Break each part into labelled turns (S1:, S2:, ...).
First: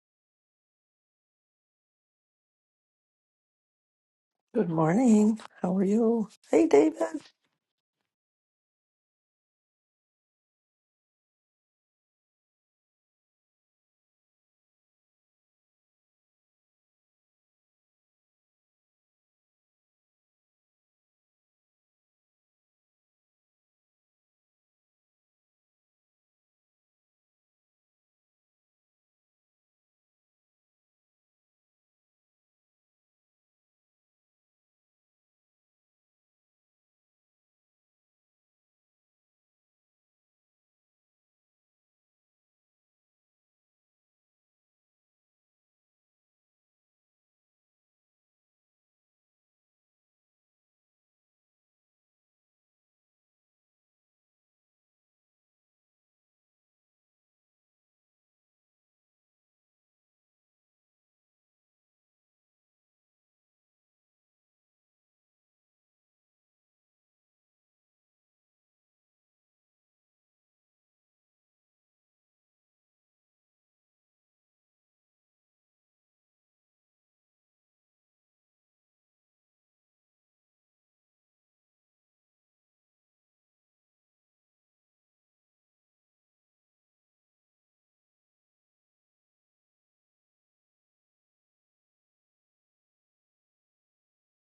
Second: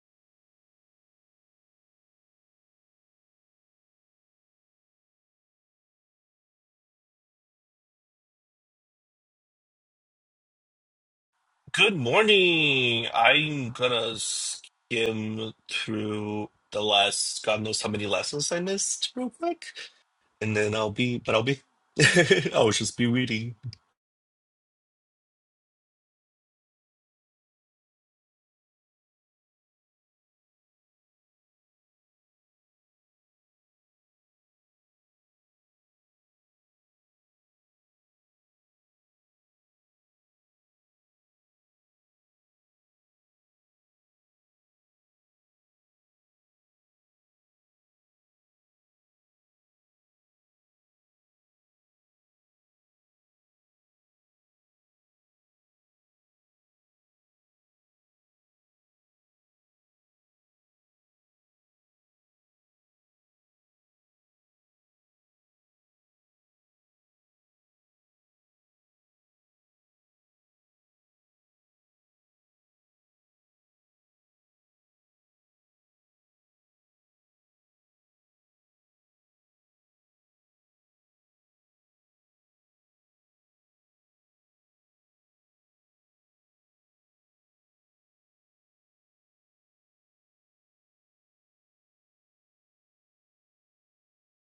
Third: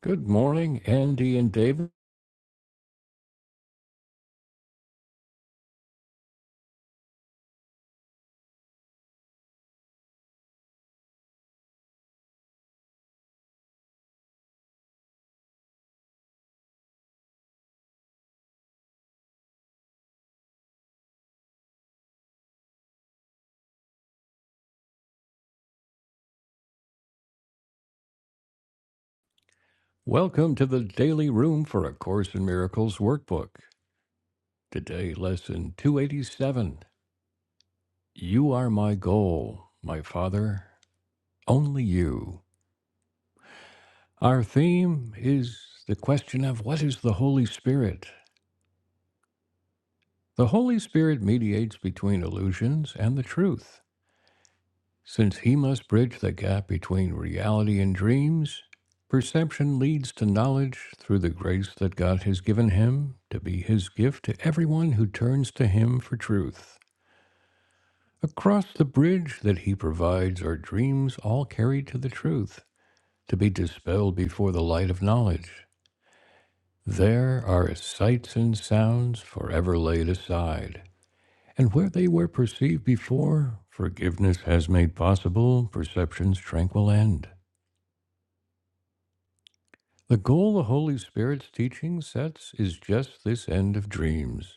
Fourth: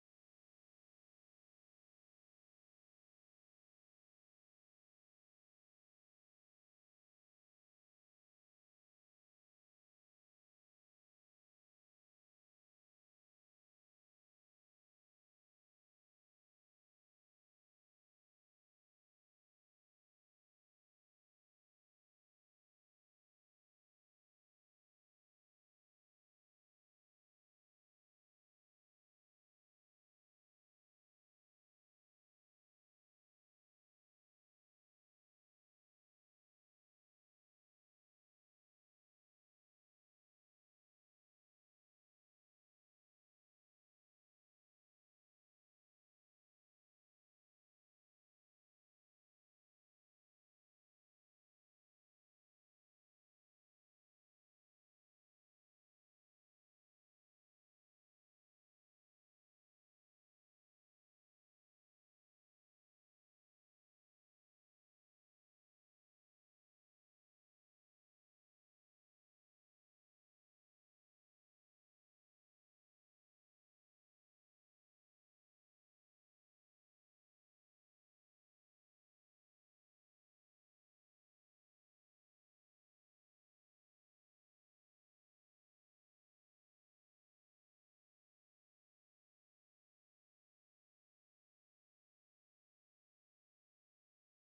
S1: Good morning, Andy and David.
S2: Good morning. How are you? Hey, David.
S3: Good morning. I'm gonna skim through the last, God knows how many lessons I missed real quick, and then I'll be, but I'll be, I'll just be reading.
S1: Welcome to the Daily Room for A Course in Miracles workbook. Today, lesson 287 You Are My Goal, My Father, Only You. Our theme is the question of what is the Holy Spirit? The Holy Spirit mediates between illusions and the truth. Since he must bridge the gap between reality and dreams, perception leads to knowledge through the grace that God has given him to be his gift to everyone who turns to him for truth. Across the bridge that he provides are dreams all carried to the truth, to be dispelled before the light of knowledge. There are sights and sounds forever laid aside. And where they were perceived before, forgiveness has made possible perception's tranquil end. The goal the Holy Spirit's teaching sets is just this end of dreams.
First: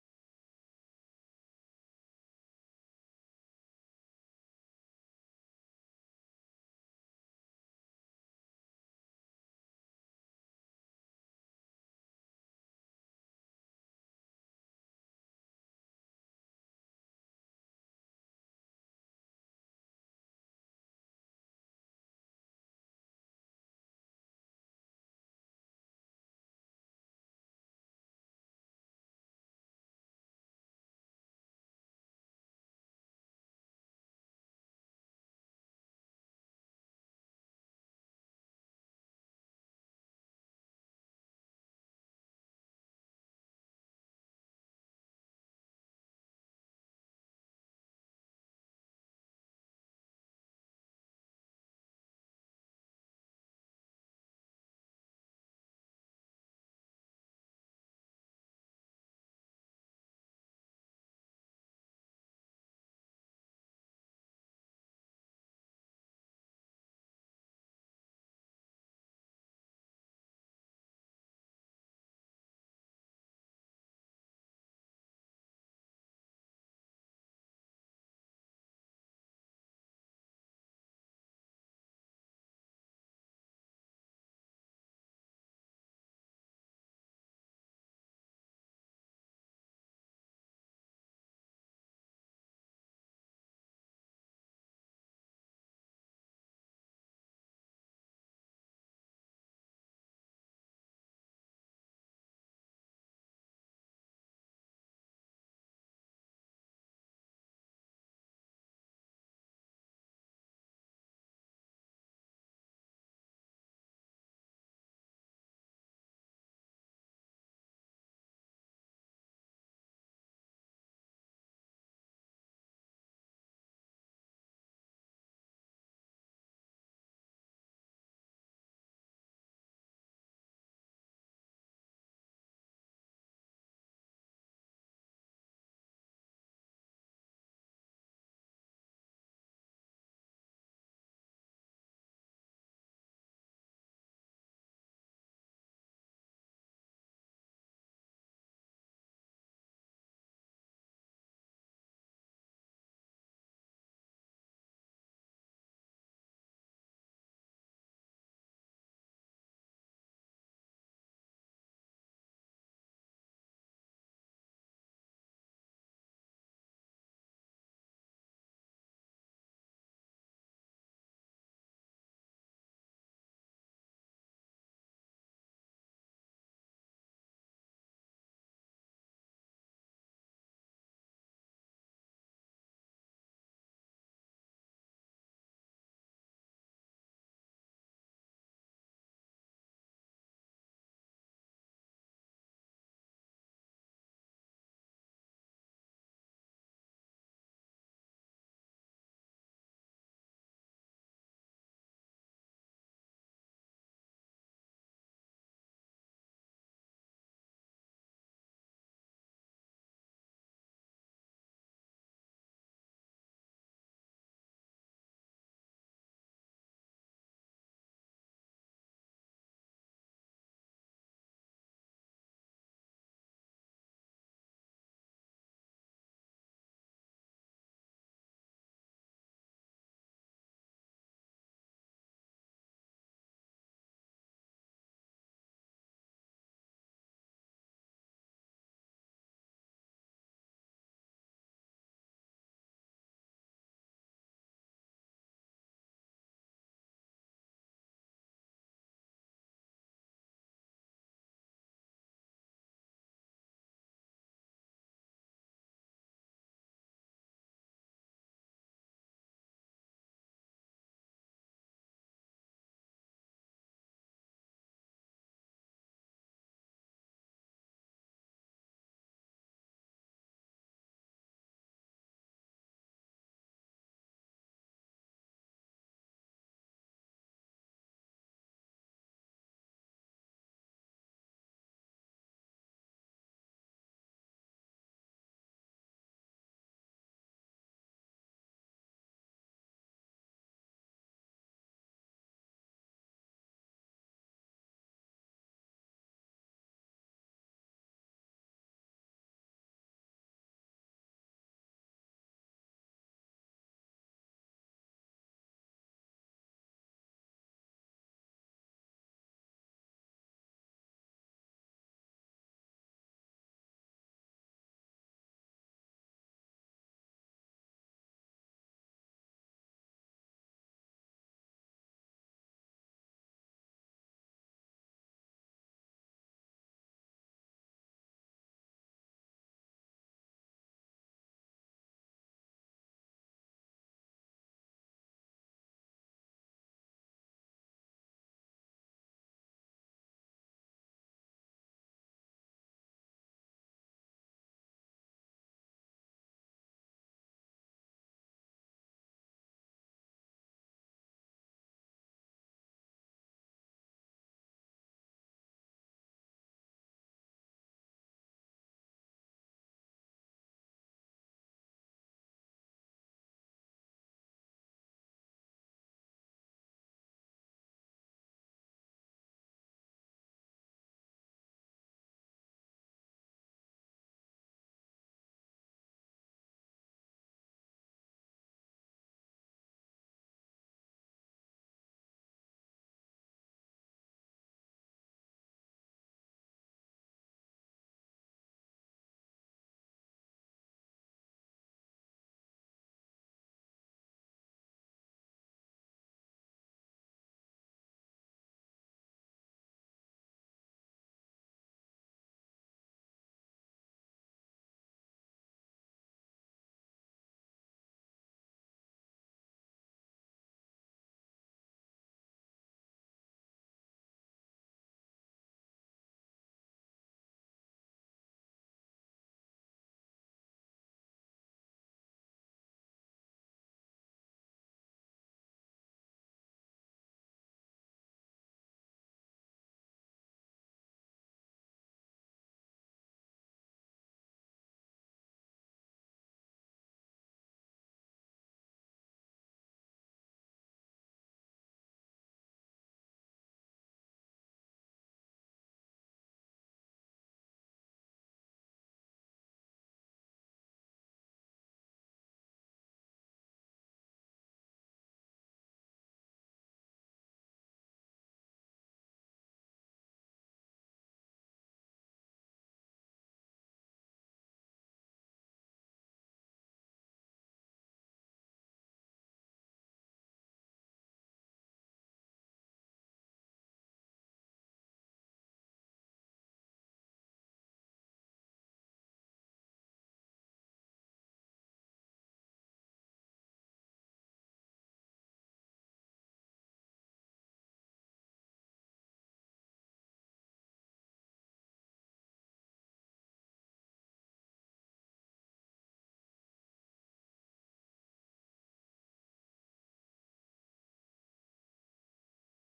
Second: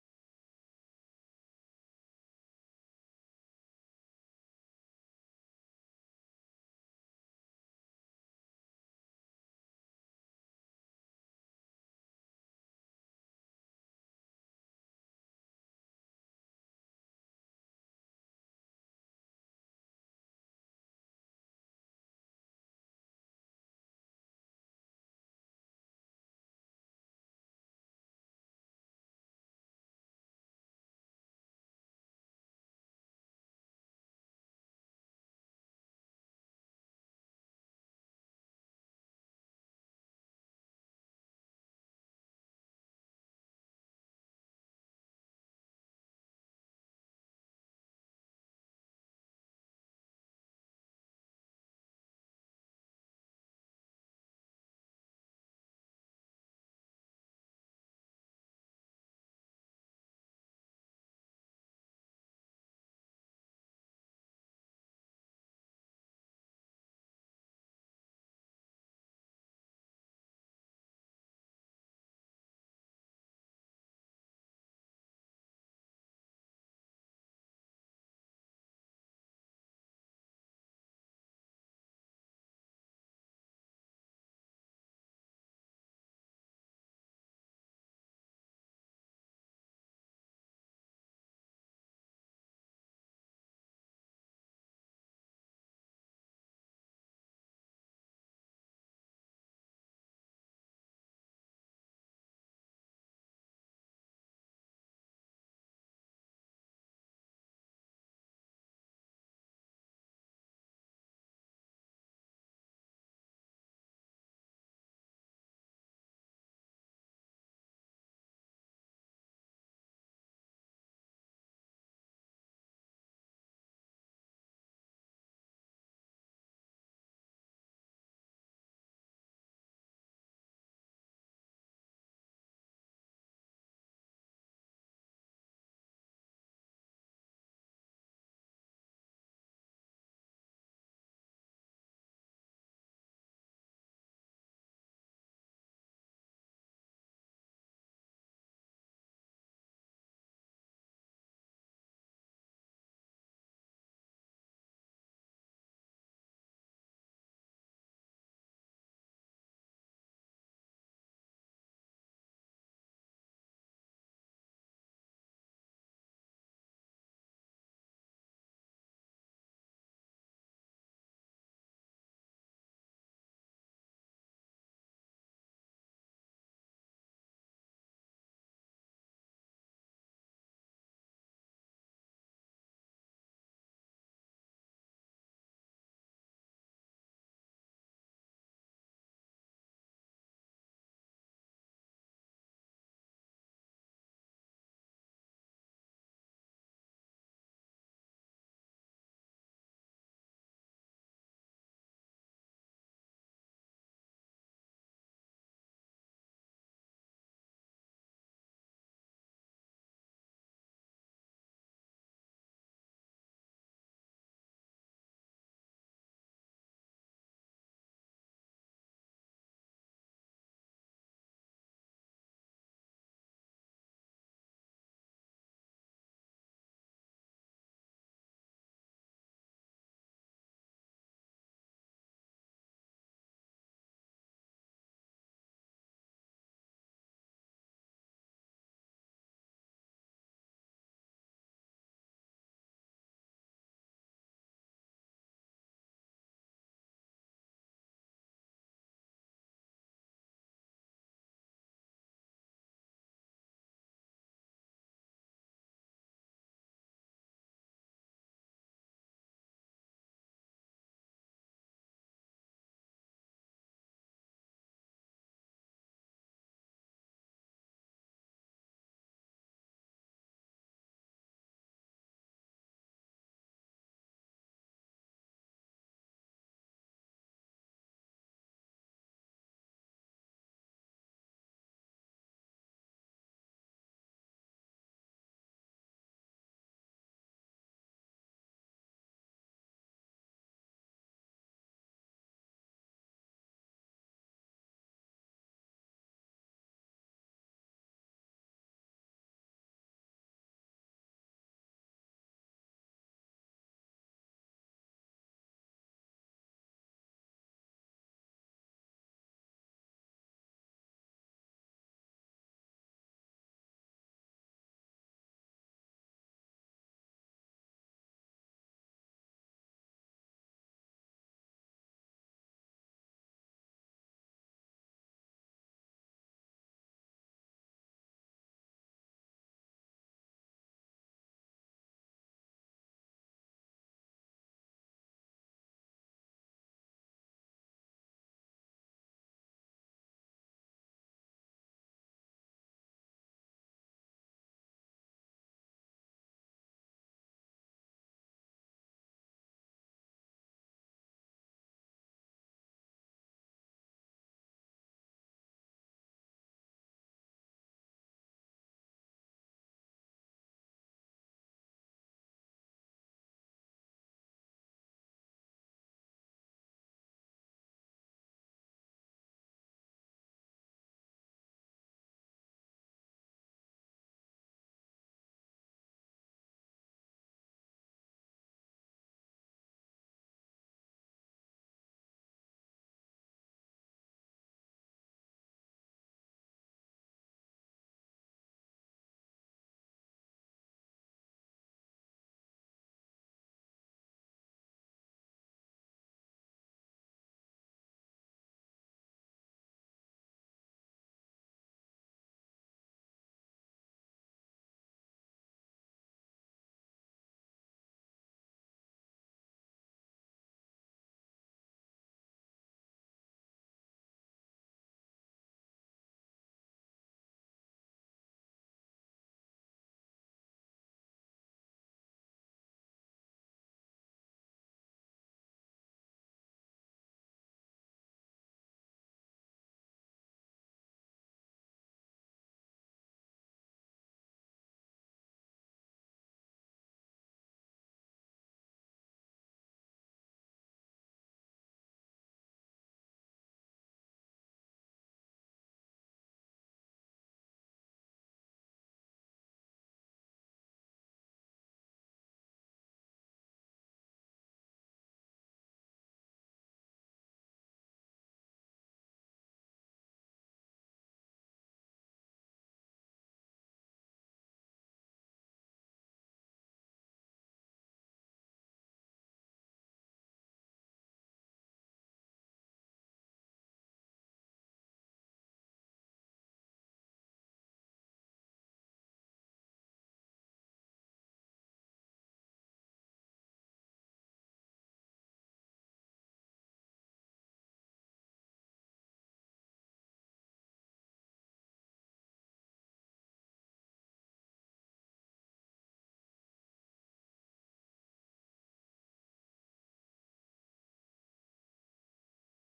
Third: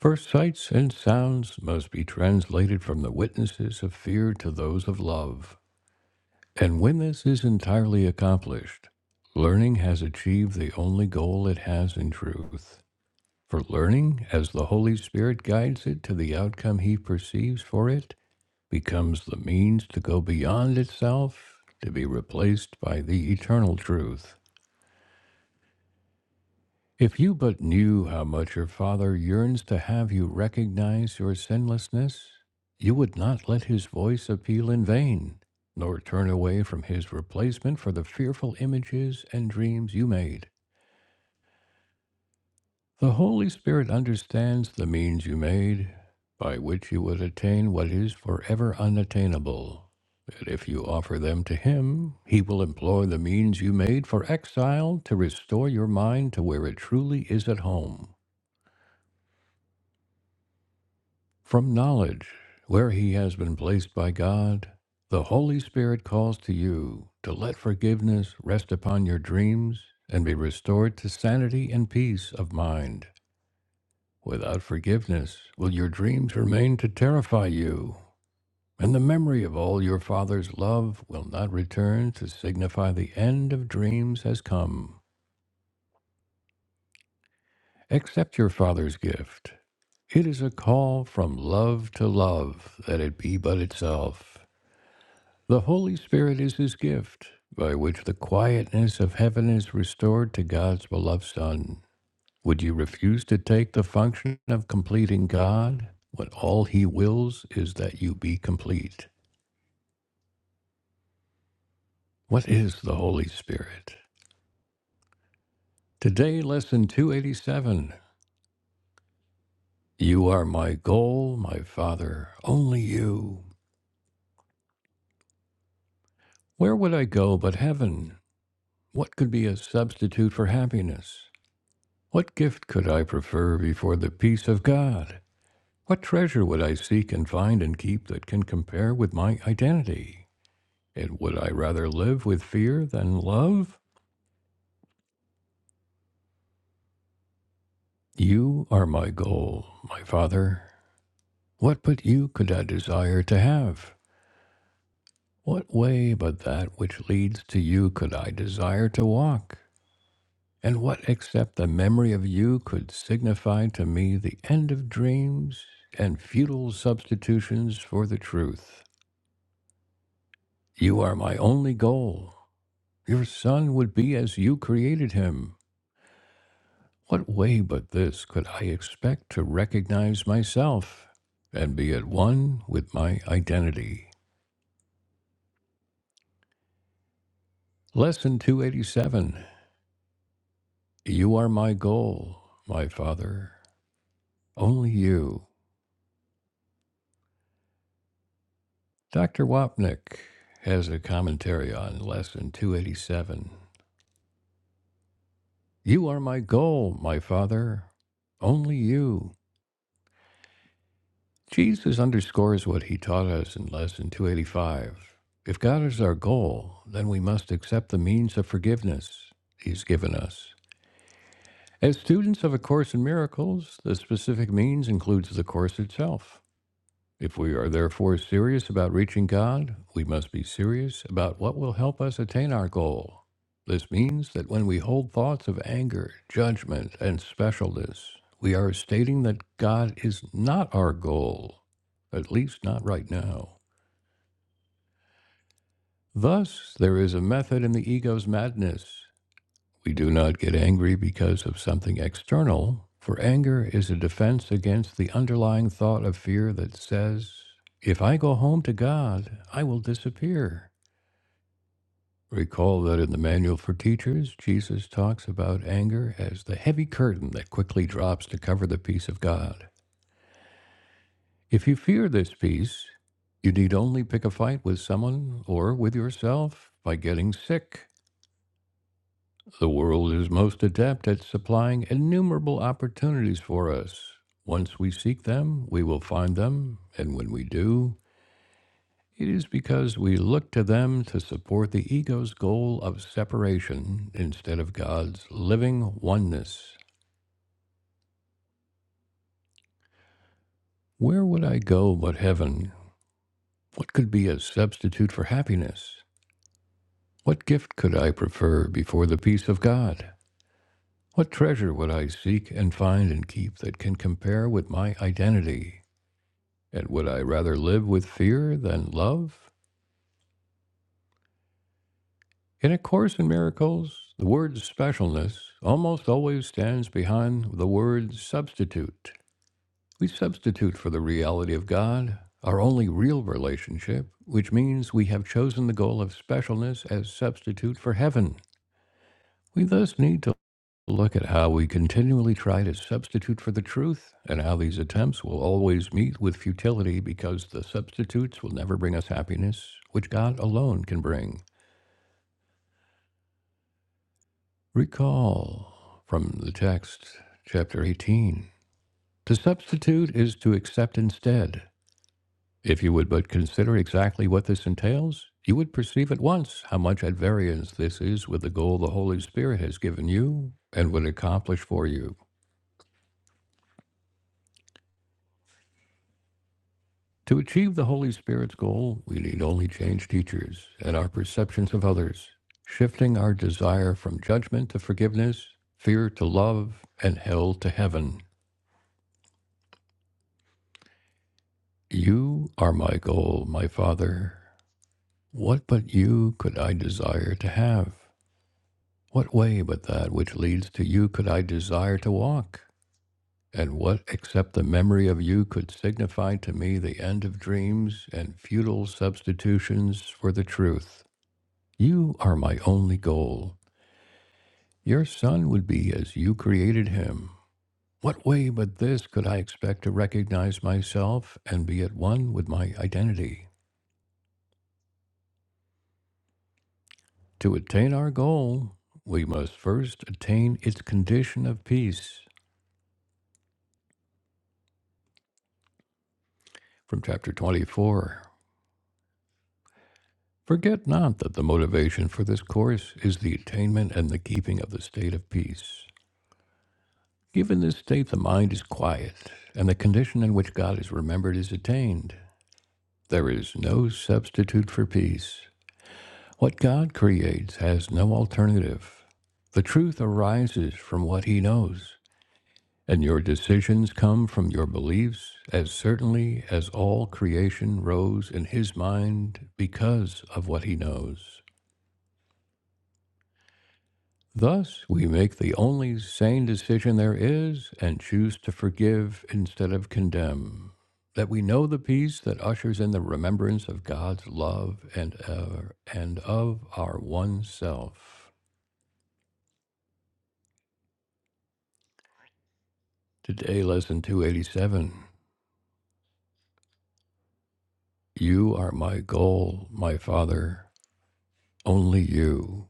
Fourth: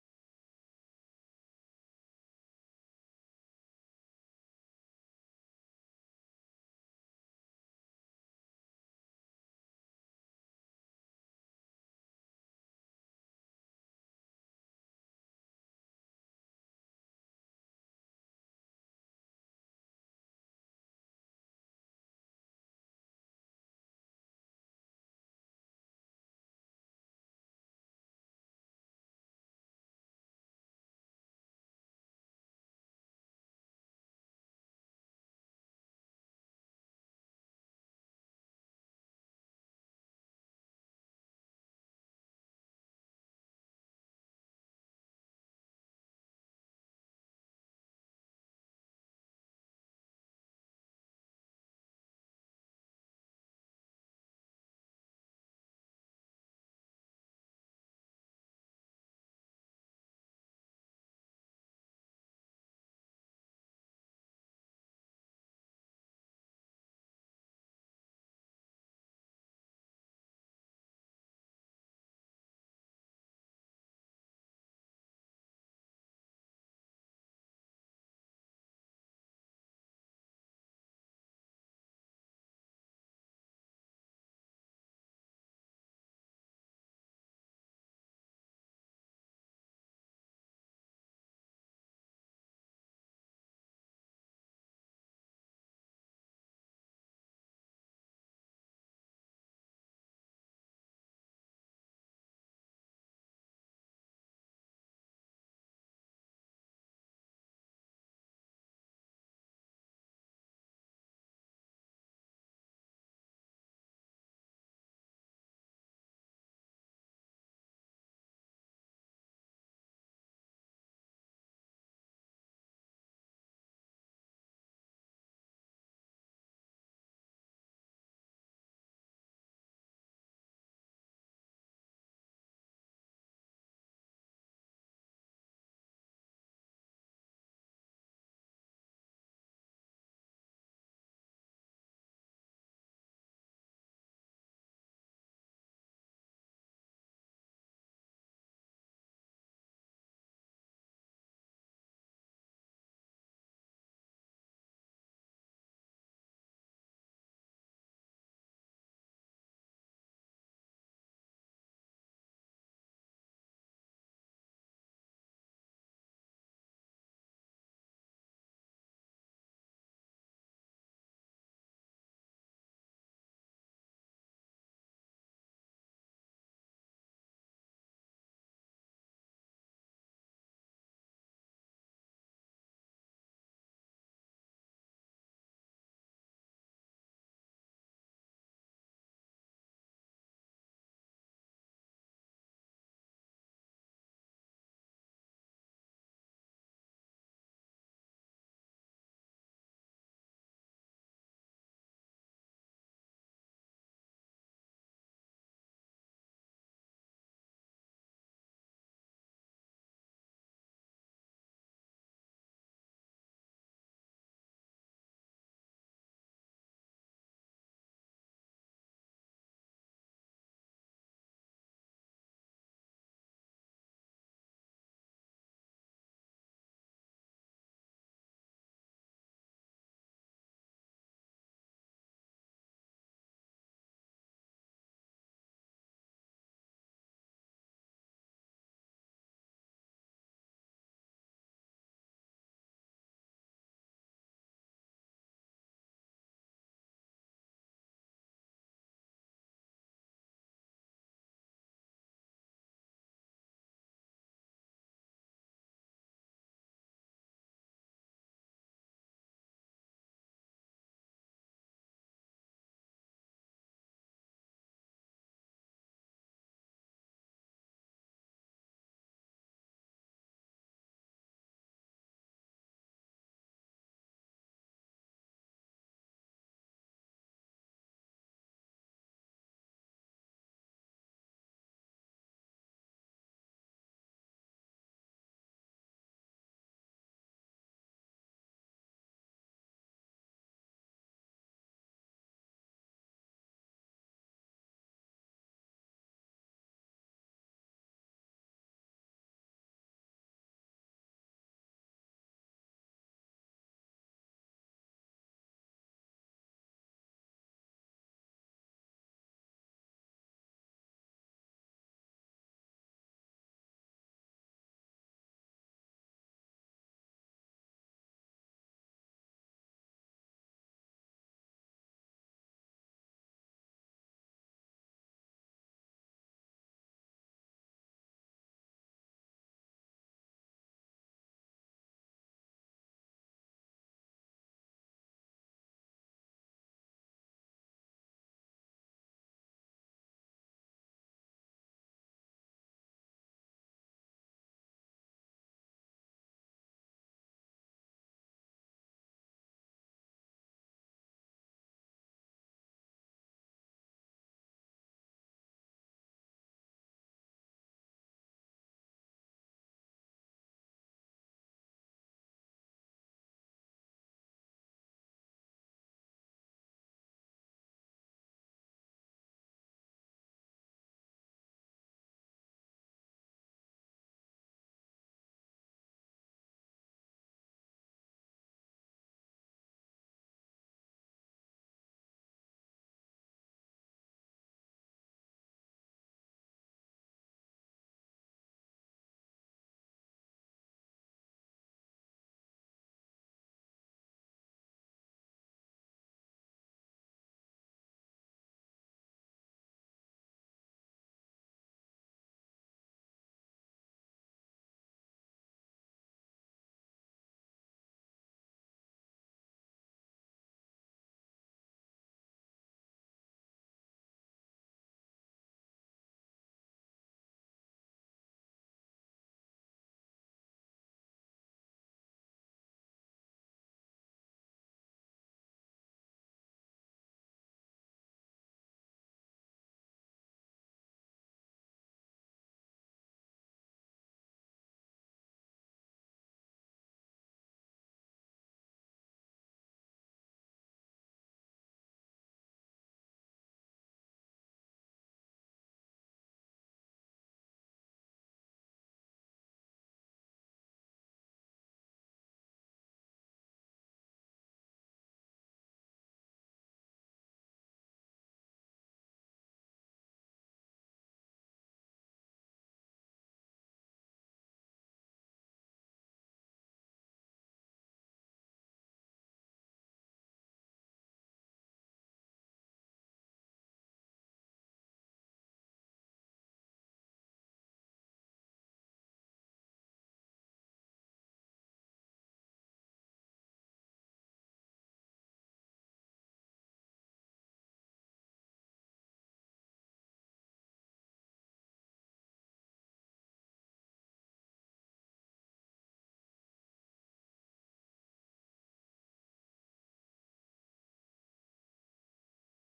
S1: For sights and sounds must be translated from the witnesses of fear to those of love. And when this is entirely accomplished, learning has achieved the only goal it has in truth. For learning, as the Holy Spirit guides it to the outcome he perceives for it, becomes the means to go beyond itself, to be replaced by the eternal truth. If you but knew how much your Father yearns to have you recognize your sinlessness, you would not let his voice appeal in vain, nor turn away from his replacement for the fearful images and dreams you made. The Holy Spirit understands the means you made by which you would attain what is forever unattainable. And if you offer them to him, he will employ the means you made for exile to restore your mind to where it truly is at home. From knowledge, where he has been placed by God, the Holy Spirit calls to you to let forgiveness rest upon your dreams and be restored to sanity and peace of mind. Without forgiveness, will your dreams remain to terrify you, and the memory of all your Father's love will not return to signify the end of dreams has come. Accept your Father's gift. It is a call from love to love that it be but itself. The Holy Spirit is his gift, by which the quietness of heaven is restored to God's beloved Son. Would you refuse to take the function of completing God when all he wills is that you be complete? What is the Holy Spirit? Today, lesson 287. You are my goal, my Father, only you. Where would I go but heaven? What could be a substitute for happiness? What gift could I prefer before the peace of God? What treasure would I seek and find and keep that can compare with my identity? And would I rather live with fear than love? You are my goal, my father. What but you could I desire to have? What way but that which leads to you could I desire to walk? And what except the memory of you could signify to me the end of dreams and futile substitutions for the truth? You are my only goal. Your son would be as you created him. What way but this could I expect to recognize myself and be at one with my identity? Lesson 287 You are my goal, my father, only you. Dr. Wapnick has a commentary on Lesson 287. You are my goal, my father, only you. Jesus underscores what he taught us in Lesson 285. If God is our goal, then we must accept the means of forgiveness he's given us. As students of A Course in Miracles, the specific means includes the Course itself. If we are therefore serious about reaching God, we must be serious about what will help us attain our goal. This means that when we hold thoughts of anger, judgment, and specialness, we are stating that God is not our goal, at least not right now. Thus, there is a method in the ego's madness. We do not get angry because of something external, for anger is a defense against the underlying thought of fear that says, If I go home to God, I will disappear. Recall that in the Manual for Teachers, Jesus talks about anger as the heavy curtain that quickly drops to cover the peace of God. If you fear this peace, you need only pick a fight with someone or with yourself by getting sick. The world is most adept at supplying innumerable opportunities for us. Once we seek them, we will find them, and when we do, it is because we look to them to support the ego's goal of separation instead of God's living oneness. Where would I go but heaven? What could be a substitute for happiness? What gift could I prefer before the peace of God? What treasure would I seek and find and keep that can compare with my identity? And would I rather live with fear than love? In A Course in Miracles, the word specialness almost always stands behind the word substitute. We substitute for the reality of God our only real relationship, which means we have chosen the goal of specialness as substitute for heaven. We thus need to Look at how we continually try to substitute for the truth, and how these attempts will always meet with futility because the substitutes will never bring us happiness, which God alone can bring. Recall from the text, chapter 18. To substitute is to accept instead. If you would but consider exactly what this entails, you would perceive at once how much at variance this is with the goal the Holy Spirit has given you and would accomplish for you. To achieve the Holy Spirit's goal, we need only change teachers and our perceptions of others, shifting our desire from judgment to forgiveness, fear to love, and hell to heaven. You are my goal, my Father. What but you could I desire to have? What way but that which leads to you could I desire to walk? And what except the memory of you could signify to me the end of dreams and futile substitutions for the truth? You are my only goal. Your son would be as you created him. What way but this could I expect to recognize myself and be at one with my identity? To attain our goal, we must first attain its condition of peace. From chapter 24. Forget not that the motivation for this course is the attainment and the keeping of the state of peace. Given this state, the mind is quiet, and the condition in which God is remembered is attained. There is no substitute for peace. What God creates has no alternative. The truth arises from what He knows, and your decisions come from your beliefs as certainly as all creation rose in His mind because of what He knows. Thus, we make the only sane decision there is and choose to forgive instead of condemn. That we know the peace that ushers in the remembrance of God's love and, uh, and of our one self. Today, lesson 287 You are my goal, my Father, only you.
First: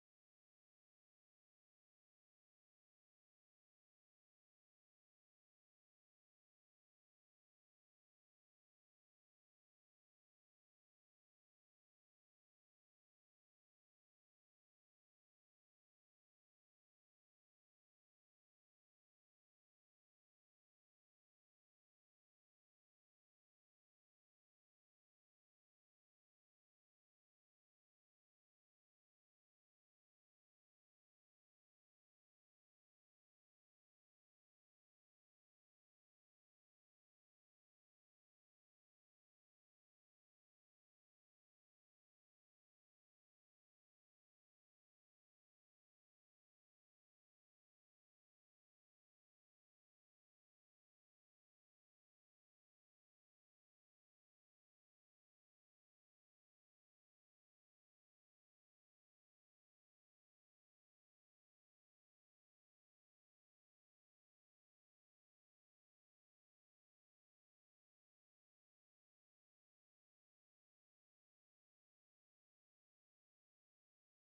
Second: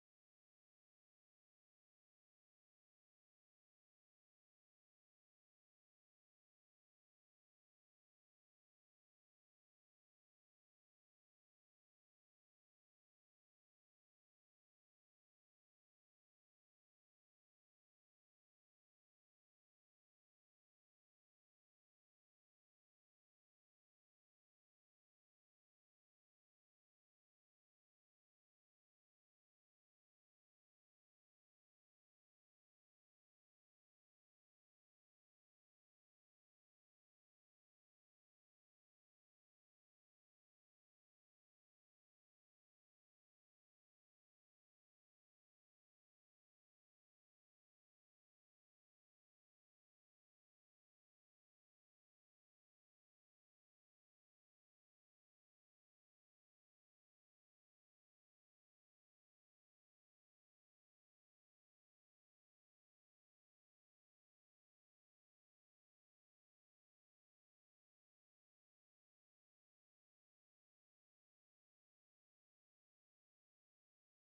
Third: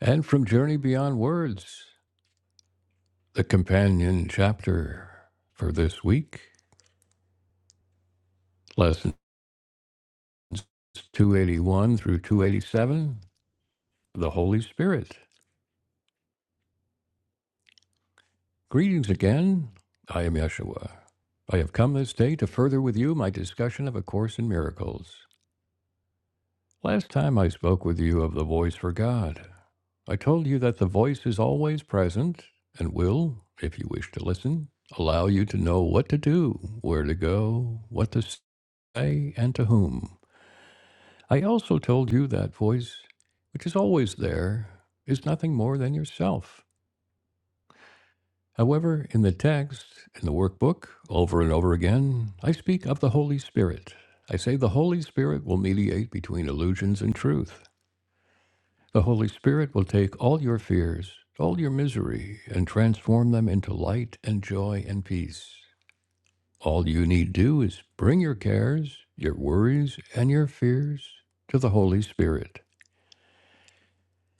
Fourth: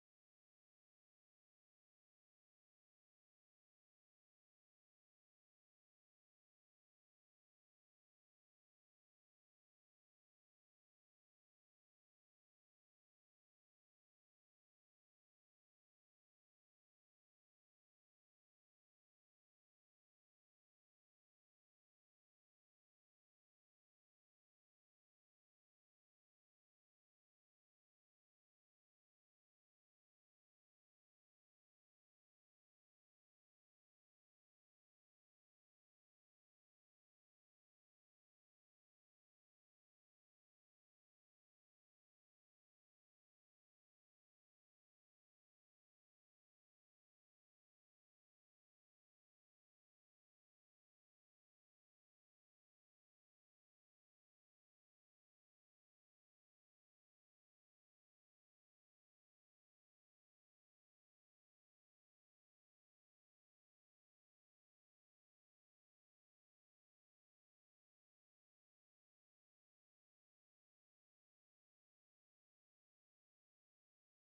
S1: And from Journey Beyond Words, the companion chapter for this week, lessons 281 through 287 the Holy Spirit. Greetings again. I am Yeshua. I have come this day to further with you my discussion of A Course in Miracles. Last time I spoke with you of the voice for God. I told you that the voice is always present and will, if you wish to listen, allow you to know what to do, where to go, what to say, and to whom. I also told you that voice, which is always there, is nothing more than yourself. However, in the text, in the workbook, over and over again, I speak of the Holy Spirit. I say the Holy Spirit will mediate between illusions and truth. The Holy Spirit will take all your fears, all your misery, and transform them into light and joy and peace. All you need do is bring your cares, your worries, and your fears to the Holy Spirit.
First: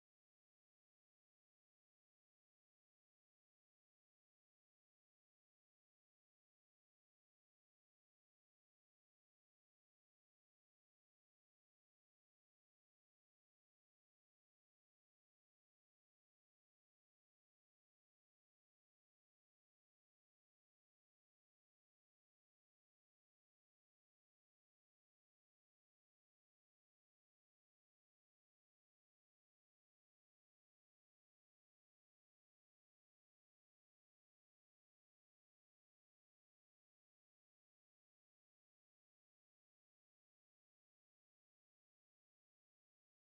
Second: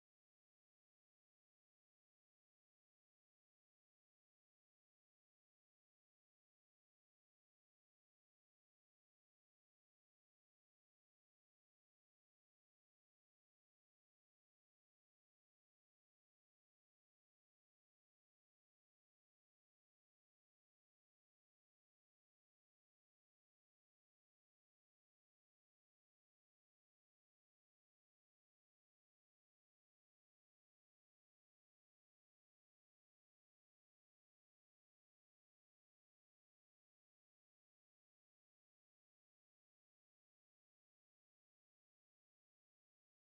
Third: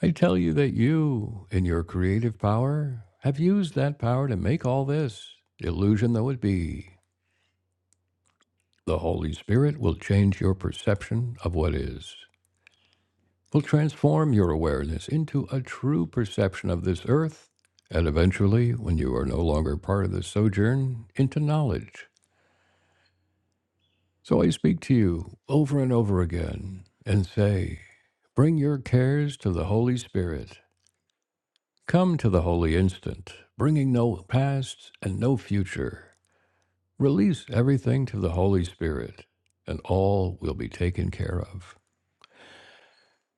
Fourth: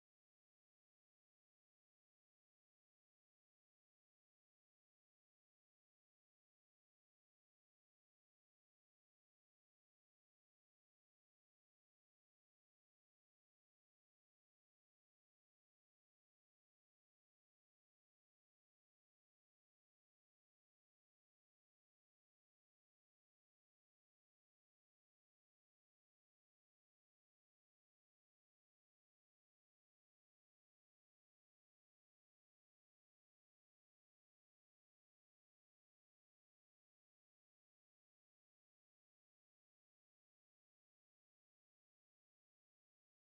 S1: I tell you that you, in your creative power, have used that power to make all this, illusion though it be, The Holy Spirit will change your perception of what is, will transform your awareness into a true perception of this earth, and eventually, when you are no longer part of this sojourn, into knowledge. So I speak to you over and over again and say, Bring your cares to the Holy Spirit. Come to the holy instant, bringing no past and no future. Release everything to the Holy Spirit, and all will be taken care of.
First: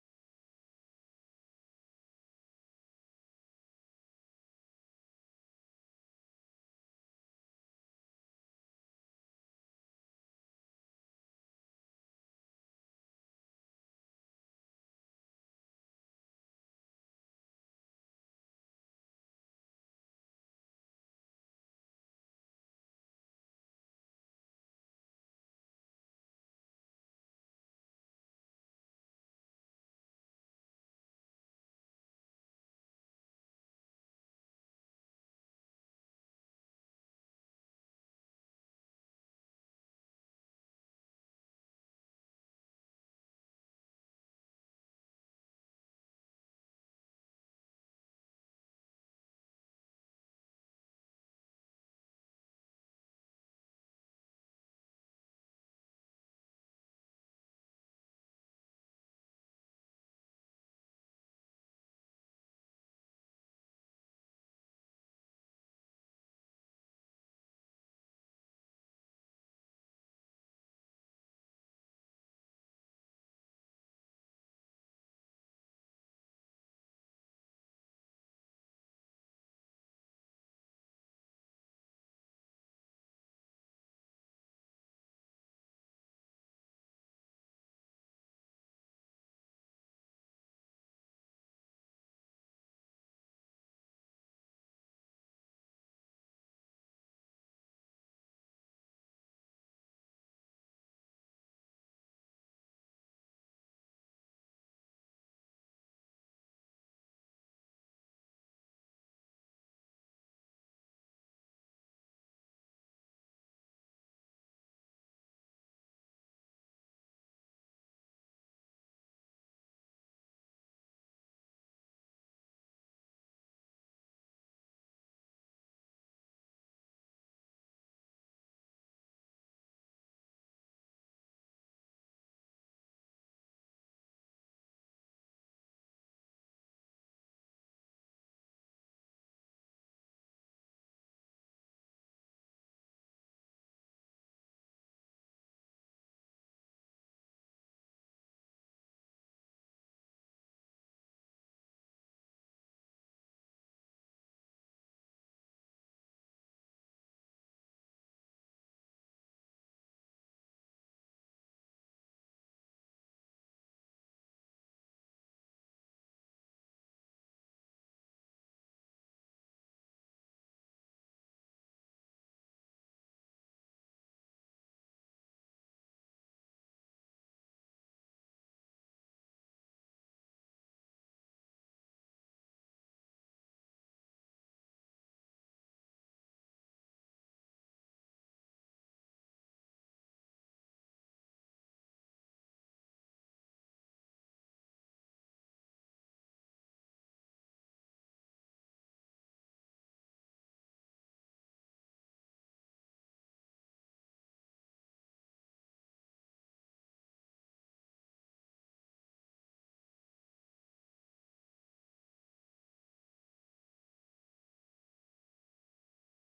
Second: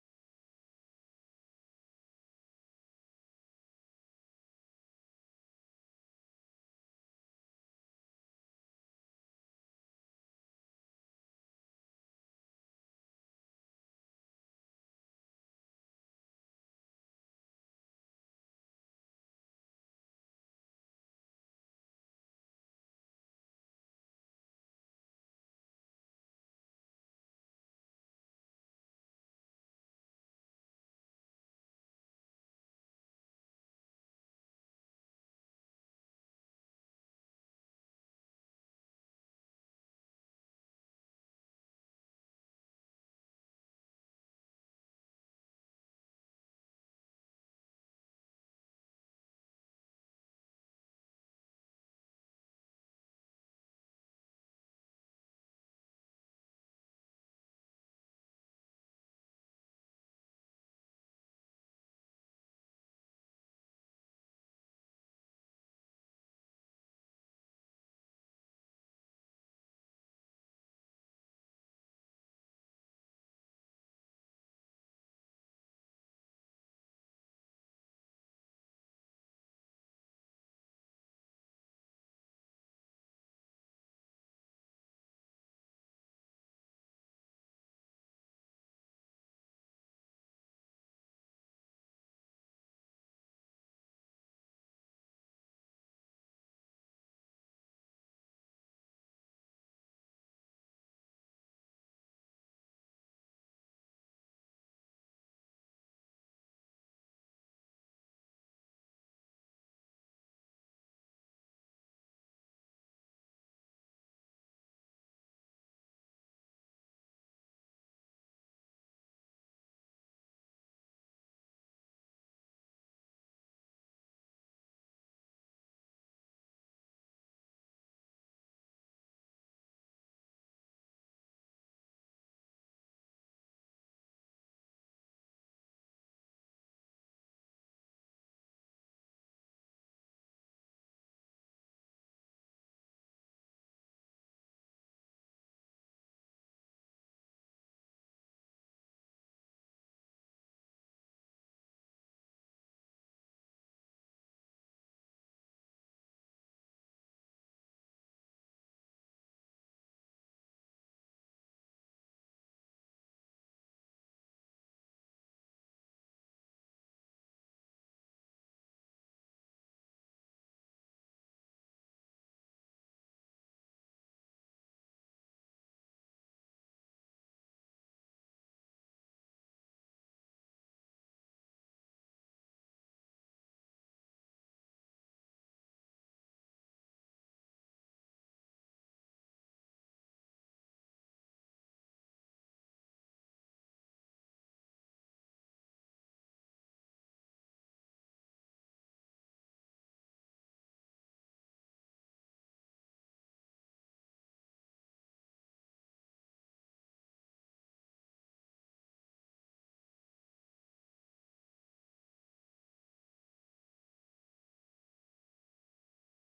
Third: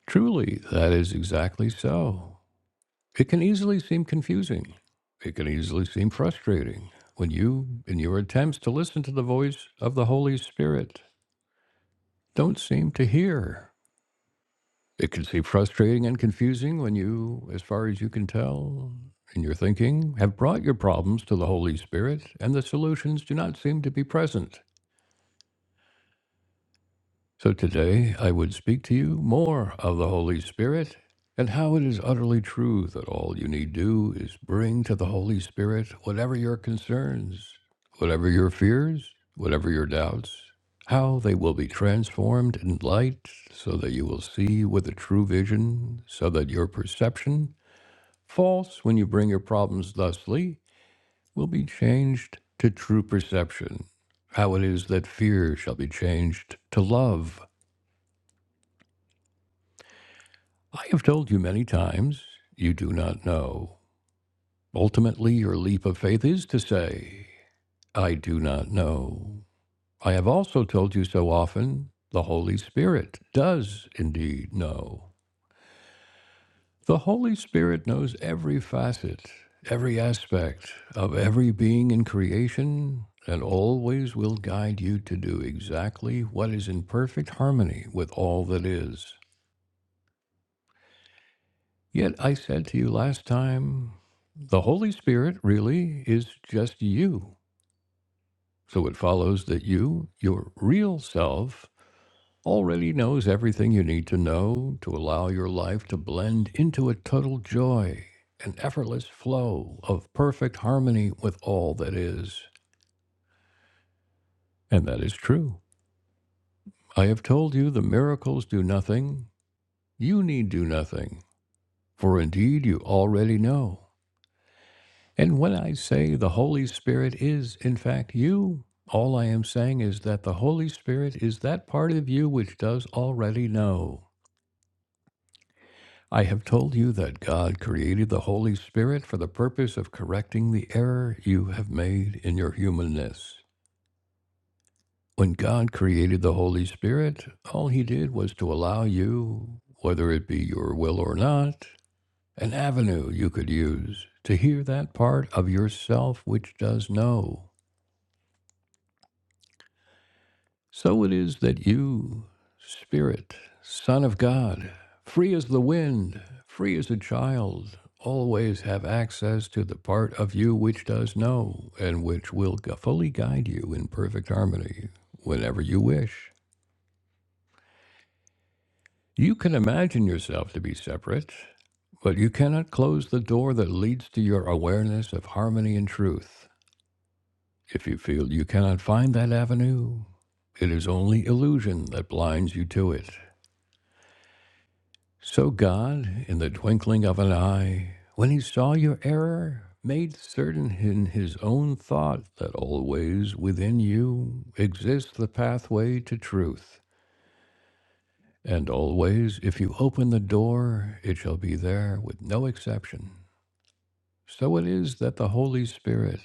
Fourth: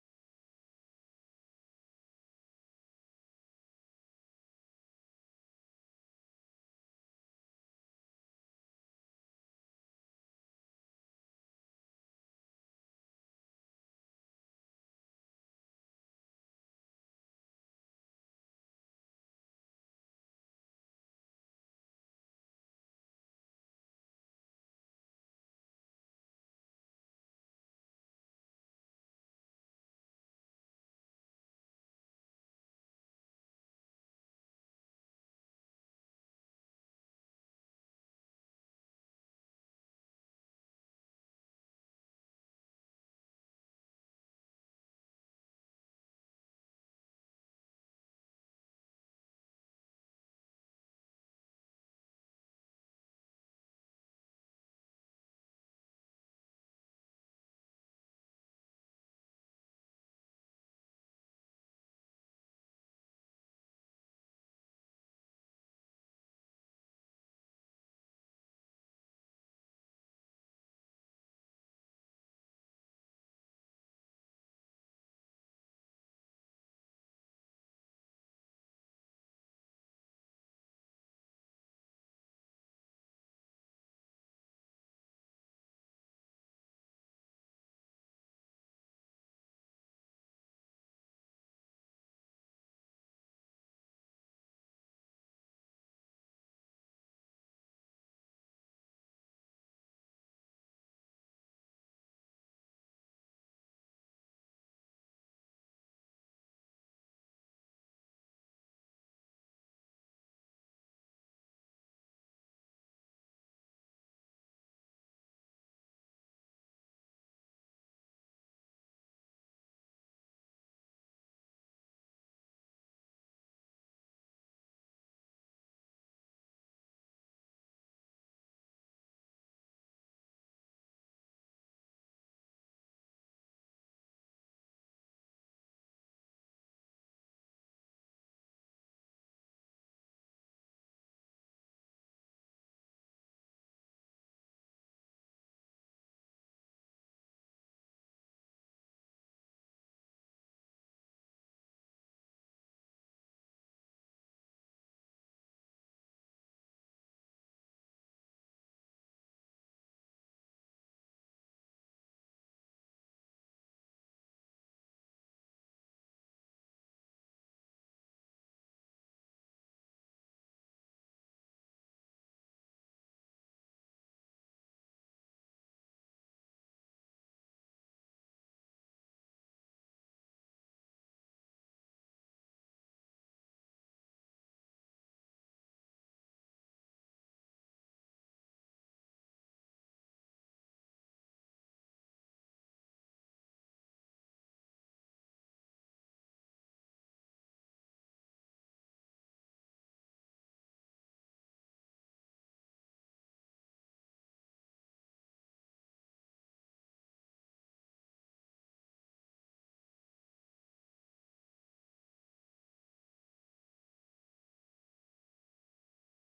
S1: Truly, that is exactly so. It can easily seem confusing. It can easily seem frustrating when you, in your attempts to listen to the voice of the Holy Spirit, don't seem to hear. It can seem frustrating and confusing when you, as far as you can tell, in your thinking, have brought your problems to the Holy Spirit and the solutions do not seem to be present. So today I would speak to you more of the Holy Spirit and how it is utterly true that all you need do is bring to the Holy Spirit whatever your concerns, whatever your fears, whatever your doubts, how they will be transformed in light so that you will see with a true vision, so that your perception, false when you bring your problems thusly, will be changed to true perception how it is that fear shall be changed to love, I have told you many times, you do not know. Ultimately, your leap of faith is to say, I do not know. I have also told you so often, the Holy Spirit does indeed know. The Holy Spirit knows every facet, every aspect of every being in creation, and always will guide you to do exactly what is in perfect harmony with all that is. Yet I said to you last time, the Holy Spirit really is just you. So it follows that you, your real self, already knows everything you need to know to allow your life to blend into a total joy, an effortless flow of perfect harmony with all that is. And that is true. I have told you the miracles do nothing. You need do nothing, for indeed you already know. And when I say the Holy Spirit is, in fact, you, all I am saying is that the Holy Spirit is that part of you which does already know. I have told you that God created the Holy Spirit for the purpose of correcting the error you have made in your humanness. When God created the Holy Spirit, all he did was to allow you, whether it be your will or not, an avenue you could use to hear that part of yourself which does know. So it is that you, Spirit, Son of God, free as the wind, free as a child, always have access to the part of you which does know and which will gu- fully guide you in perfect harmony whenever you wish. You can imagine yourself to be separate, but you cannot close the door that leads to your awareness of harmony and truth. If you feel you cannot find that avenue, it is only illusion that blinds you to it. So God, in the twinkling of an eye, when he saw your error, made certain in his own thought that always within you exists the pathway to truth. And always, if you open the door, it shall be there with no exception. So it is that the Holy Spirit,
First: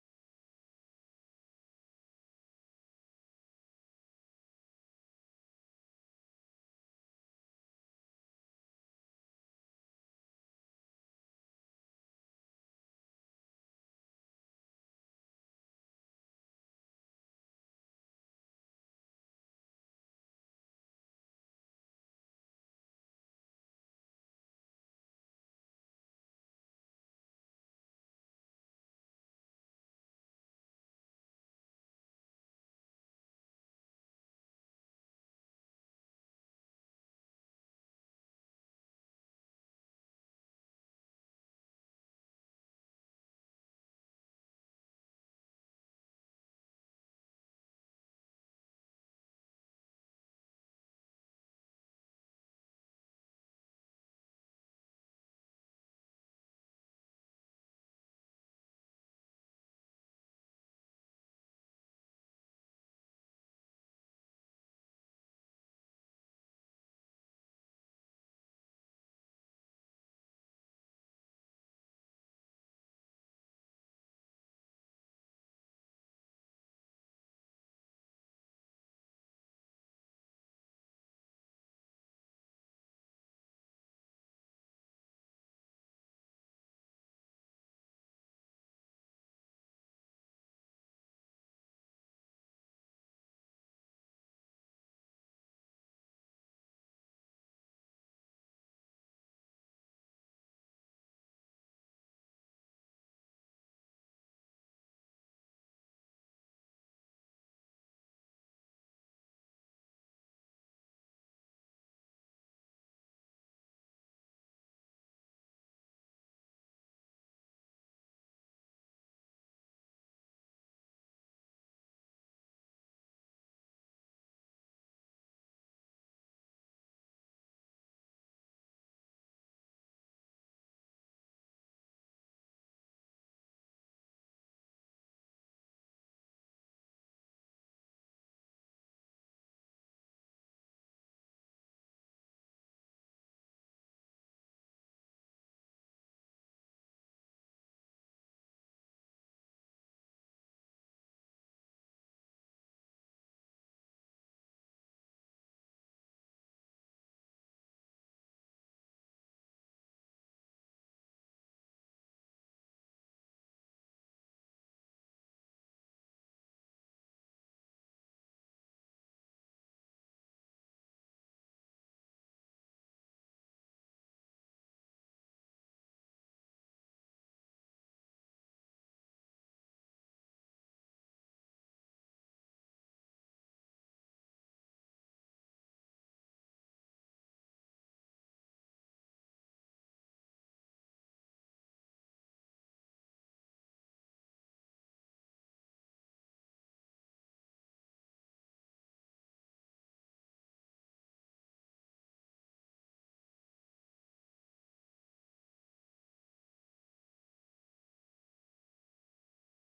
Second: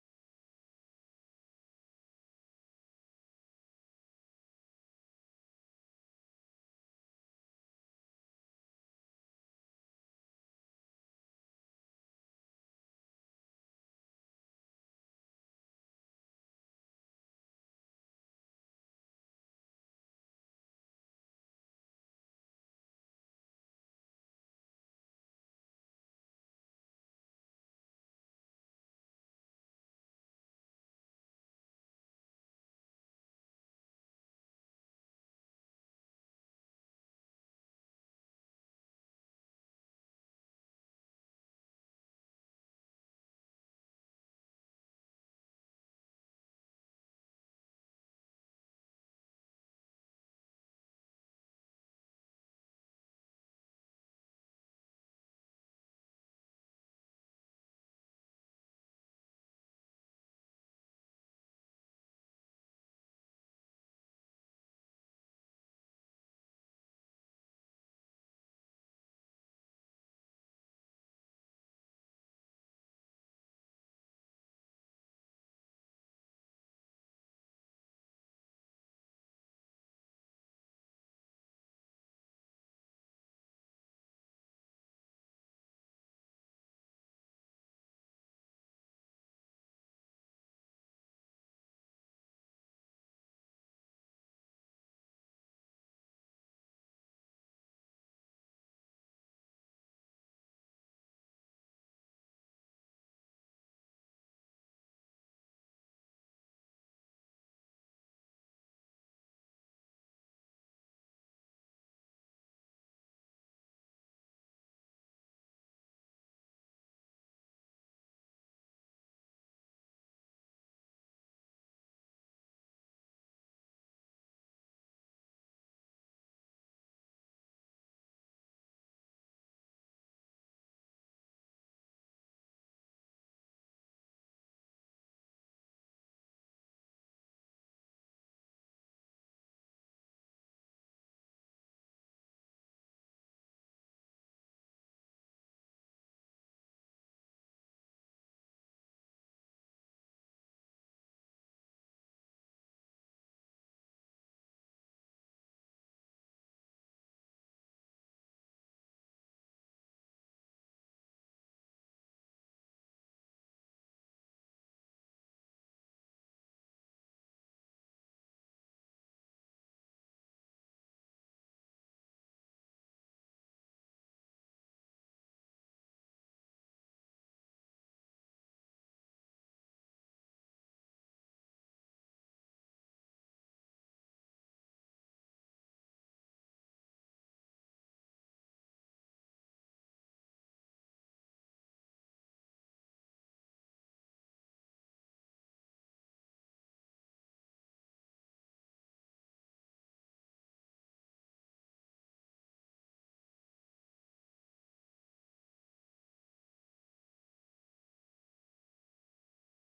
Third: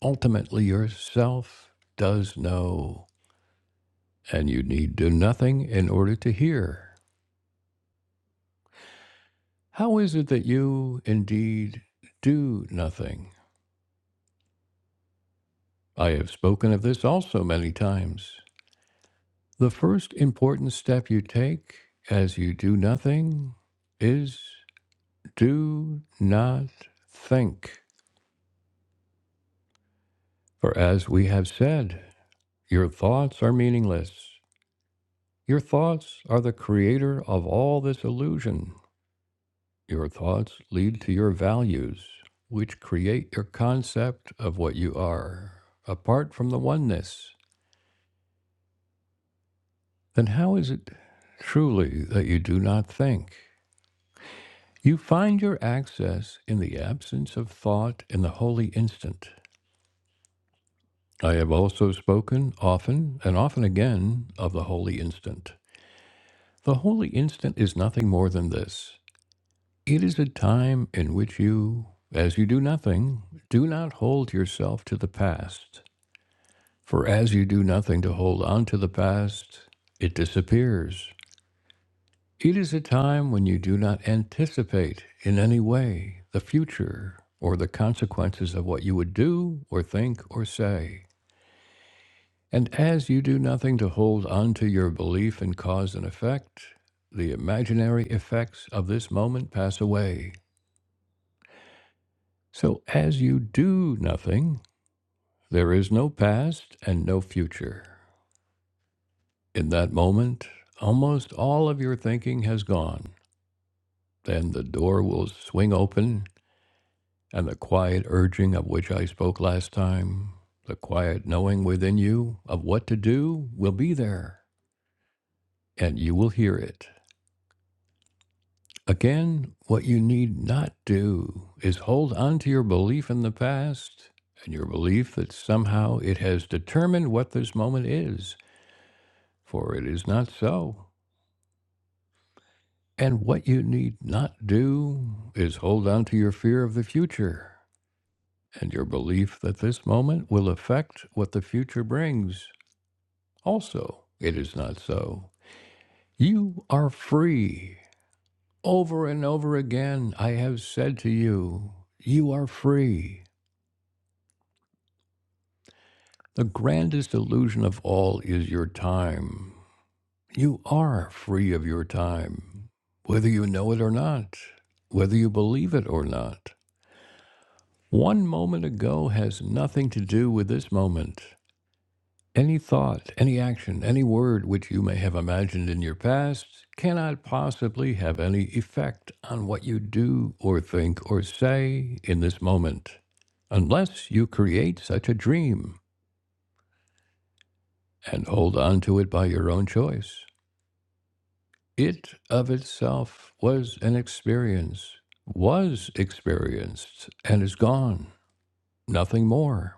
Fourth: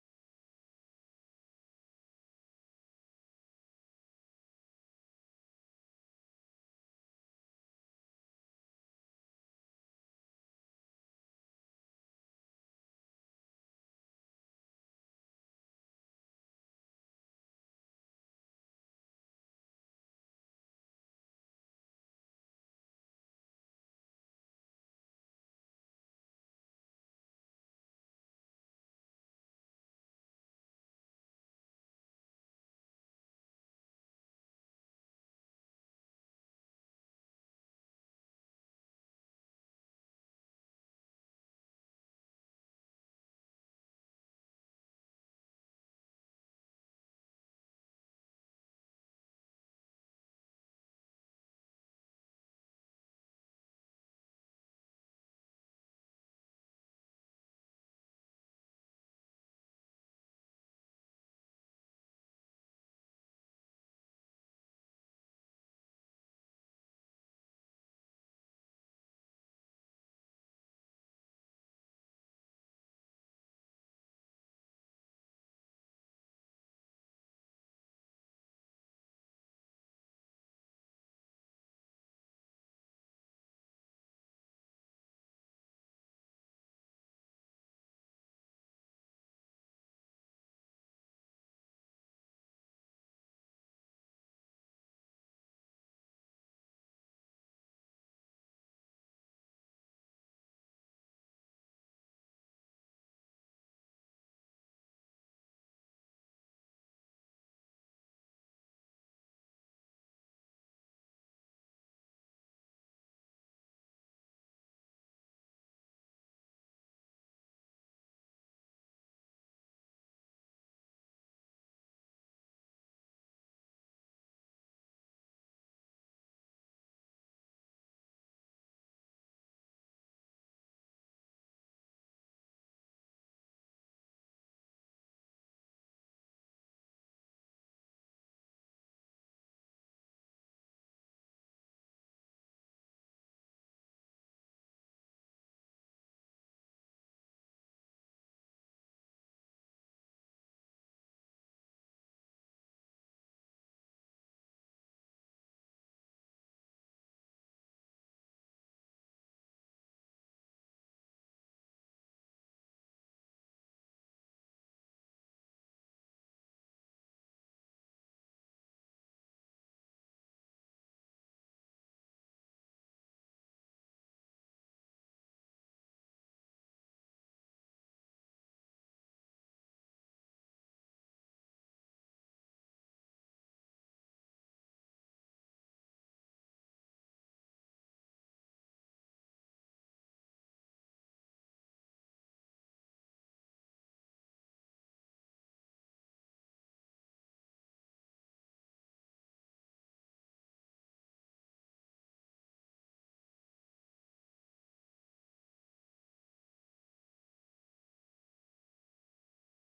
S1: ultimately yourself, does know, and you need do nothing in order to hear. How is it that you, indeed, do nothing? I have spoken of this also many times. The first important step you take as you do nothing is do not think. For as we have said, your thoughts are meaningless. Your thoughts are the creator of all this illusion. Your thoughts lead to your values, which create your concept of what you are, apart from the oneness. Then how is it truly that you do not think? You find your access in the absence of thought in the holy instant. I have also spoken often and often again of the holy instant. The holy instant is nothing more than this it is a time in which you, as you do nothing, do not hold yourself to the past. For as you do nothing to hold on to the past, it disappears. It is a time when you do not anticipate in any way the future or the consequences of what you would do or think or say. And as you do nothing to hold on to your belief in cause and effect, the imaginary effects of this moment pass away. So as you do nothing, there is no past and no future. In that moment, almost all of your thinking has gone. Then the door will swing open And the quiet urging of which I spoke last time, the quiet knowing within you of what to do, will be there, and you will hear it. Again, what you need not do is hold on to your belief in the past and your belief that somehow it has determined what this moment is, for it is not so. And what you need not do is hold on to your fear of the future and your belief that this moment will affect what the future brings Also, it is not so. You are free. Over and over again, I have said to you, you are free. The grandest illusion of all is your time. You are free of your time, whether you know it or not, whether you believe it or not. One moment ago has nothing to do with this moment. Any thought, any action, any word which you may have imagined in your past cannot possibly have any effect on what you do or think or say in this moment, unless you create such a dream and hold on to it by your own choice. It of itself was an experience, was experienced, and is gone, nothing more.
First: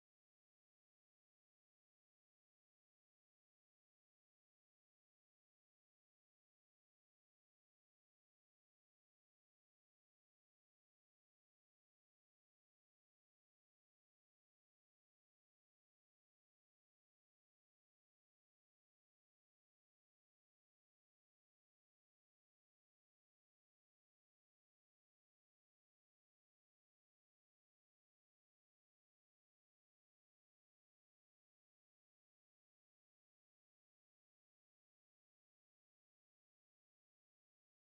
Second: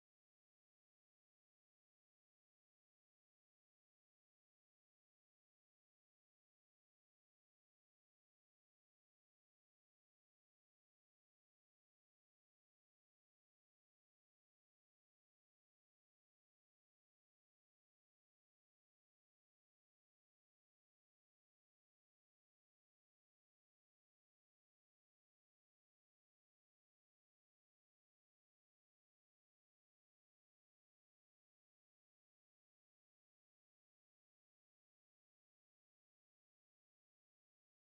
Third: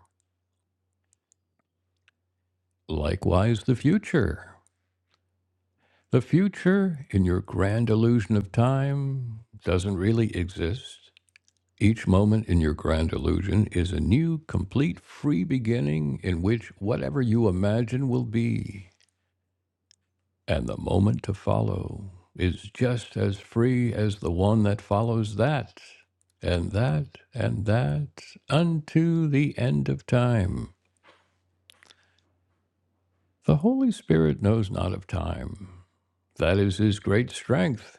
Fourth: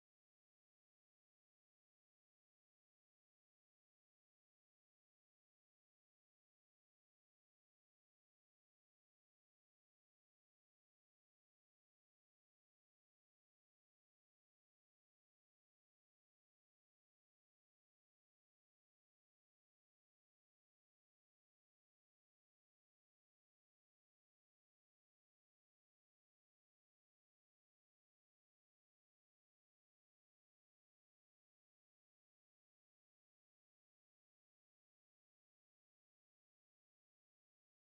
S1: Likewise, the future. The future, in your grand illusion of time, doesn't really exist. Each moment in your grand illusion is a new, complete, free beginning in which whatever you imagine will be, and the moment to follow is just as free as the one that follows that, and that, and that, unto the end of time. The Holy Spirit knows not of time. That is his great strength.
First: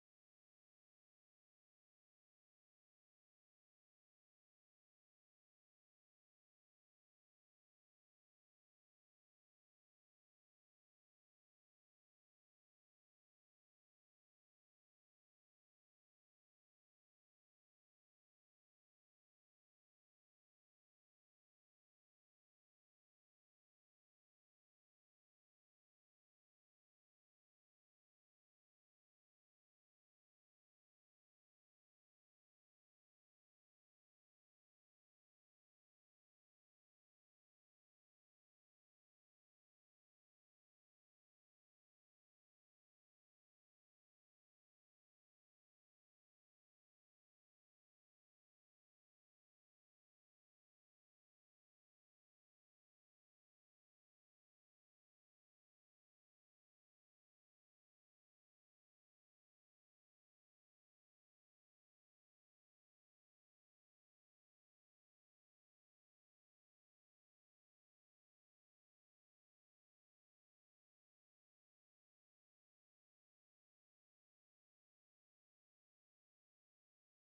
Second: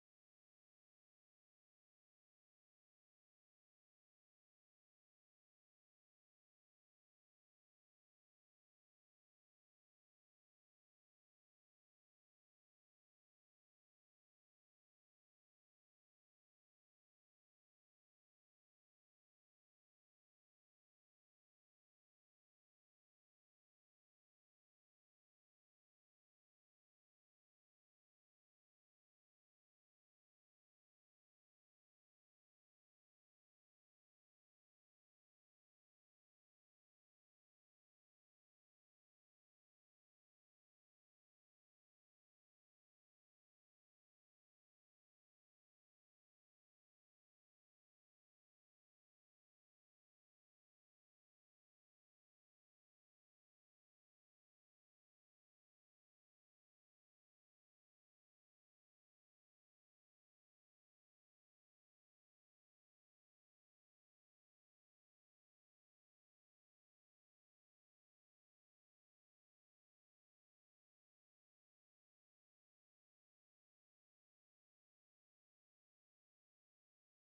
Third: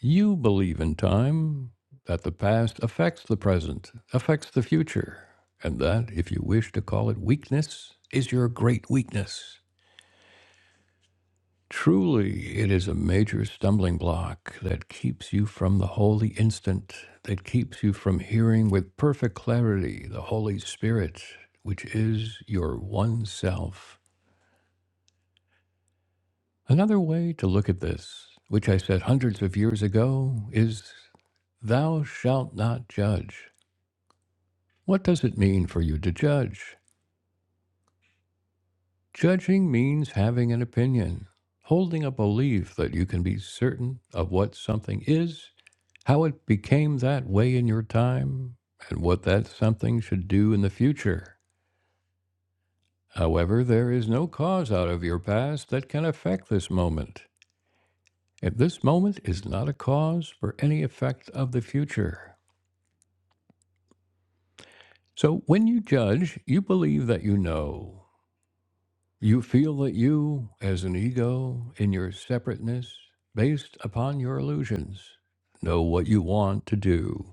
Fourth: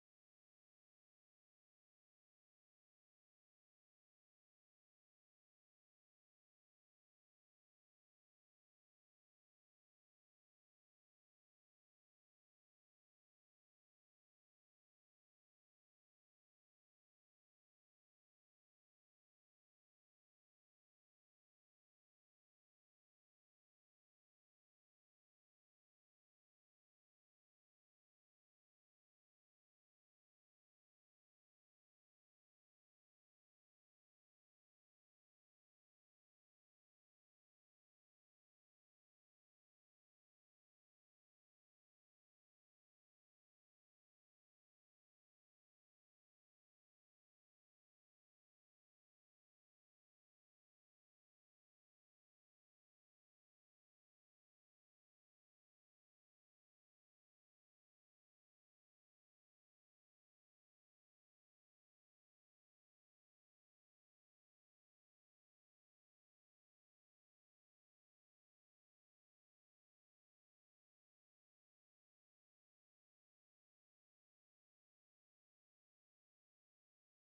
S1: You believe in time, that the past affects the present, affects the future, and that, if you wish to call it weakness, is your great weakness. Truly, it is a major stumbling block that keeps you from the holy instant, that keeps you from hearing with perfect clarity the Holy Spirit, which is your one self. Another way to look at this, which I said hundreds of years ago, is Thou shalt not judge. What does it mean for you to judge? Judging means having an opinion, holding a belief that you can be certain of what something is, how it became that way in your time, and what that something should do in the future. However, there is no cause out of your past that can affect this moment. If this moment is not a cause for any effect of the future. So when you judge, you believe that you know. You feel that you, as an ego, in your separateness, based upon your illusions, know what you want to do.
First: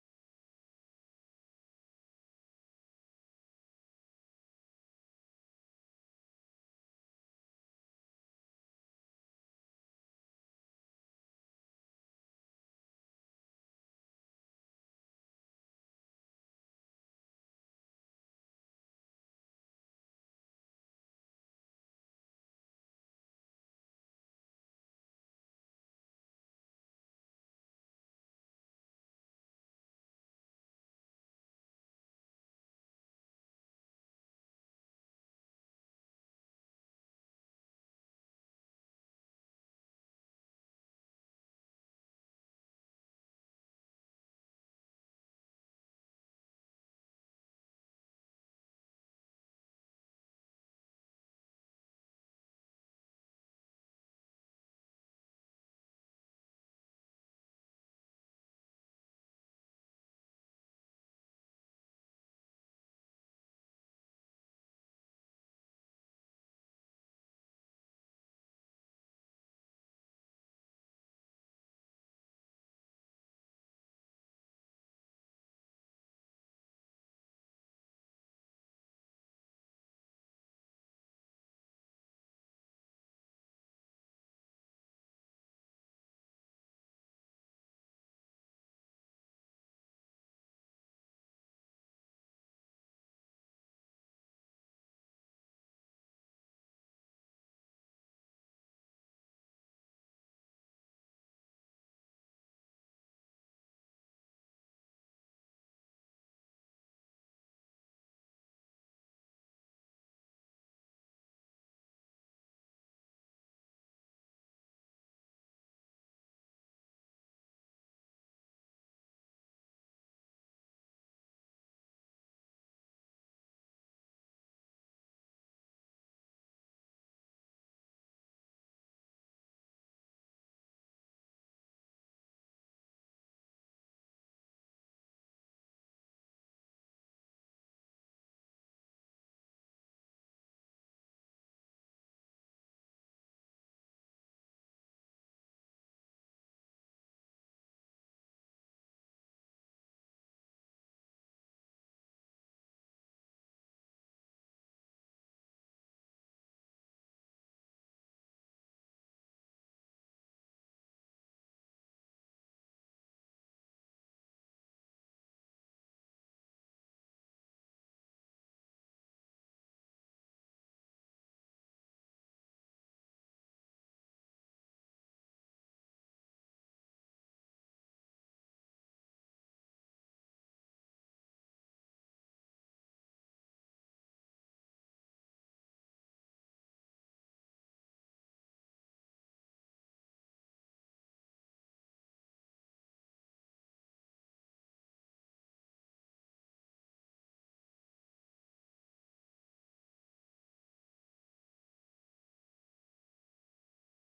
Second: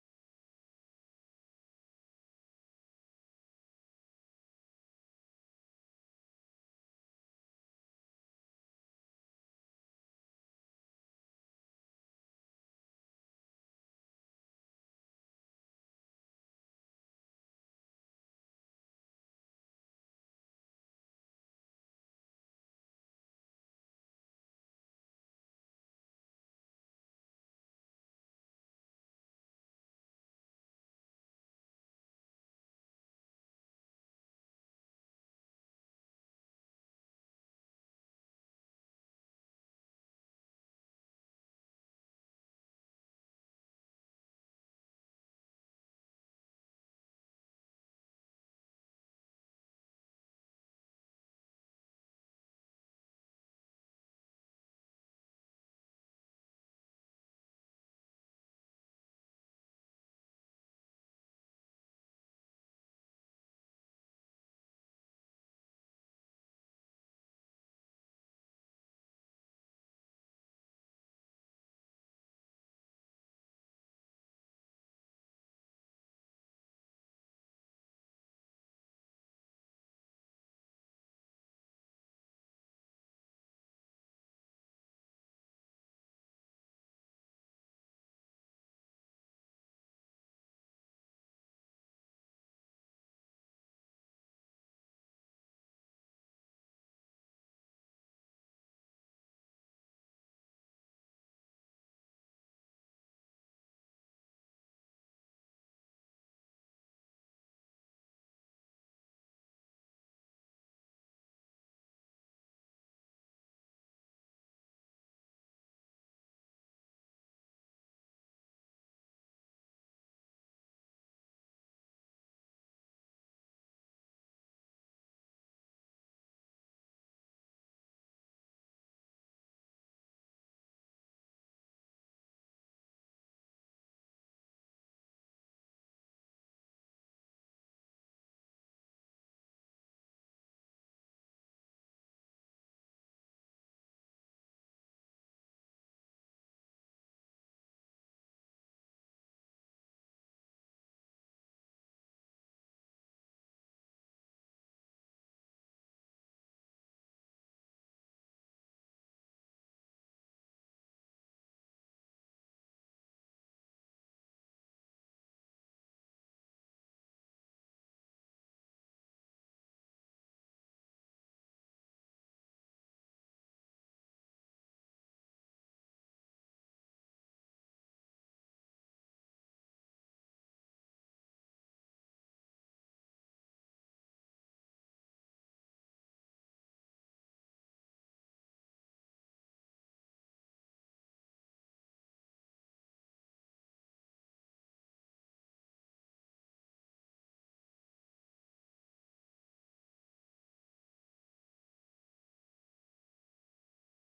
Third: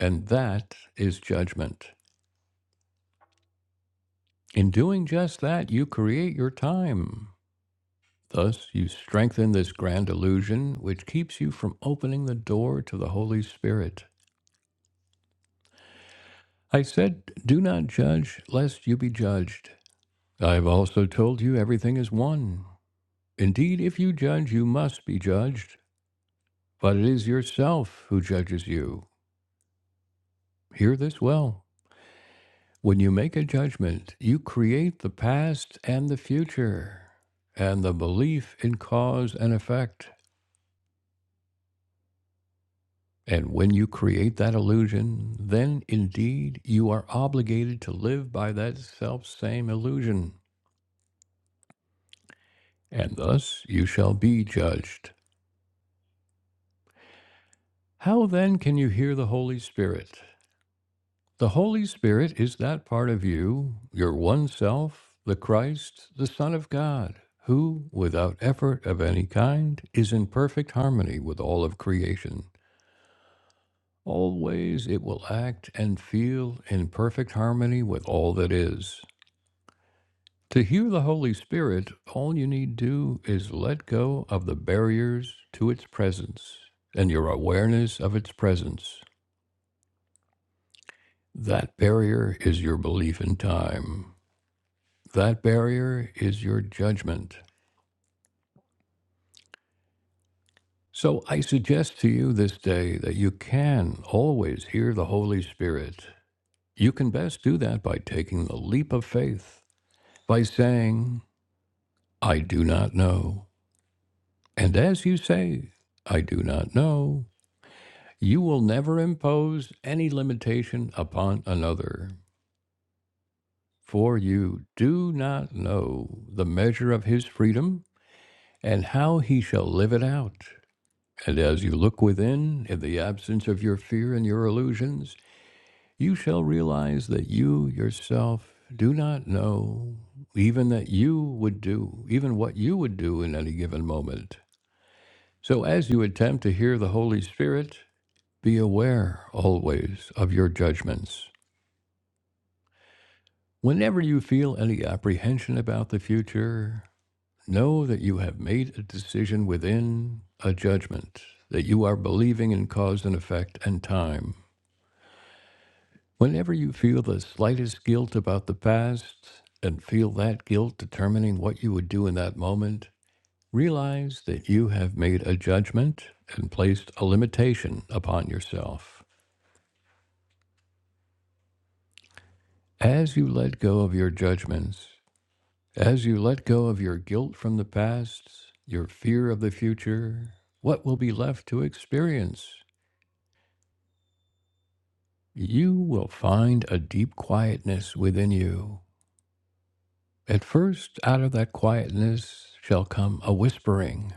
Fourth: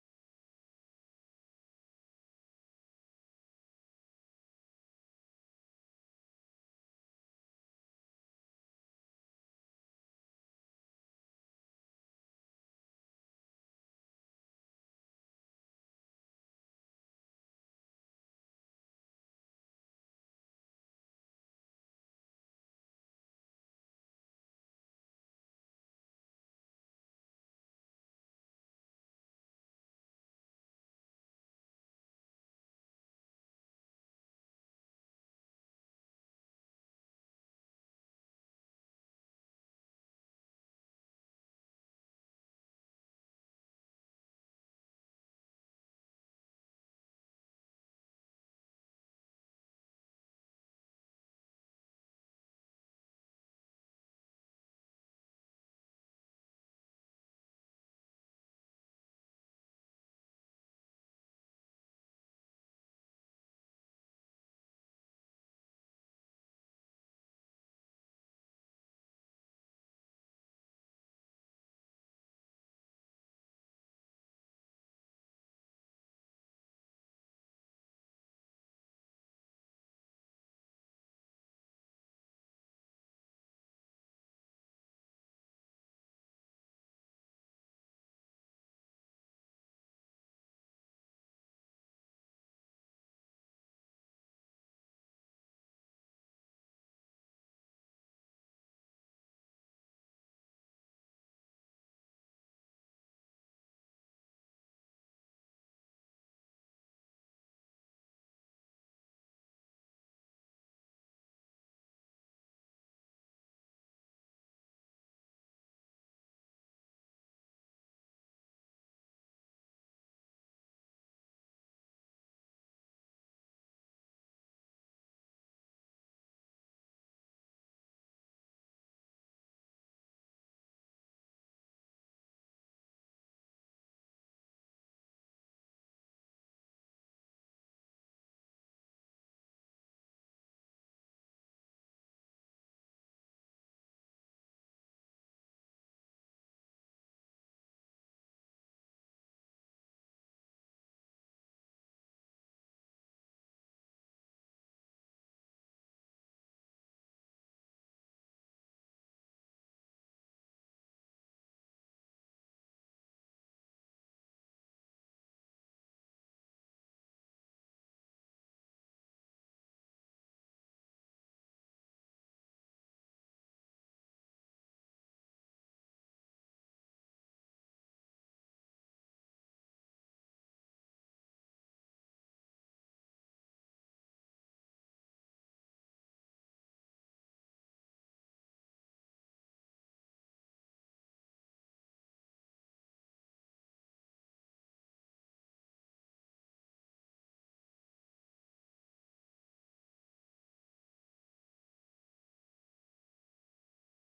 S1: And that is judgment. In doing just that, you create your time. Thus, you strengthen this grand illusion, which keeps you from opening the door to the Holy Spirit. I said, Do not judge, lest you be judged. I have also told you everything is one. Indeed, if you judge, you must be judged. But it is yourself who judges you. Hear this well. When you make a judgment, you create the past and the future, and the belief in cause and effect. And when you create that illusion, then indeed you are obligated to live by that self same illusion, and thus you shall be judged. How then can you hear the Holy Spirit? The Holy Spirit is that part of you, your one self, the Christ, the Son of God, who, without effort of any kind, is in perfect harmony with all of creation. Always it will act and feel in perfect harmony with all that is. To hear the Holy Spirit, all you need do is let go of the barriers to its presence and your awareness of its presence. That barrier is your belief in time. That barrier is your judgment. So I suggest to you this day that you can always hear the Holy Spirit. You can best do that by taking the leap of faith, by saying, I do not know. And as you say, I do not know, you will never impose any limitation upon another. For you do not know the measure of his freedom and how he shall live it out. And as you look within, in the absence of your fear and your illusions, you shall realize that you yourself do not know even that you would do, even what you would do in any given moment. So as you attempt to hear the Holy Spirit, be aware always of your judgments. Whenever you feel any apprehension about the future, know that you have made a decision within a judgment, that you are believing in cause and effect and time. Whenever you feel the slightest guilt about the past and feel that guilt determining what you would do in that moment, realize that you have made a judgment and placed a limitation upon yourself. As you let go of your judgments, as you let go of your guilt from the past, your fear of the future, what will be left to experience? You will find a deep quietness within you At first, out of that quietness shall come a whispering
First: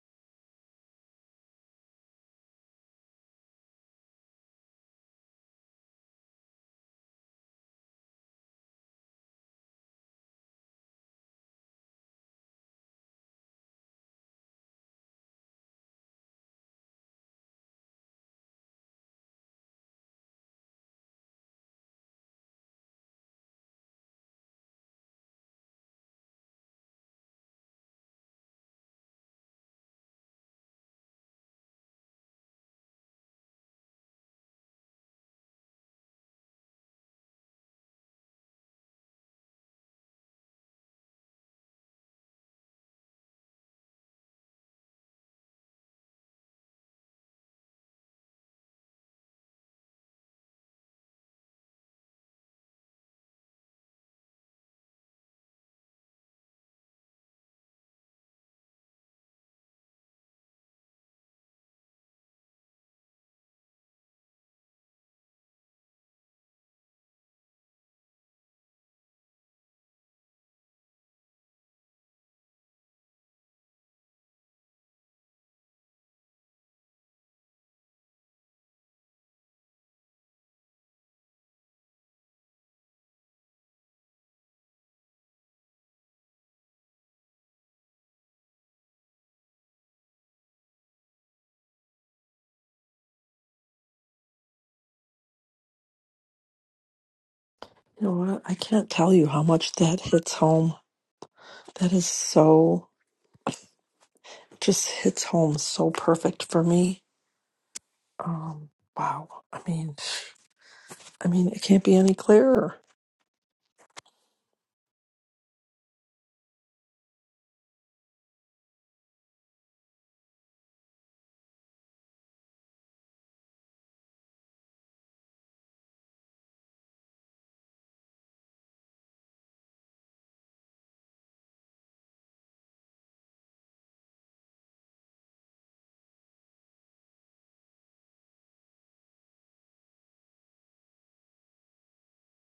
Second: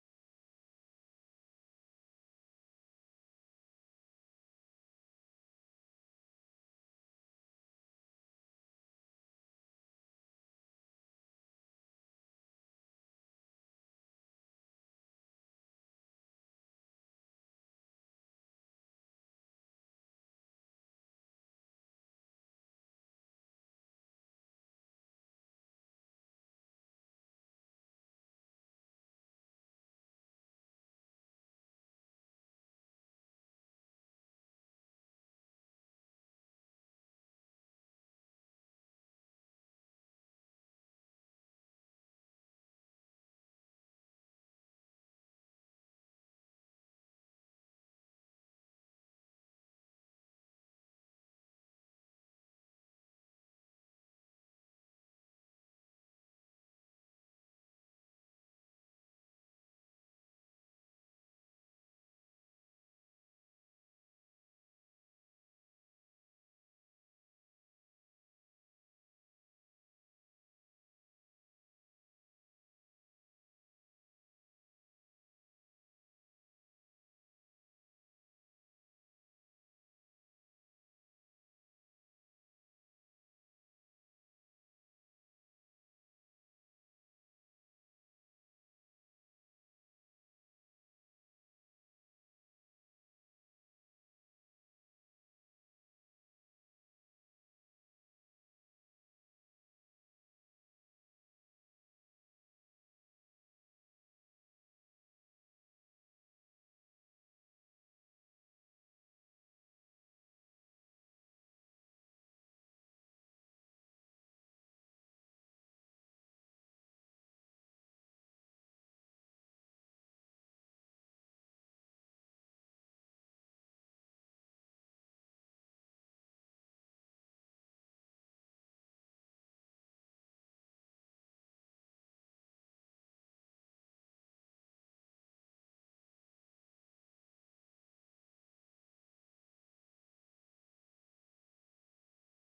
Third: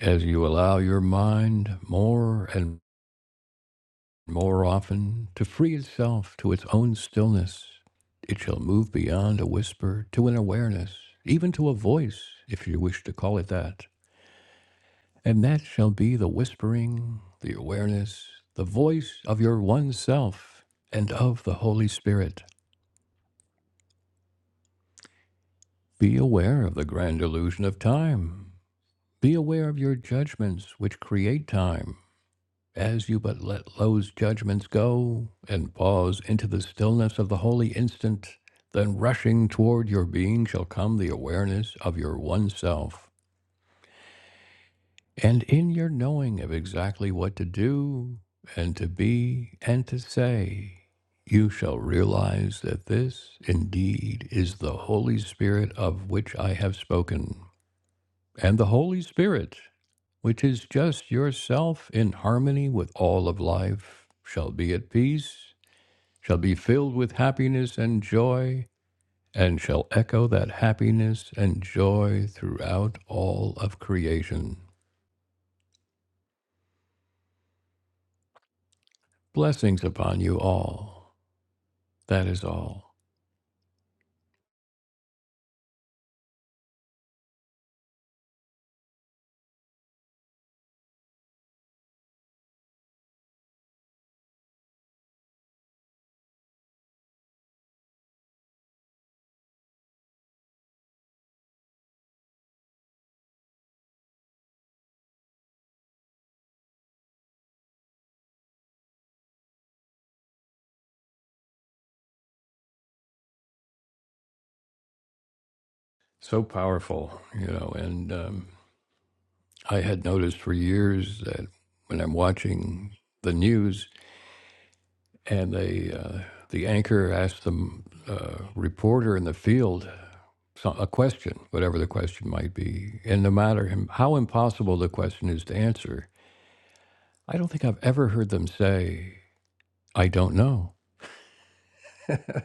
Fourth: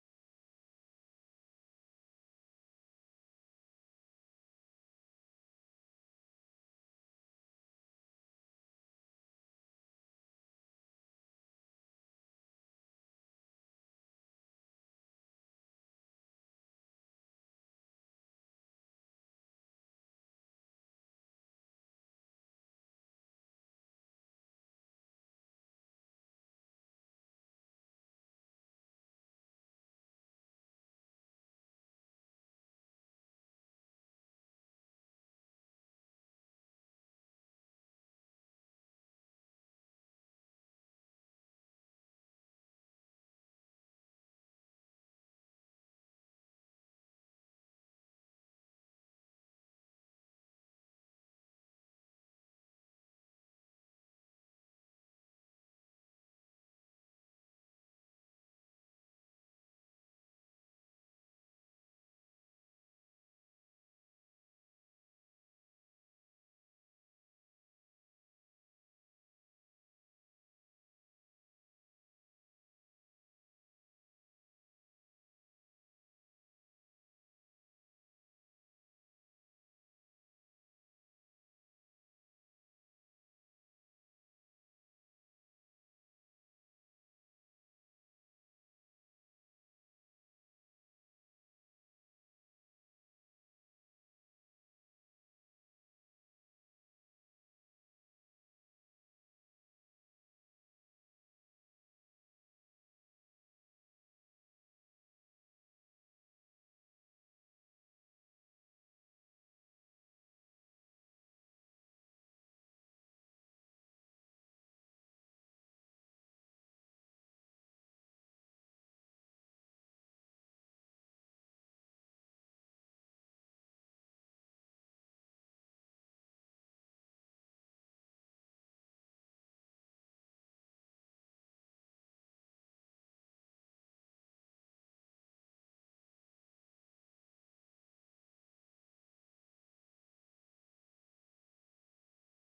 S1: as you allow your mind more and more often to free itself to its own stillness. It shall move beyond a whisper to an awareness, even to a voice, if you wish to call it that. And that shall be the whispering, the awareness, the voice of your one self and of the Holy Spirit. Be aware of the grand illusion of time. Be aware of your judgments which create time, as you but let those judgments go and pause into the stillness of the holy instant. Then, rushing toward your being, shall come the awareness of your one self. And in your knowing of exactly what to do and to be and to say, you shall realize that this indeed is the Holy Spirit of which I have spoken. and the Holy Spirit, which is just yourself in harmony with all of life, shall be at peace, shall be filled with happiness and joy, and shall echo that happiness and joy throughout all of creation. Blessings upon you all. That is all.
S2: You know what? I can't tell you how much that hits home. That is so, just hits home so perfect for me. Um, wow. I mean, I mean, it can't be any clearer.
S1: So powerful, you know. And um, I had noticed for years that when I'm watching the news, and they uh, the anchor asked the uh, reporter in the field so- a question, whatever the question might be, and no matter how impossible the question is to answer, I don't think I've ever heard them say, "I don't know."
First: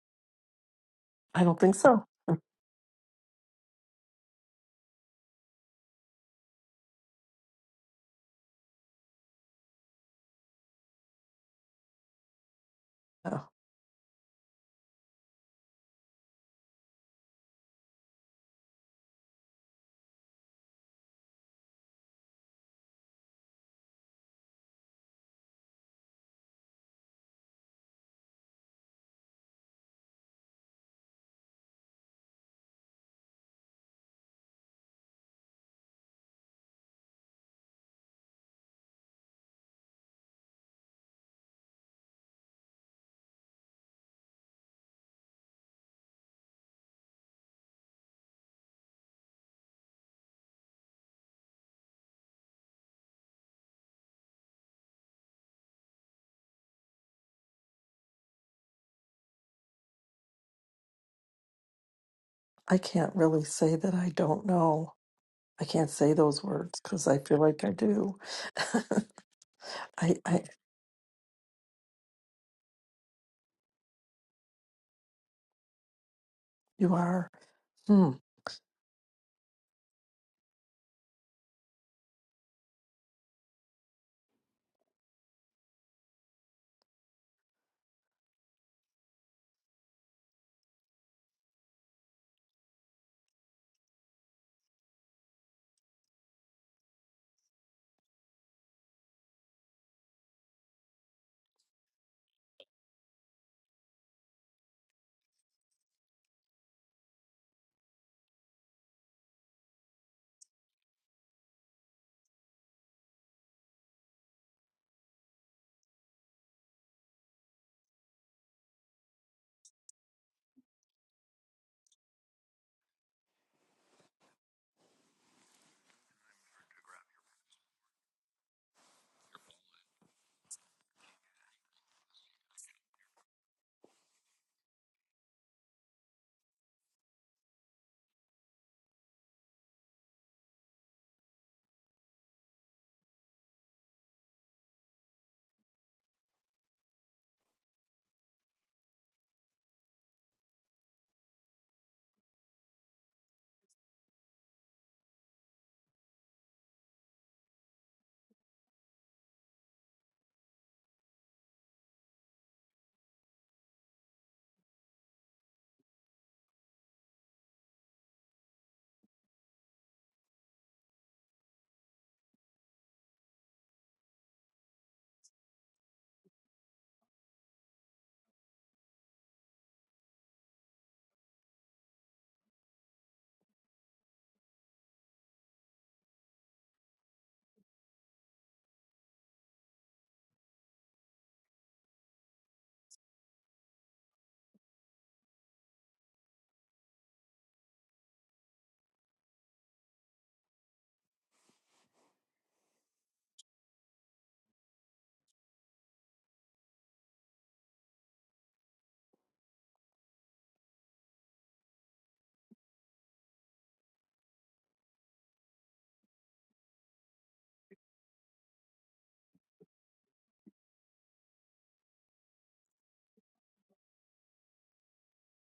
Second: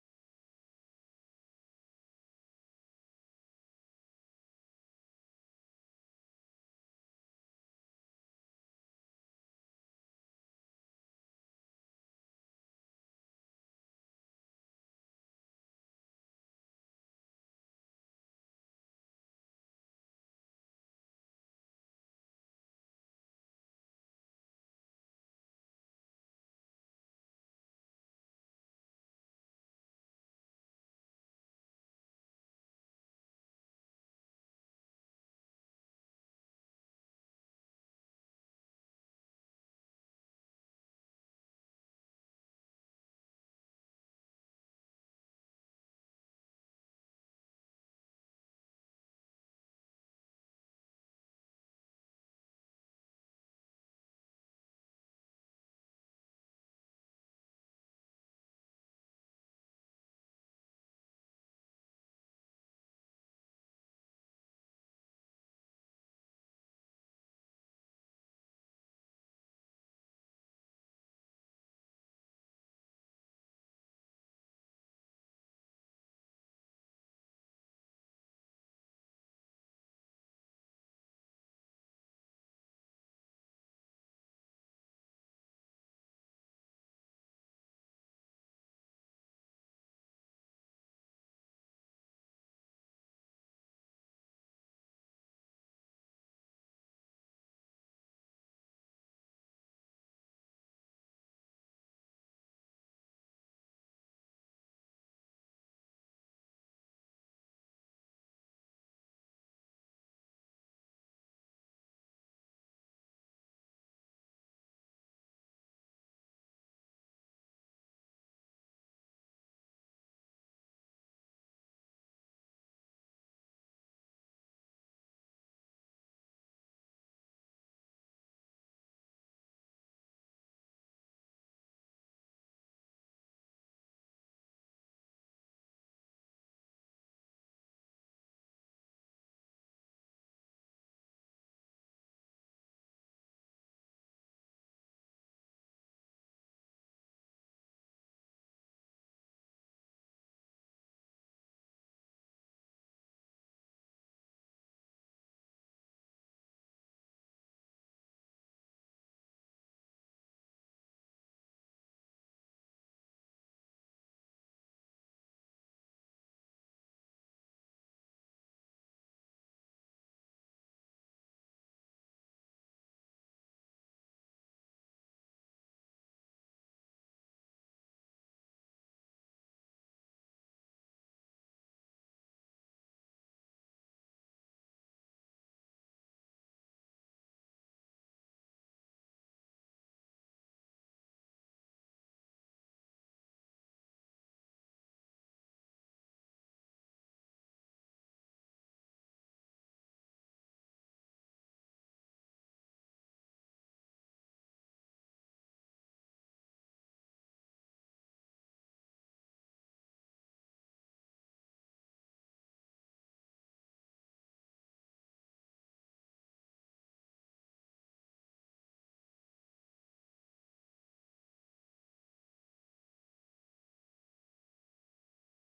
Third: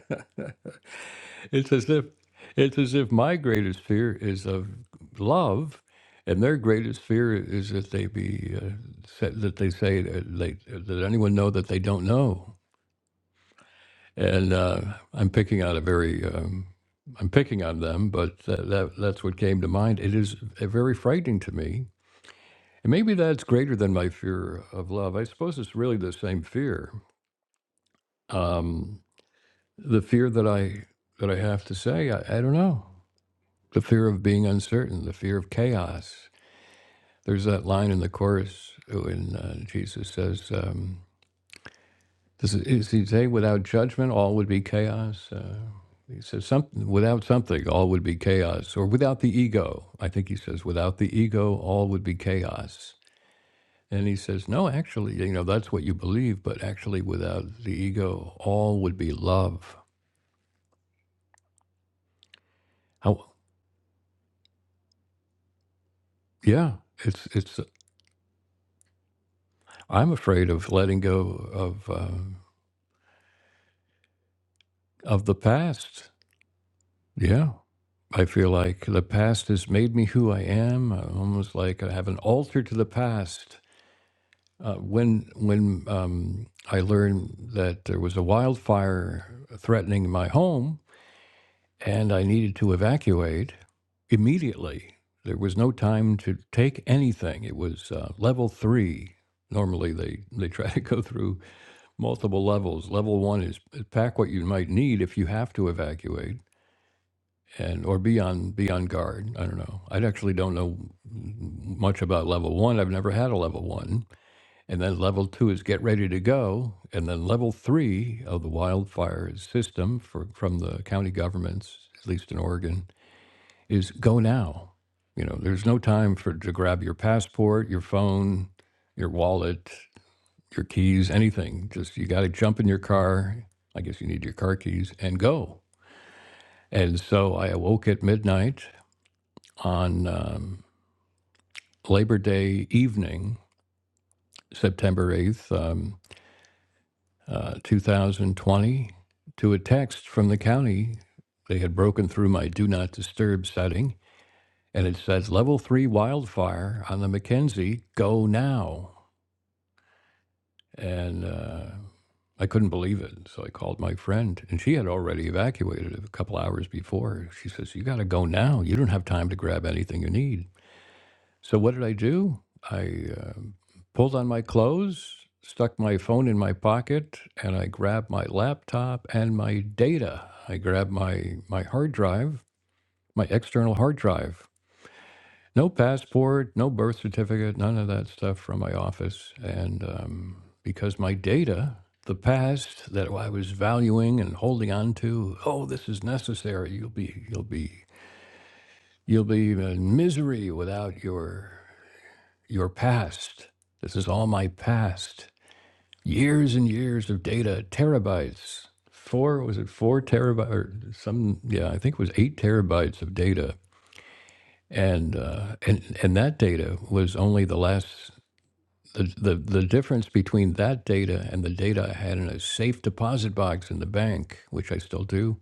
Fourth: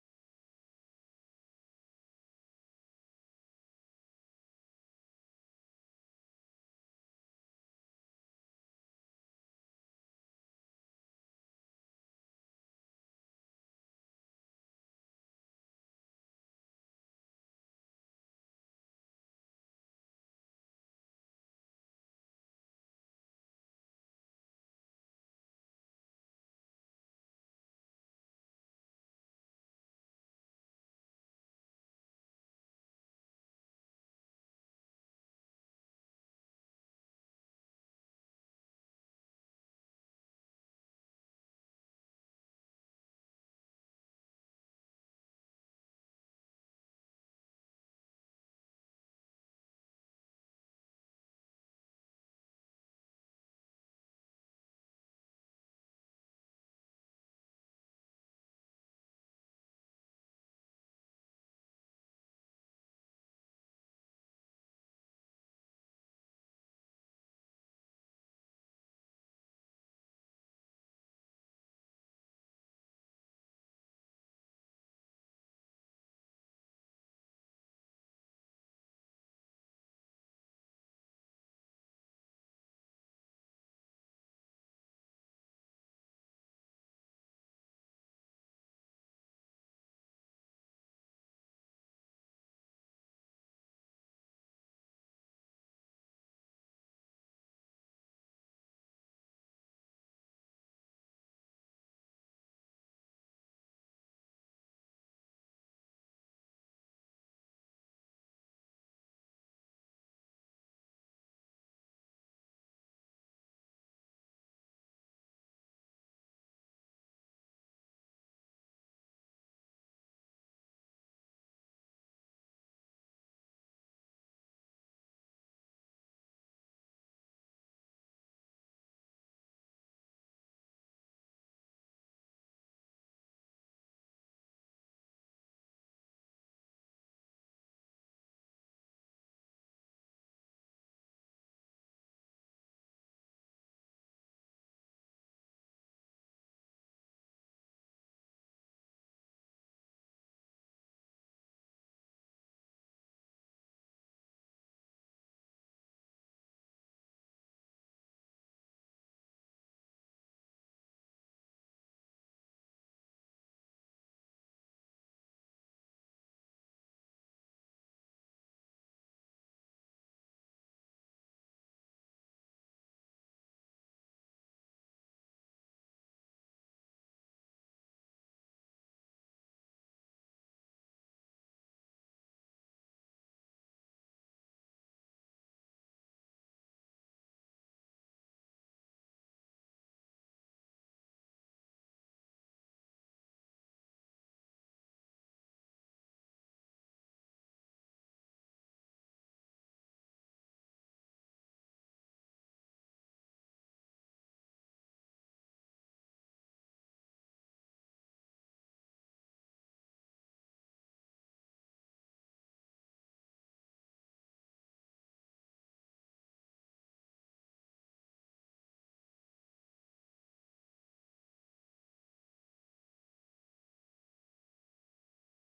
S2: I don't
S1: It's
S2: think
S1: as if
S2: so.
S1: it's as if my greatest fear is of love, and their greatest fear is that they be uh, sa- that they say that, they, that anyone know that they don't know.
S2: Yeah.
S1: and uh, I'm picking on a very um, I'm picking on them, but that, that that's what came to mind. It is uh, very frightening to me, and maybe that's greater than my fear of love. I suppose it's really the same fear, um, the fear that I that I have to say I, I don't know, the fear of being uncertain, the fear of chaos. There's that line in the chorus when uh, Jesus says. Um, Does it, is he say without judgment all would be chaos? Uh, he says something without something all would be chaos, or without the ego. I think he says without the ego all would be chaos. And he says no, actually, you know that's what you believe, but actually without the ego all would be love.
S2: I can't
S1: How?
S2: really say that I don't know. I can't say those
S1: Yeah,
S2: words because I
S1: it's
S2: feel
S1: it's.
S2: like I do.
S1: I'm
S2: I, I,
S1: afraid of letting go of um, of the past.
S2: you are.
S1: Yeah.
S2: hmm.
S1: I feel like the past has made me who I am. I'm almost like I have an altar to the past Uh, when when um, I learned that there was a wildfire threatening my home and I needed to evacuate immediately, there was no time to take anything. It was uh, level three. Normally, they, they try to go through multiple levels. Level one is pack what you might need if you have to evacuate and or be on be on guard. I don't know. I actually don't know much about level one. I've never had a level one and then level two is get ready to go. And then level three of the wildfire system for, from the county governments, at least in Oregon, is go now. You know, there's no time for to grab your passport, your phone, your wallet, your keys, anything. Just you got to jump in your car. I guess you need your car keys and go. And so I awoke at midnight on um, Labor Day evening, September 8th. Um, uh, 2020 to a text from the county. They had broken through my do not disturb setting, and it said level three wildfire on the Mackenzie, go now. And uh, I couldn't believe it. So I called my friend, and she had already evacuated a couple hours before. She says, You got to go now. You don't have time to grab anything you need. So what did I do? I uh, pulled on my clothes, stuck my phone in my pocket, and I grabbed my laptop and my data. I grabbed my my hard drive, my external hard drive. No passport, no birth certificate, none of that stuff from my office, and um, because my data. The past that I was valuing and holding on to, oh, this is necessary. You'll be, you'll be, you'll be in misery without your your past. This is all my past. Years and years of data, terabytes. Four, was it four terabytes or some, yeah, I think it was eight terabytes of data. And, uh, and, and that data was only the last, the, the, the difference between that data and the data I had in a safe deposit box in the bank, which I still do,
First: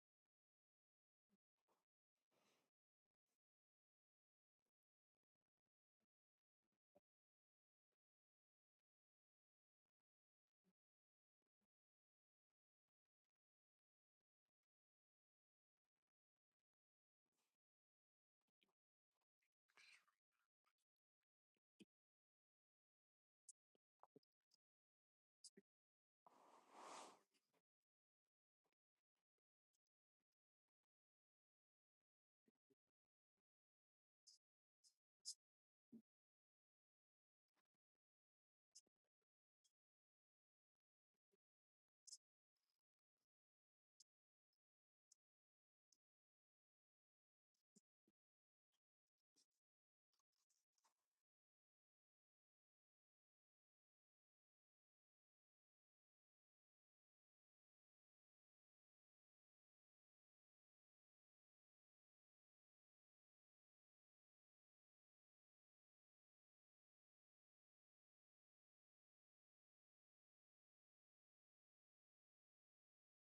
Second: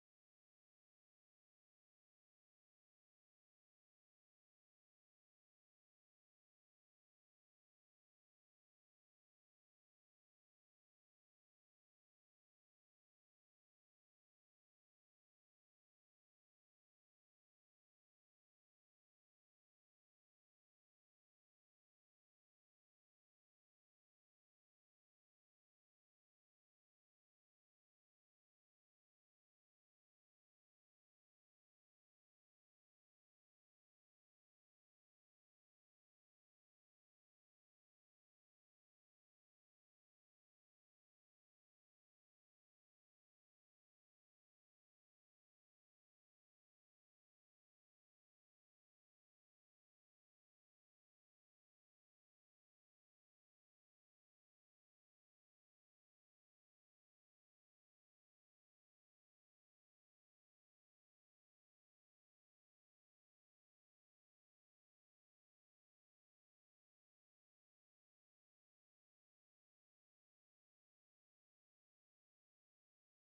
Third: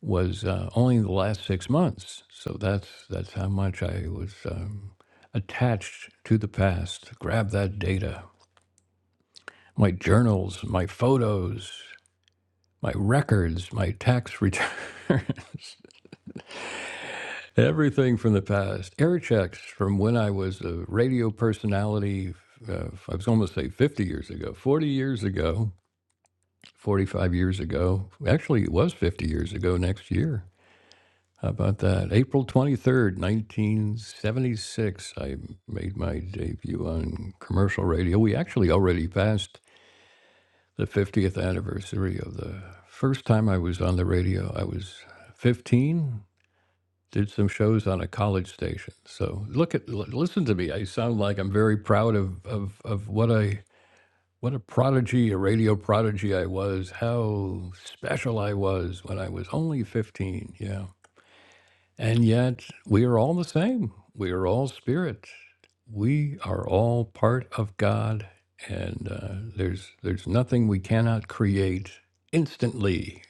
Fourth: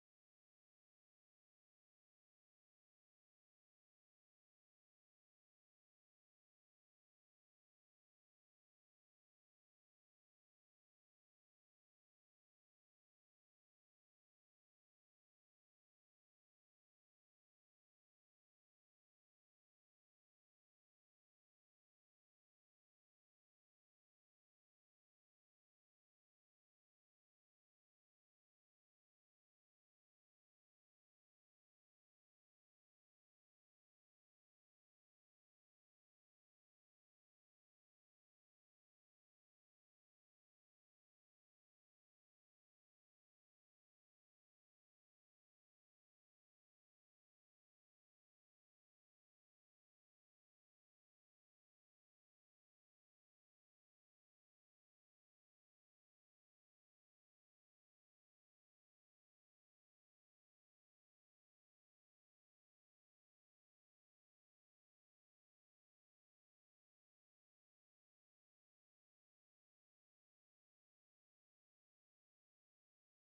S1: was uh, only the last six months. So that's, that's how much I was um, attached to the past. Grab that data. my journals, my photos, my records, my tax return, everything from the past, air checks from when I was a radio personality. Uh, I was almost say 50 years ago, 40 years ago, 45 years ago. Actually, it was 50 years ago next year. How about that? April 23rd, 1976, I made my debut on commercial radio. We actually already passed the 50th anniversary of the first time I was on the radio. I was 15, did some shows on a college station. So look at l- listen to me. I sound like I'm very proud of of of what I what a prodigy, a radio prodigy I was. How special I was when I was only 15. Yeah. And yet, we are all the same. We are all spirit. We are all part of God, and uh, there's there's nothing we cannot create instantly.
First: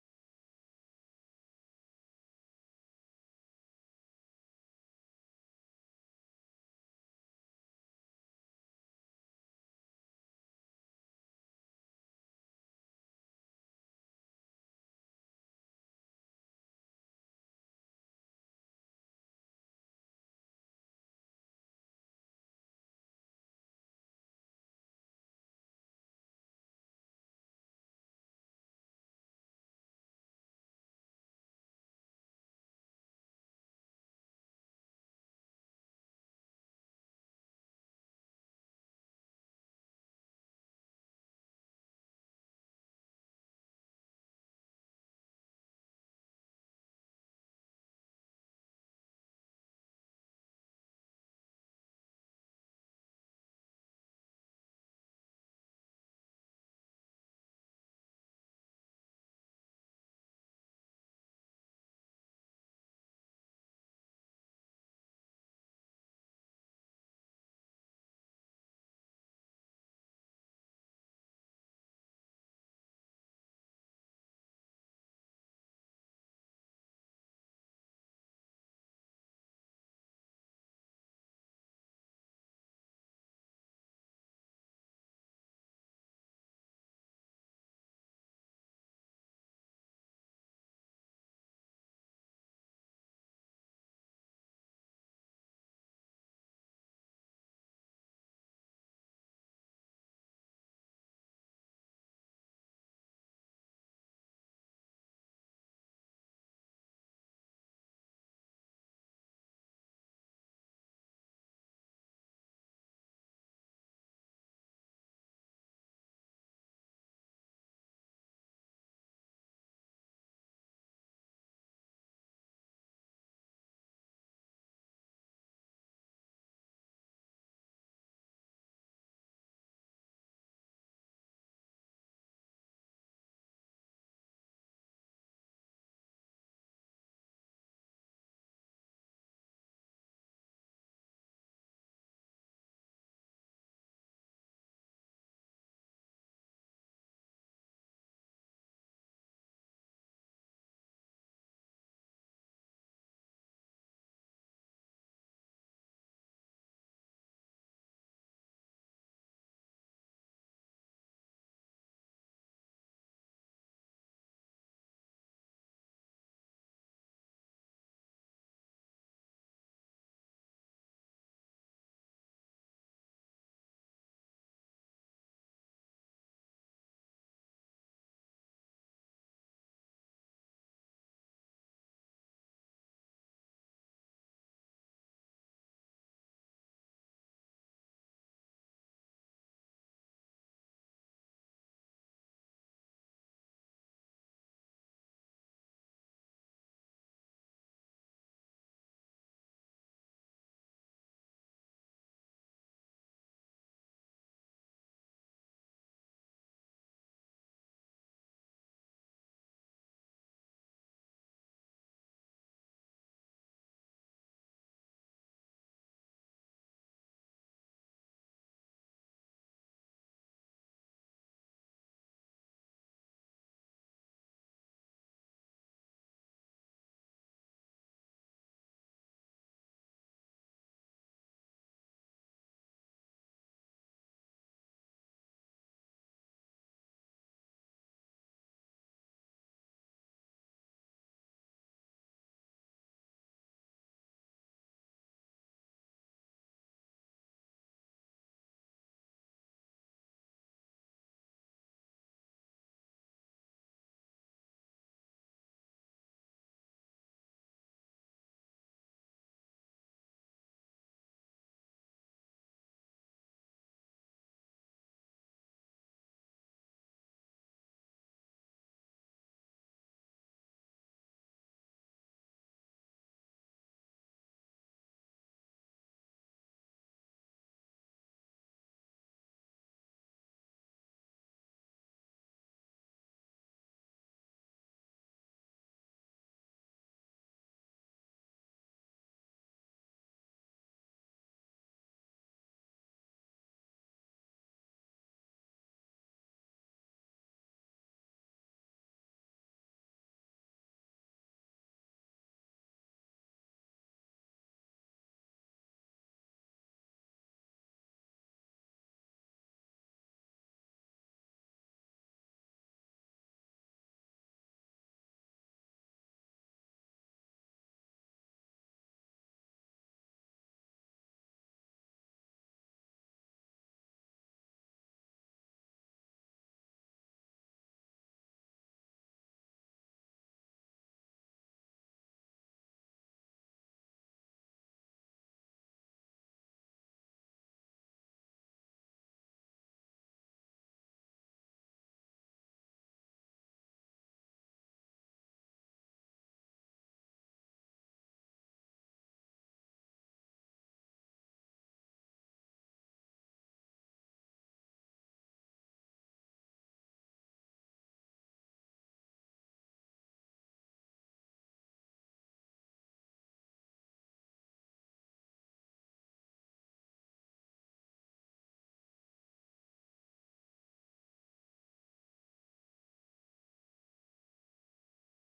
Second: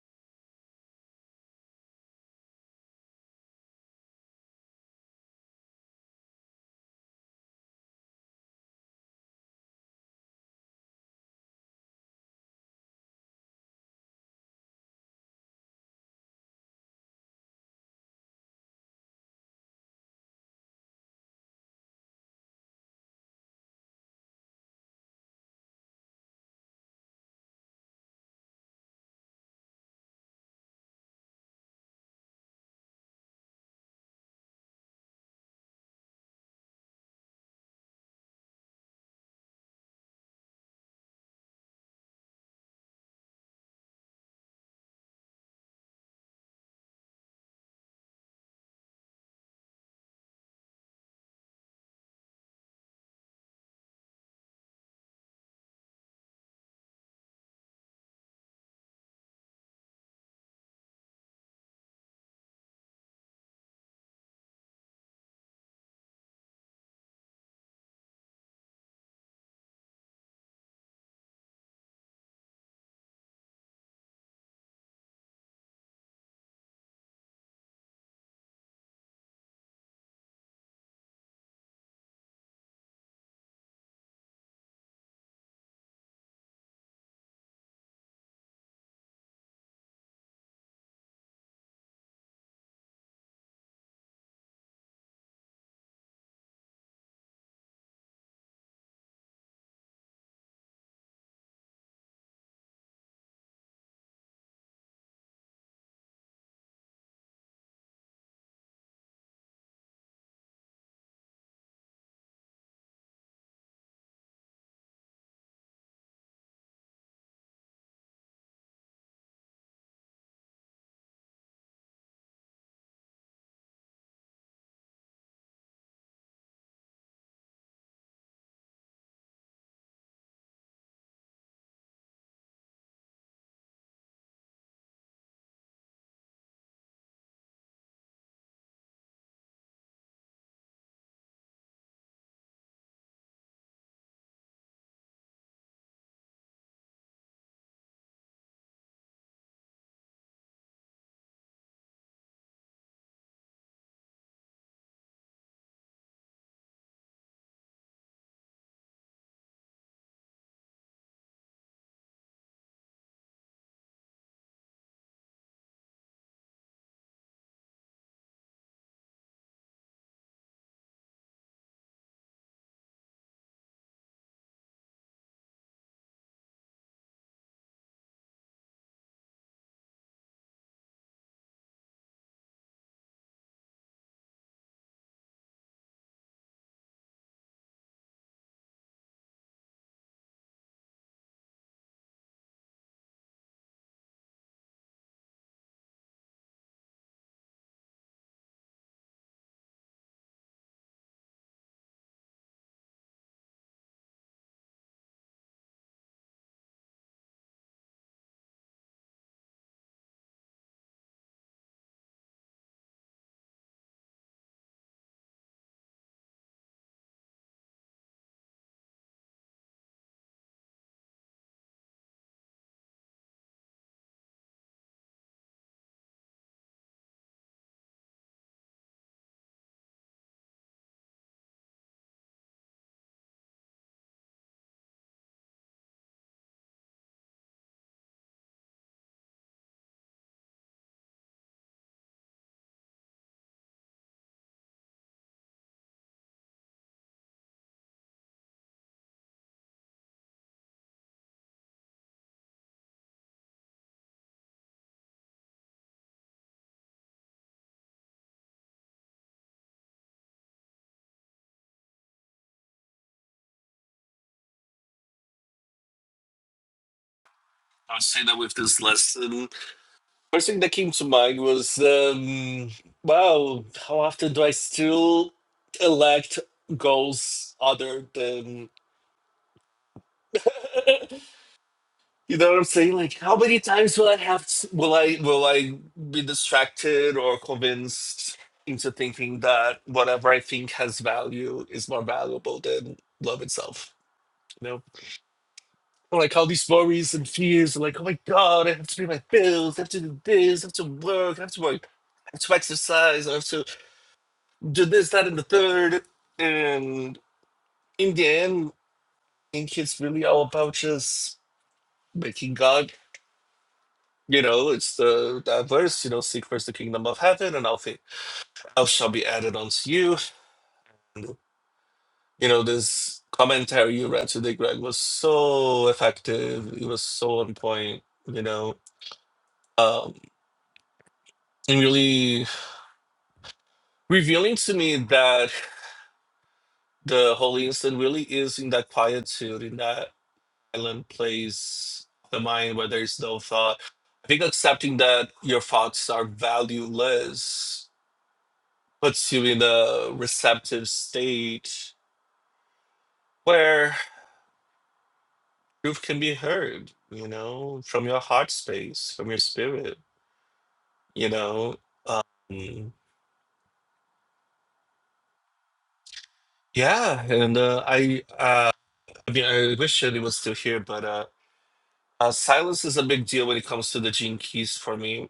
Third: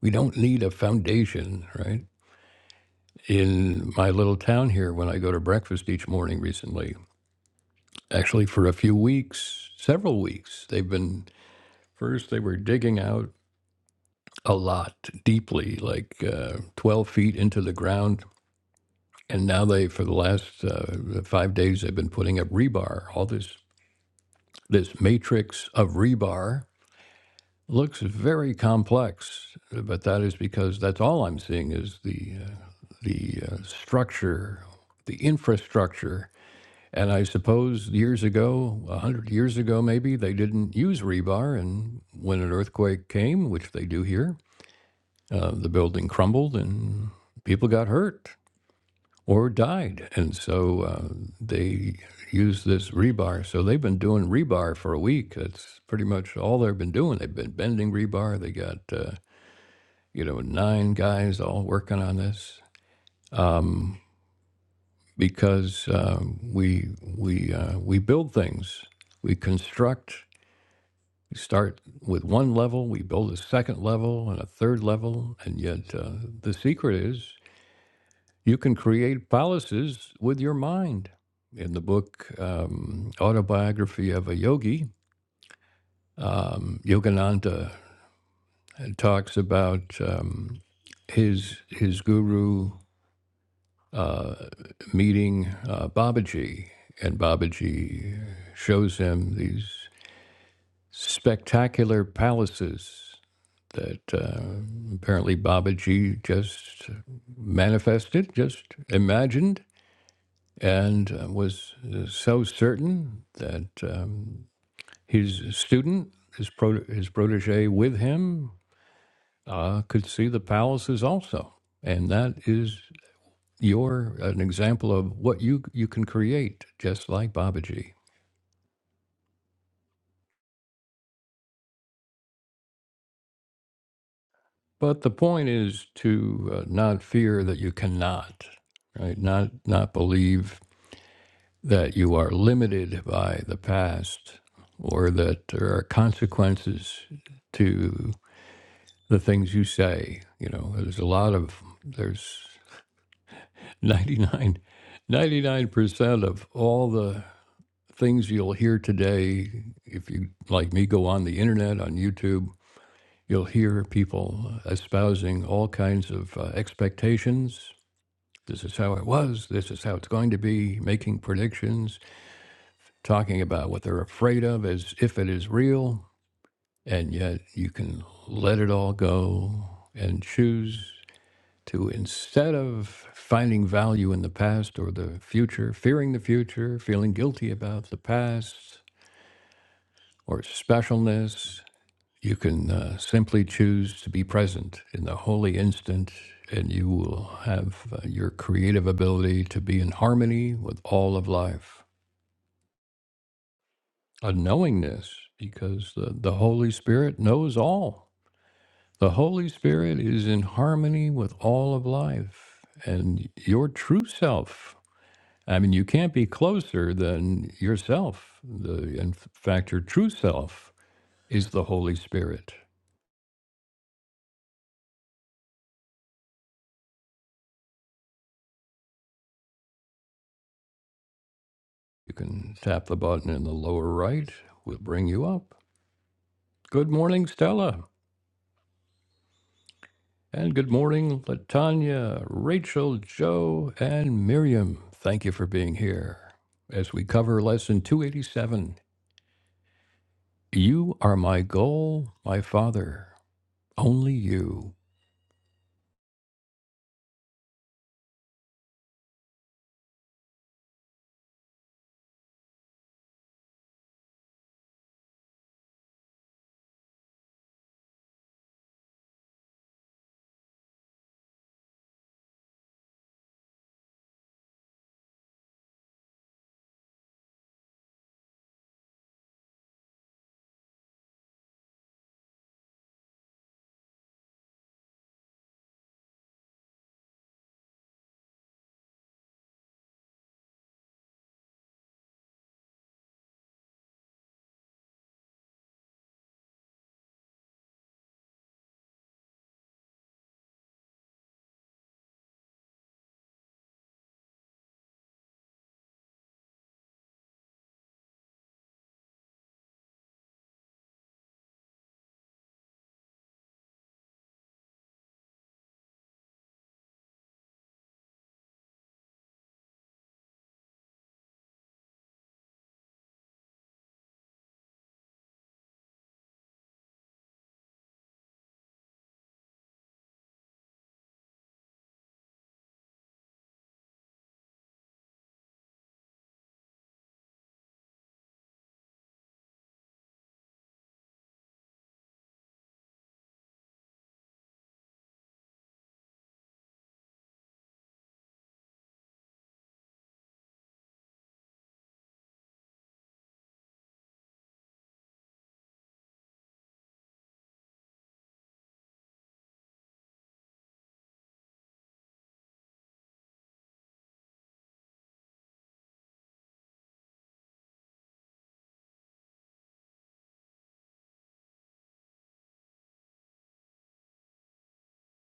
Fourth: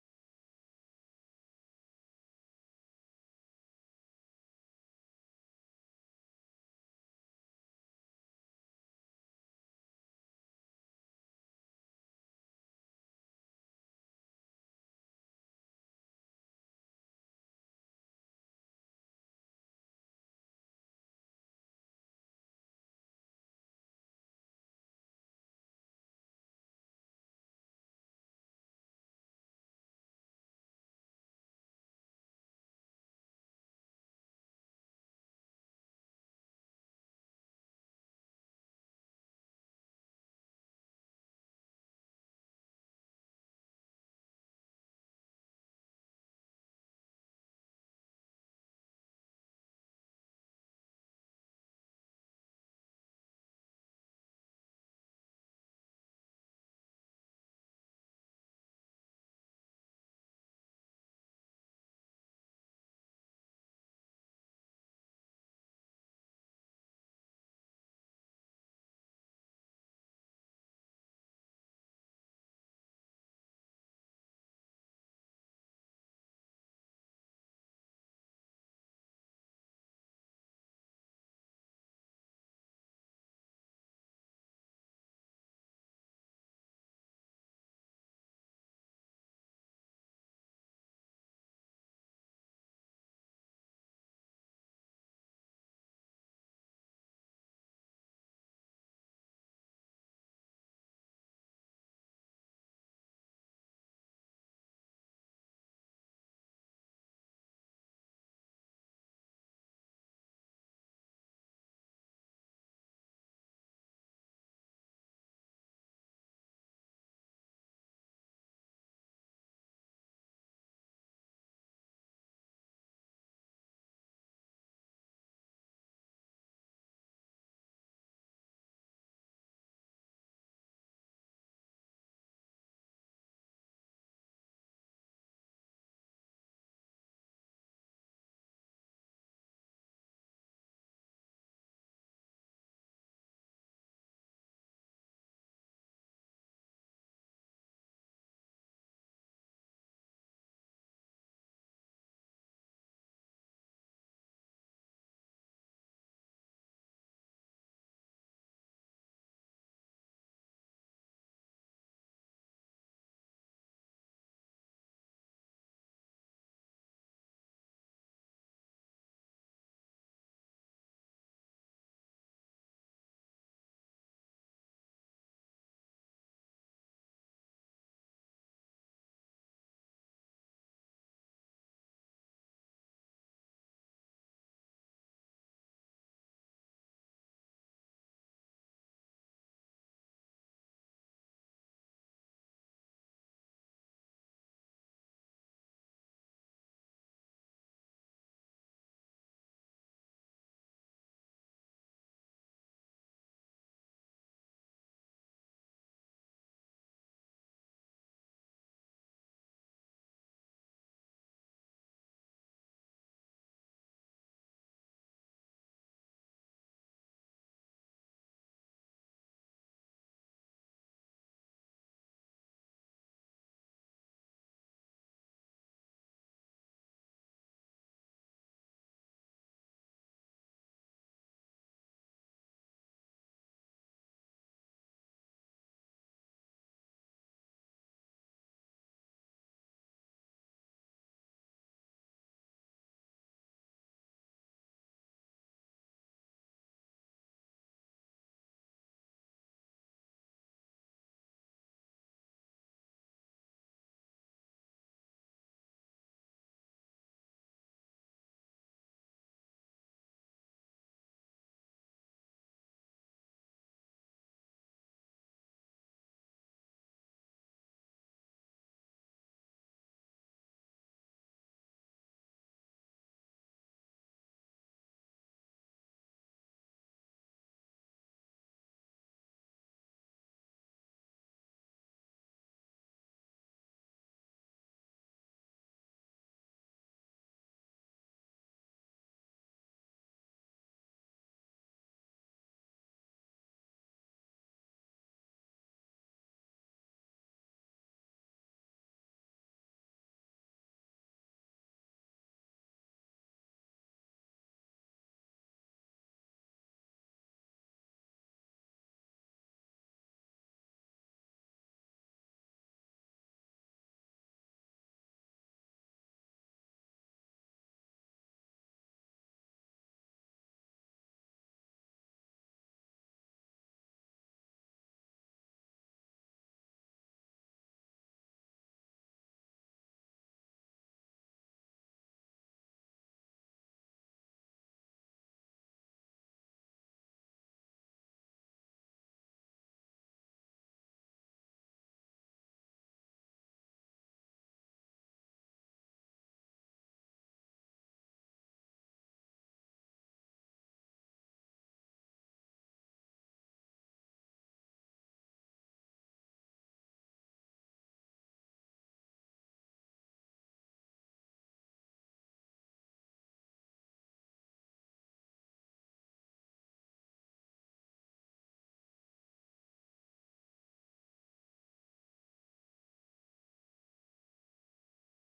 S1: We don't need a foundation, right? In my little town here, when I go to breakfast each morning recently, actually for a few weeks, several weeks, they've been first they were digging out a lot deeply, like uh, 12 feet into the ground and now they for the last uh, five days they've been putting up rebar all this this matrix of rebar looks very complex but that is because that's all i'm seeing is the uh, the uh, structure the infrastructure and i suppose years ago a 100 years ago maybe they didn't use rebar and when an earthquake came which they do here uh, the building crumbled and people got hurt or died. And so uh, they use this rebar. So they've been doing rebar for a week. That's pretty much all they've been doing. They've been bending rebar. They got, uh, you know, nine guys all working on this um, because uh, we, we, uh, we build things, we construct. We start with one level, we build a second level and a third level, and yet uh, the secret is You can create palaces with your mind. In the book um, Autobiography of a Yogi, um, Yogananda talks about um, his his guru uh, meeting uh, Babaji, and Babaji shows him these spectacular palaces that uh, apparently Babaji just manifested, just imagined, and uh, was uh, so certain that um, his student, his, pro- his protege with him, uh, could see the palaces also. And that is your an example of what you you can create, just like Babaji. But the point is to uh, not fear that you cannot, right? Not not believe that you are limited by the past or that there are consequences to. the things you say. You know, there's a lot of, there's ninety nine, ninety nine percent of all the things you'll hear today. If you, like me, go on the internet, on YouTube, you'll hear people espousing all kinds of uh, expectations. This is how it was. This is how it's going to be, making predictions, talking about what they're afraid of as if it is real. And yet you can let it all go and choose to instead of finding value in the past or the future, fearing the future, feeling guilty about the past or specialness, you can uh, simply choose to be present in the holy instant, and you will have uh, your creative ability to be in harmony with all of life. A knowingness, because the, the Holy Spirit knows all. The Holy Spirit is in harmony with all of life, and your true self I mean, you can't be closer than yourself. The, in fact, your true self is the Holy Spirit. You can tap the button in the lower right, we'll bring you up. Good morning, Stella. And good morning, Latanya, Rachel, Joe, and Miriam. Thank you for being here. As we cover lesson 287, you are my goal, my Father, only you.
S3: I would say that with this lesson, first thing that came to mind was, um, wow, how often do I still elect goals other than You know what I'm saying? Like, how many times will I have? To, Will I will I be distracted or convinced into thinking that whatever I think has value is more valuable than love itself? You know, Or like all these worries and fears. and Like, oh my god, I have to pay my bills. I have to do this. I have to work. I have to work. I have to exercise. I have to do this, that, and the third. And in the end, I think it's really all about just making God You know, it's the that verse, you know, seek first the kingdom of heaven and all things else shall be added unto you. And, you know, this commentary you read today, Greg, was so effective. It was so on point, you know, um, and really revealing to me that the Holy Instant really is in that quietude, in that silent place of the mind where there is no thought. I think accepting that your thoughts are valueless puts you in a receptive state where truth can be heard, you know, from your heart space, from your spirit, you know. Mm. Yeah, and uh, I, uh, I mean, I wish Shirley was still here, but uh, uh, silence is a big deal when it comes to the gene keys for me.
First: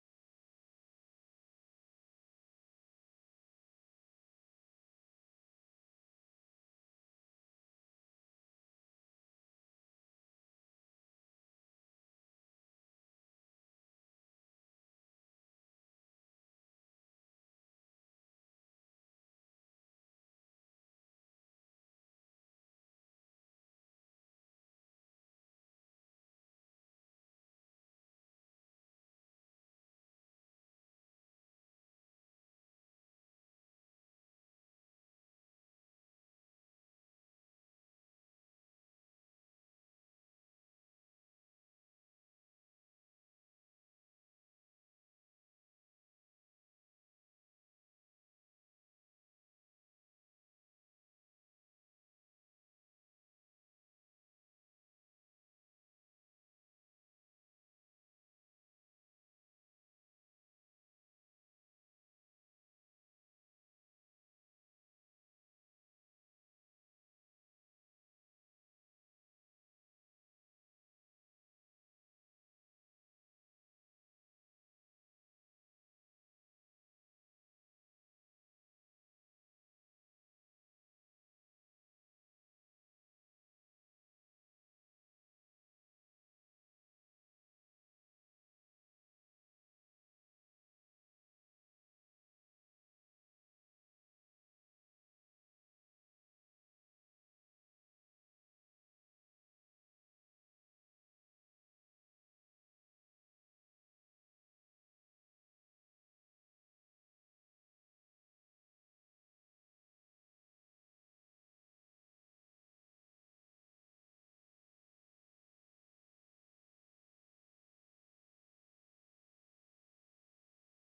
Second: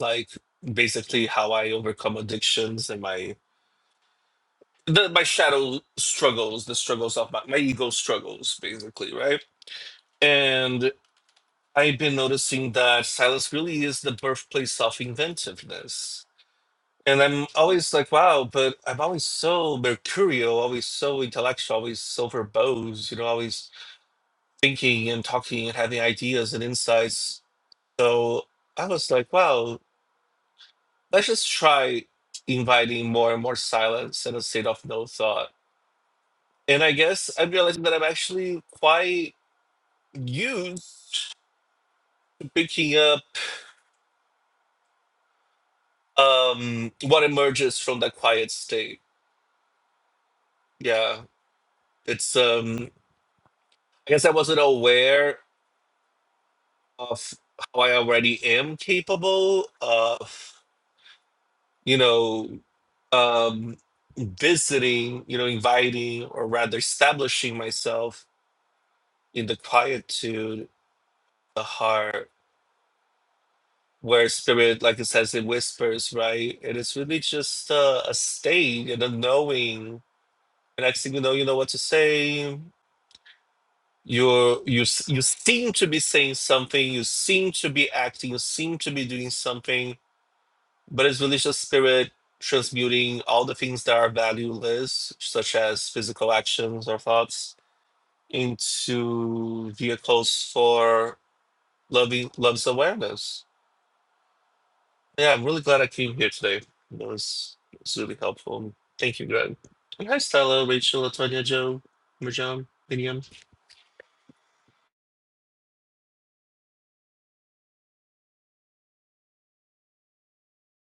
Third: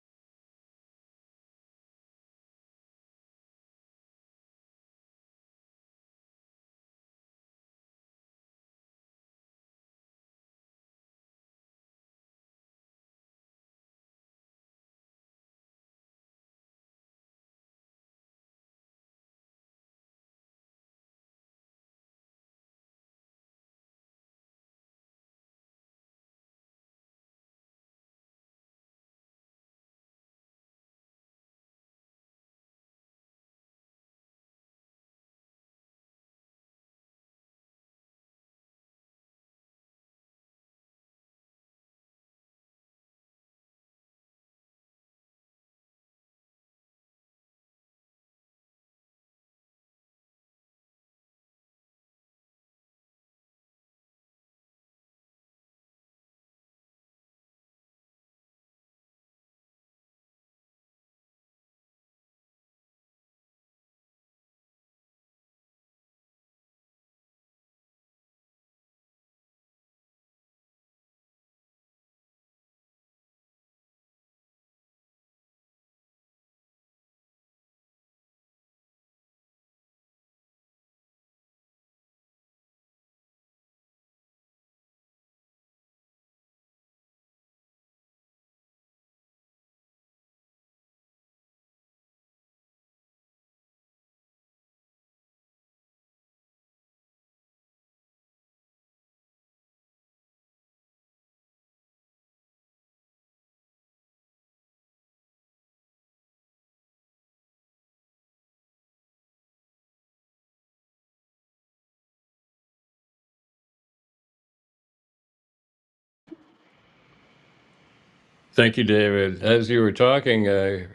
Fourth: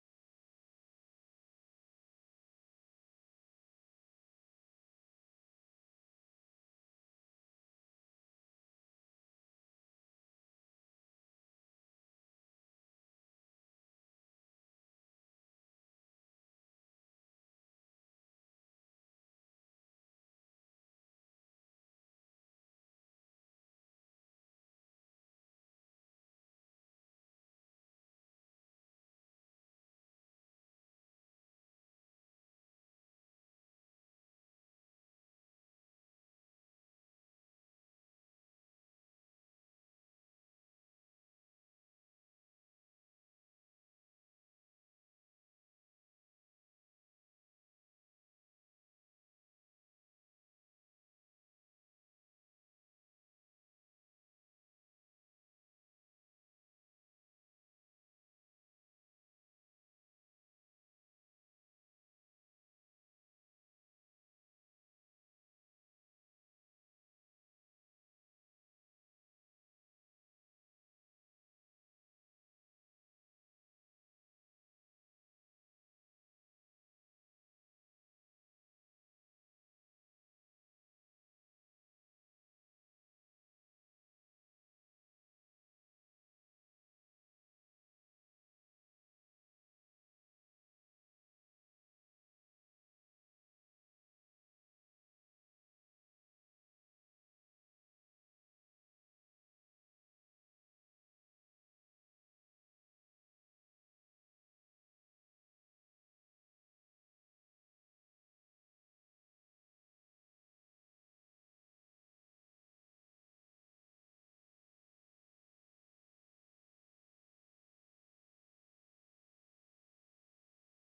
S3: Like basically how I overcome addictions and my the, my shadow struggles, the struggles of my, my ego struggles, basically, right? And. I've been noticing that silence really is the birthplace of inventiveness. And I'm always like, wow, but I'm always so mercurial, always so intellectual, always so verbose, you know, always thinking and talking and having ideas and insights. So I was like, wow, let's just try inviting more and more silence and a state of no thought. And I guess I'm realizing that I'm actually quite used to picking up um, what emerges from that quiet state Yeah, it's um I guess I wasn't aware of how I already am capable of, you know, um visiting, you know, inviting or rather establishing myself in the quietude, the heart, where spirit, like it says, it whispers, right? And it's really just uh, a state and a knowing. And next thing you know, you know what to say. you you s- you seem to be saying something you seem to be acting you seem to be doing something but it's religious spirit transmuting all the things that are valueless such as physical actions or thoughts into vehicles for loving love's awareness yeah i'm really glad i came here today that was, it was really helpful thank you greg And hi stella rachel latonia joe marjan Miriam.
S1: Thank you, David. As you were talking, I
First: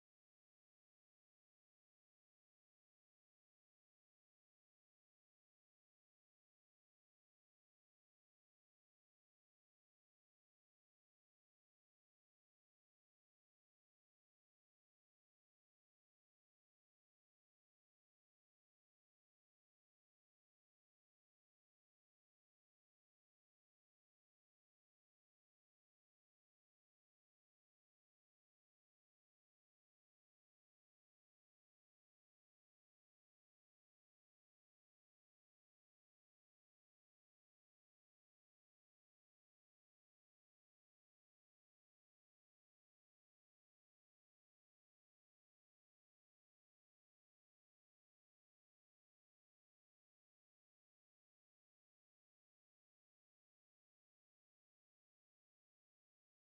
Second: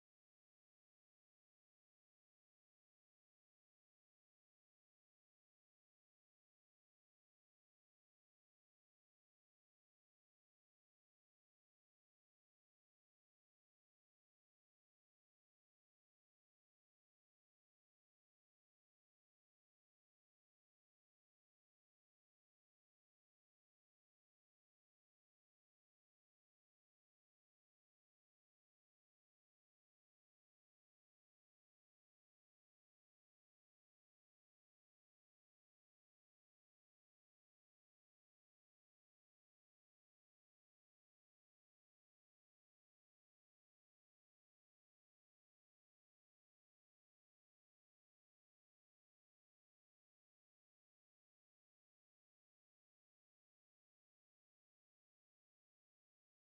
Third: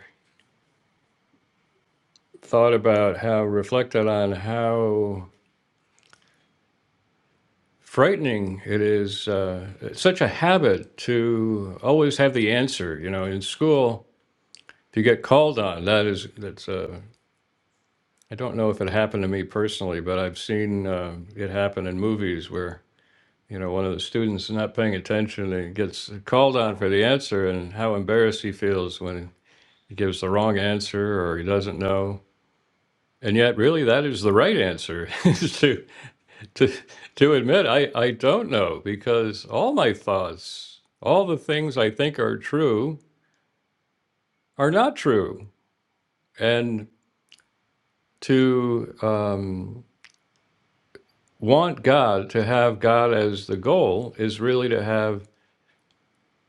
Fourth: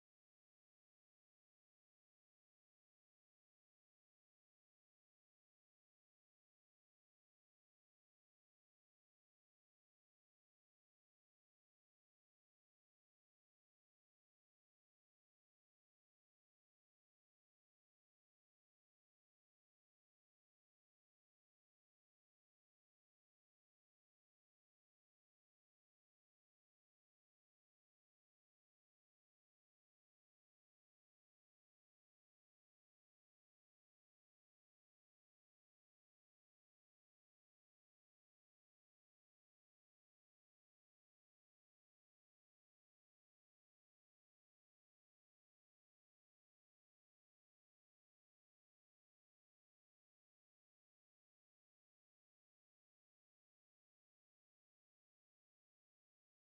S1: thought about how reflected on how frightening it is uh, it's such a habit to always have the answer you know in school if you get called on that is that's uh, i don't know if it happened to me personally but i've seen uh, it happen in movies where you know one of the students is not paying attention and gets called on for the answer and how embarrassed he feels when he gives the wrong answer or he doesn't know and yet really that is the right answer is to to to admit I, I don't know because all my thoughts, all the things I think are true are not true. And to um, want God, to have God as the goal is really to have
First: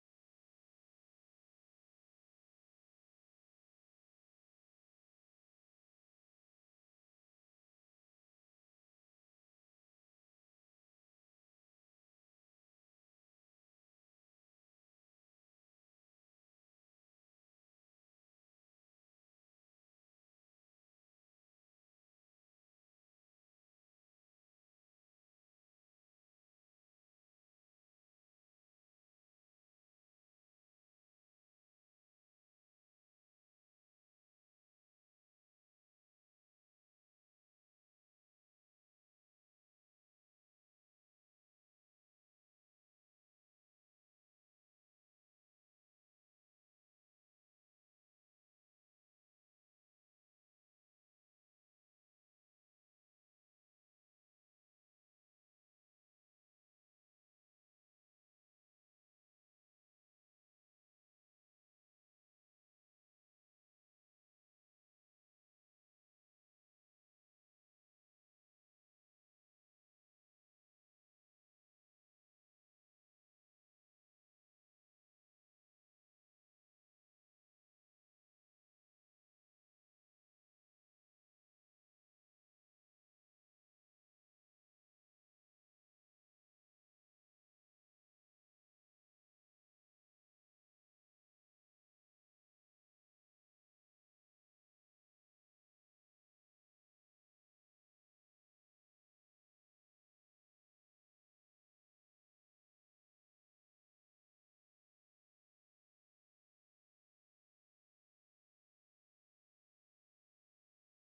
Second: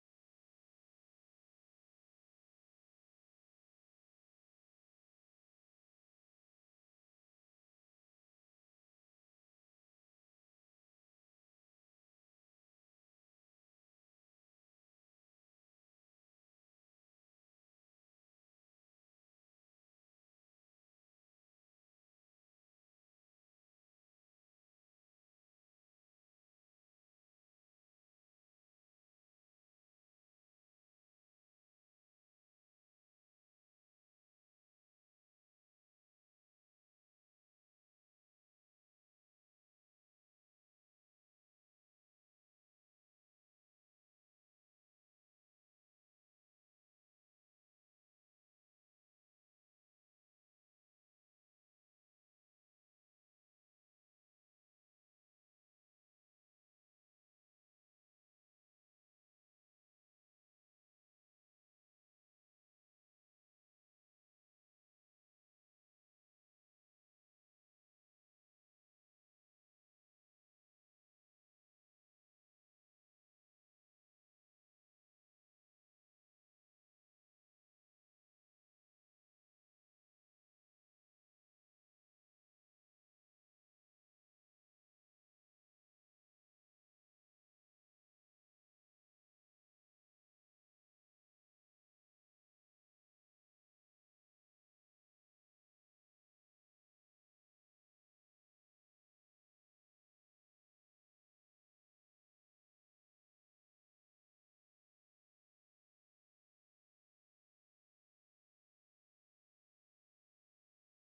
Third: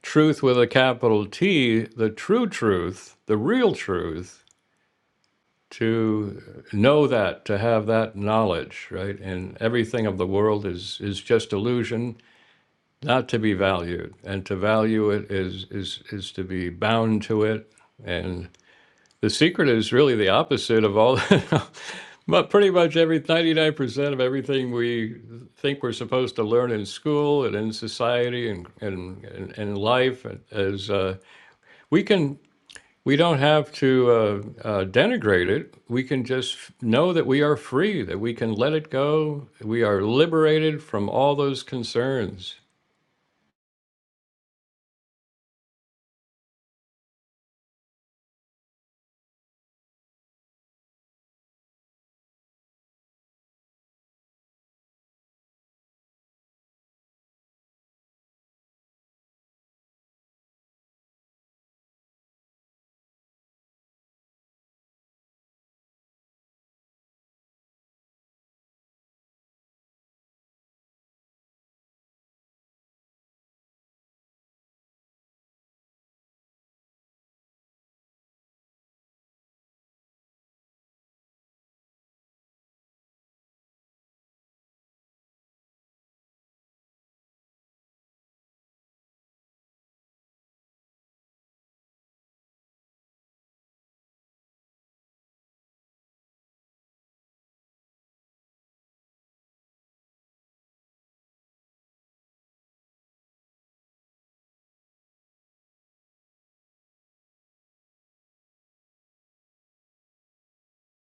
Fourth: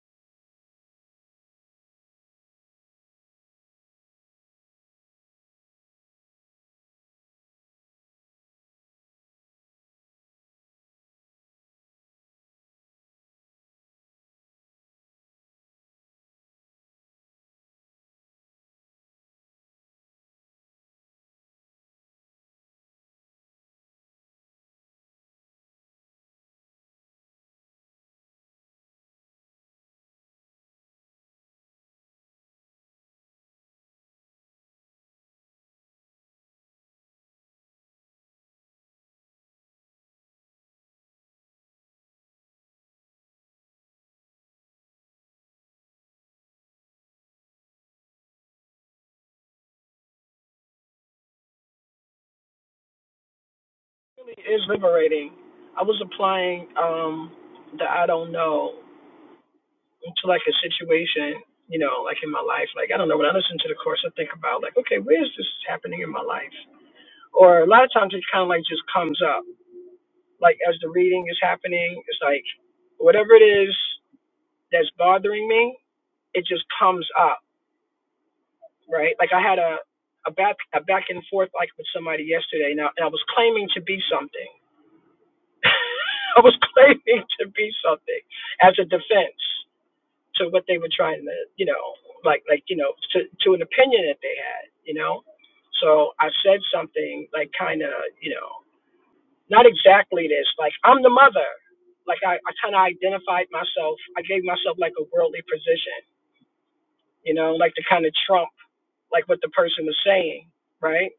S1: truth with a capital T, the true truth, the real truth, to know that, to have that knowledge, right? And everything of the world is is just illusion not to be valued and to value it is is is to be bound to it and the secret is really the opposite of all but pretty much every 99% of everything we think we're supposed to learn in school and in society and and and, in life is uh, we can we don't have to uh, uh, denigrate it. We can just know that we are free, that we can let it go. We are liberated from all those concerns.
S4: It's liberating. I was applying um the I don't know to like a situation, you know, like in my life. Like I don't know, when I listen to the course I think about like, okay, where is this happening in my life? Or a lot of times it kinda like just comes up. Like as the reading is happening, it's like whatever it is that's bothering me, it just comes up, right? Like I had a a back a back and forth like with somebody yesterday now and I was claiming to be something I was claiming to be something as a defense to what they were trying to, you know, like like you know, to to an opinion that they had, you know. So I said something like kind of, you know, not exactly this, like I'm the mother. Like I, I kind of identified myself. I gave myself like a worldly position, you know, like to kind of trump like what the person was saying, right?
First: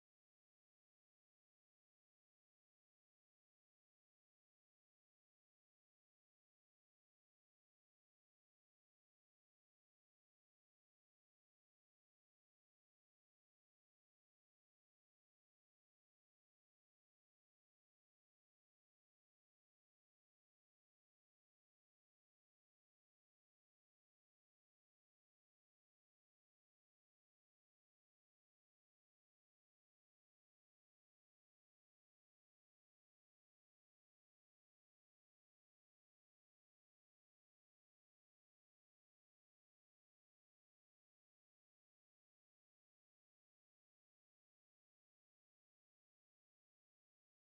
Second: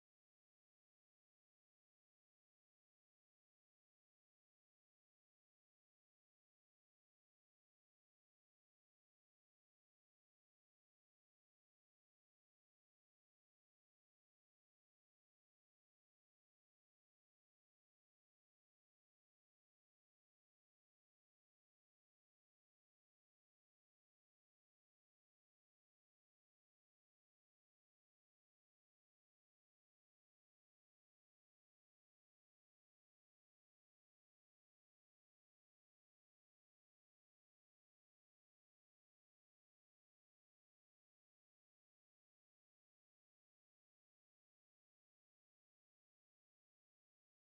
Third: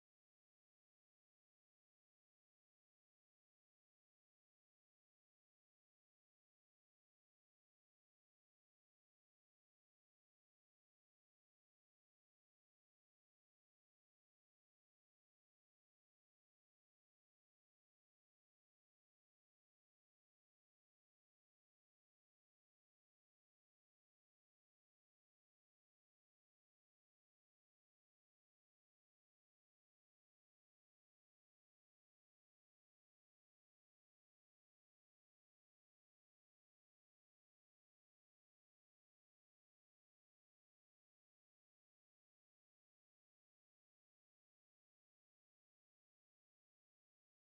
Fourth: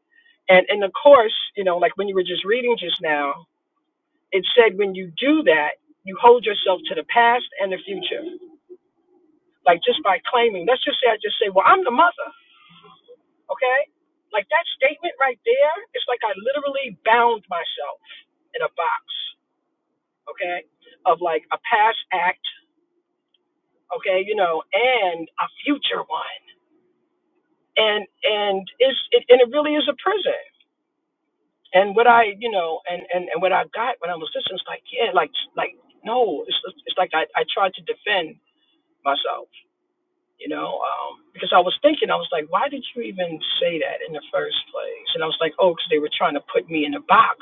S4: And and of course, you know, like when you were just reading just now, it said when you do that, you hold yourself to the past and the future. Like just by claiming, let's just say I just say, well, I'm the mother, okay? Like that statement right there, it's like I literally bound myself in a box, okay? Of like a past act, okay, you know, and a future one. And and it's it, and it really is a prison. And what I, you know, and and and what I got when I was listening, it's like, yeah, like like no, it's it's like I I tried to defend myself you know, um, because I was thinking, I was like, why did you even say that in the first place? And I was like, oh, because they were trying to put me in a box.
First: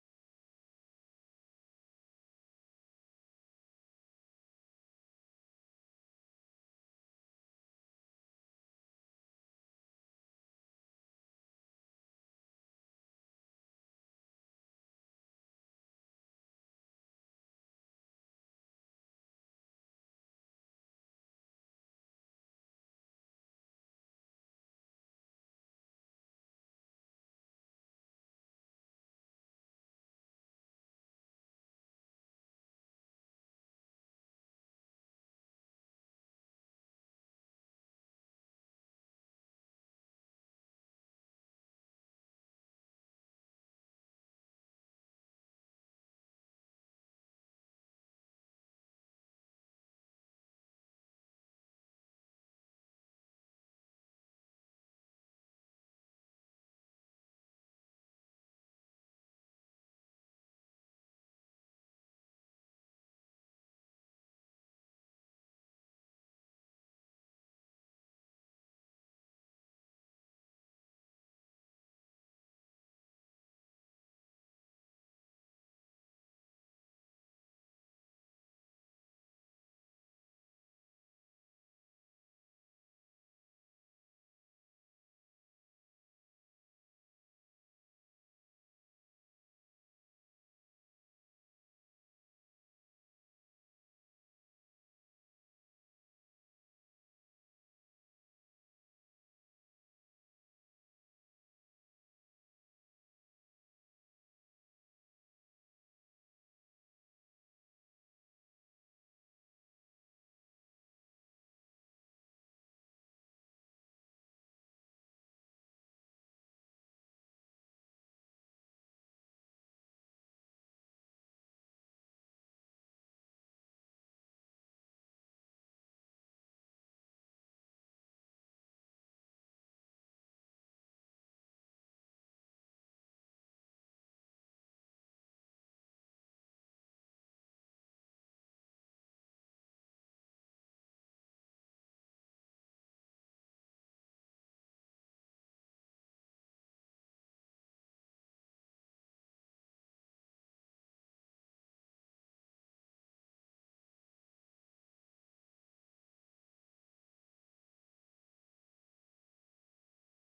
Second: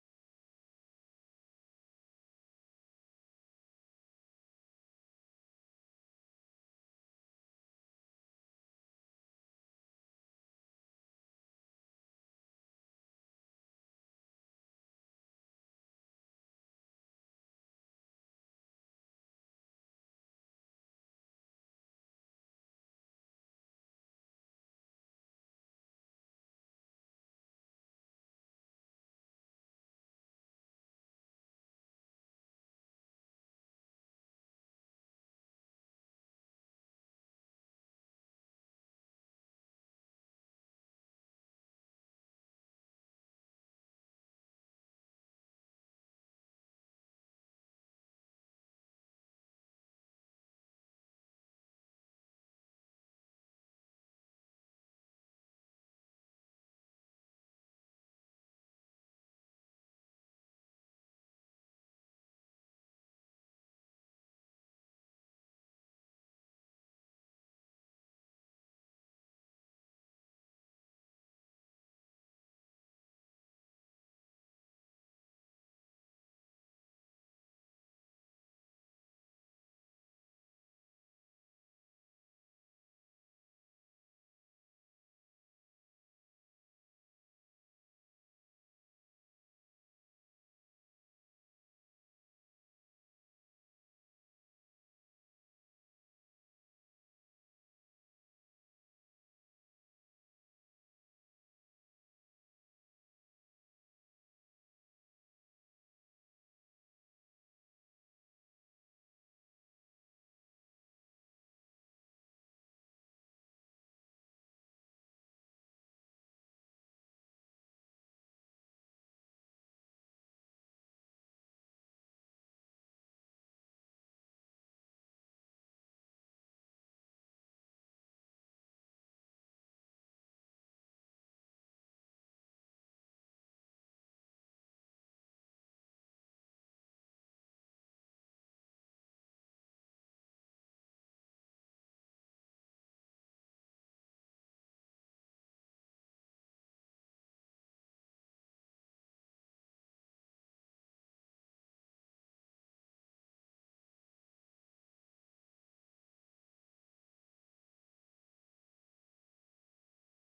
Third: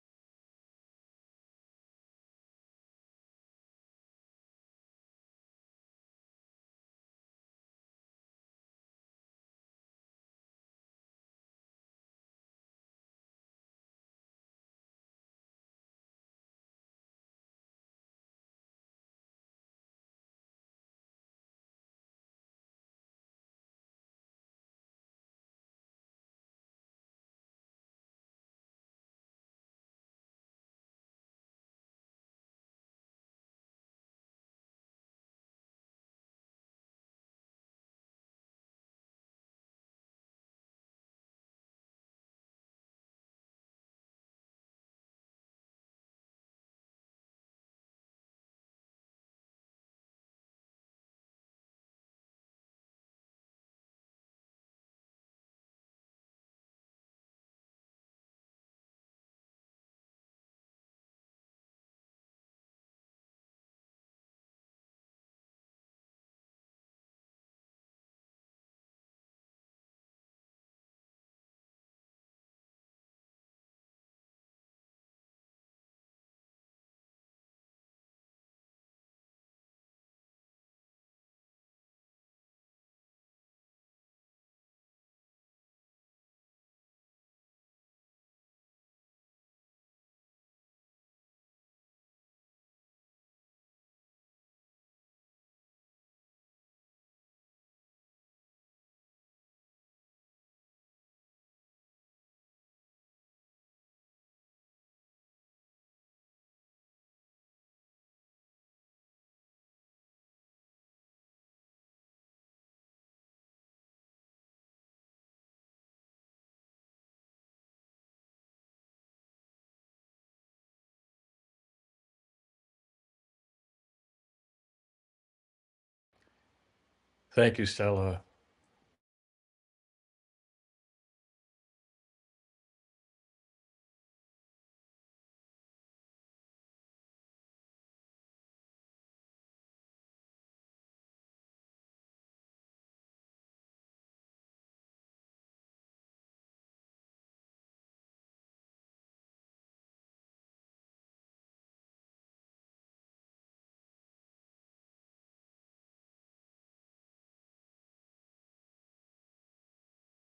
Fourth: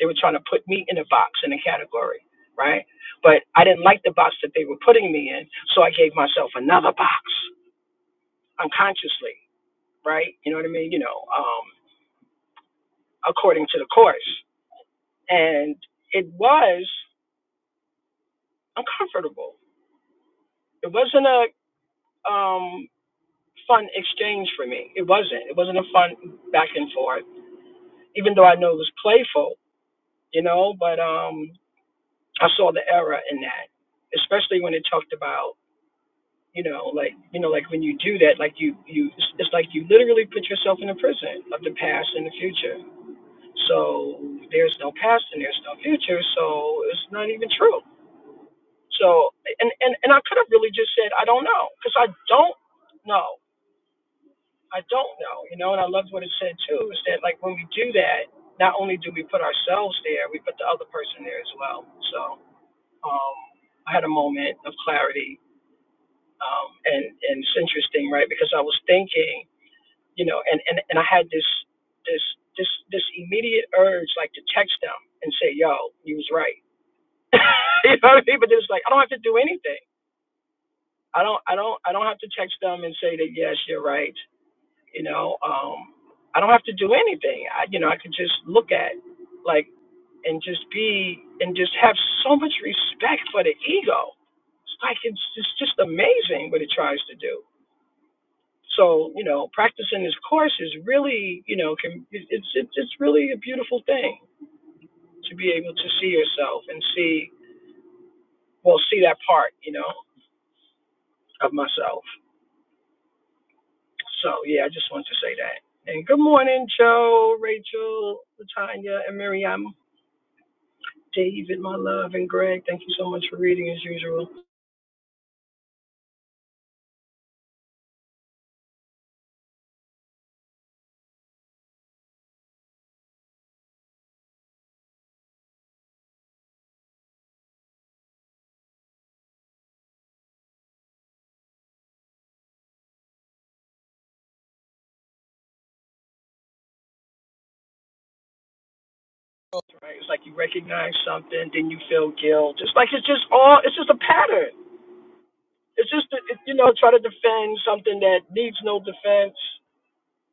S4: They were trying to put me in a box in a category, right? But I didn't like the box that they were putting me in, so I gave myself another box unconsciously, right? You know what I mean? You know, um, according to the course, and it was uncomfortable. It wasn't a um, fun exchange for me. It wasn't. It wasn't a fun back and forth even though I know it was playful, you know, but um, I saw the error in that, especially when it talked about, you know, like you know, like when you do that, like you you, it's it's like you literally put yourself in a prison of the past and the future. So there's no past and there's no future, so it's not even true. So and and and I could have really just said I don't know because I don't know. I don't know, you know, and I loved what it said too, is that like when we do that, not only do we put ourselves there, we put the other person there as well. So um, I had a moment of clarity, um, and and it's interesting, right? Because I was thinking, you know, and and and I had this this this this immediate urge, like to text them and say, "Yo, you was right." you know what I mean? But it's like I don't have to do anything. I don't I don't I don't have to text them and say that yes, you're right. you know um i don't have to do anything i you know i could just look at like and just be and just have so much respect for the ego it's like it's just just amazing what it tries to do so you know practicing this course is really you know can it- it's it's, it's really a beautiful thing to be able to see yourself and see well see that part you know of myself so yeah i just wanted to say that and good morning joe rachel latanya and miriam David, my love, and Greg, thank you so much for reading as usual.
S1: Thank you, Stella.
S4: Right? It's like you recognize something, then you feel guilt. It's like it's just all, it's just a pattern. It's just, that, it, you know, try to defend something that needs no defense.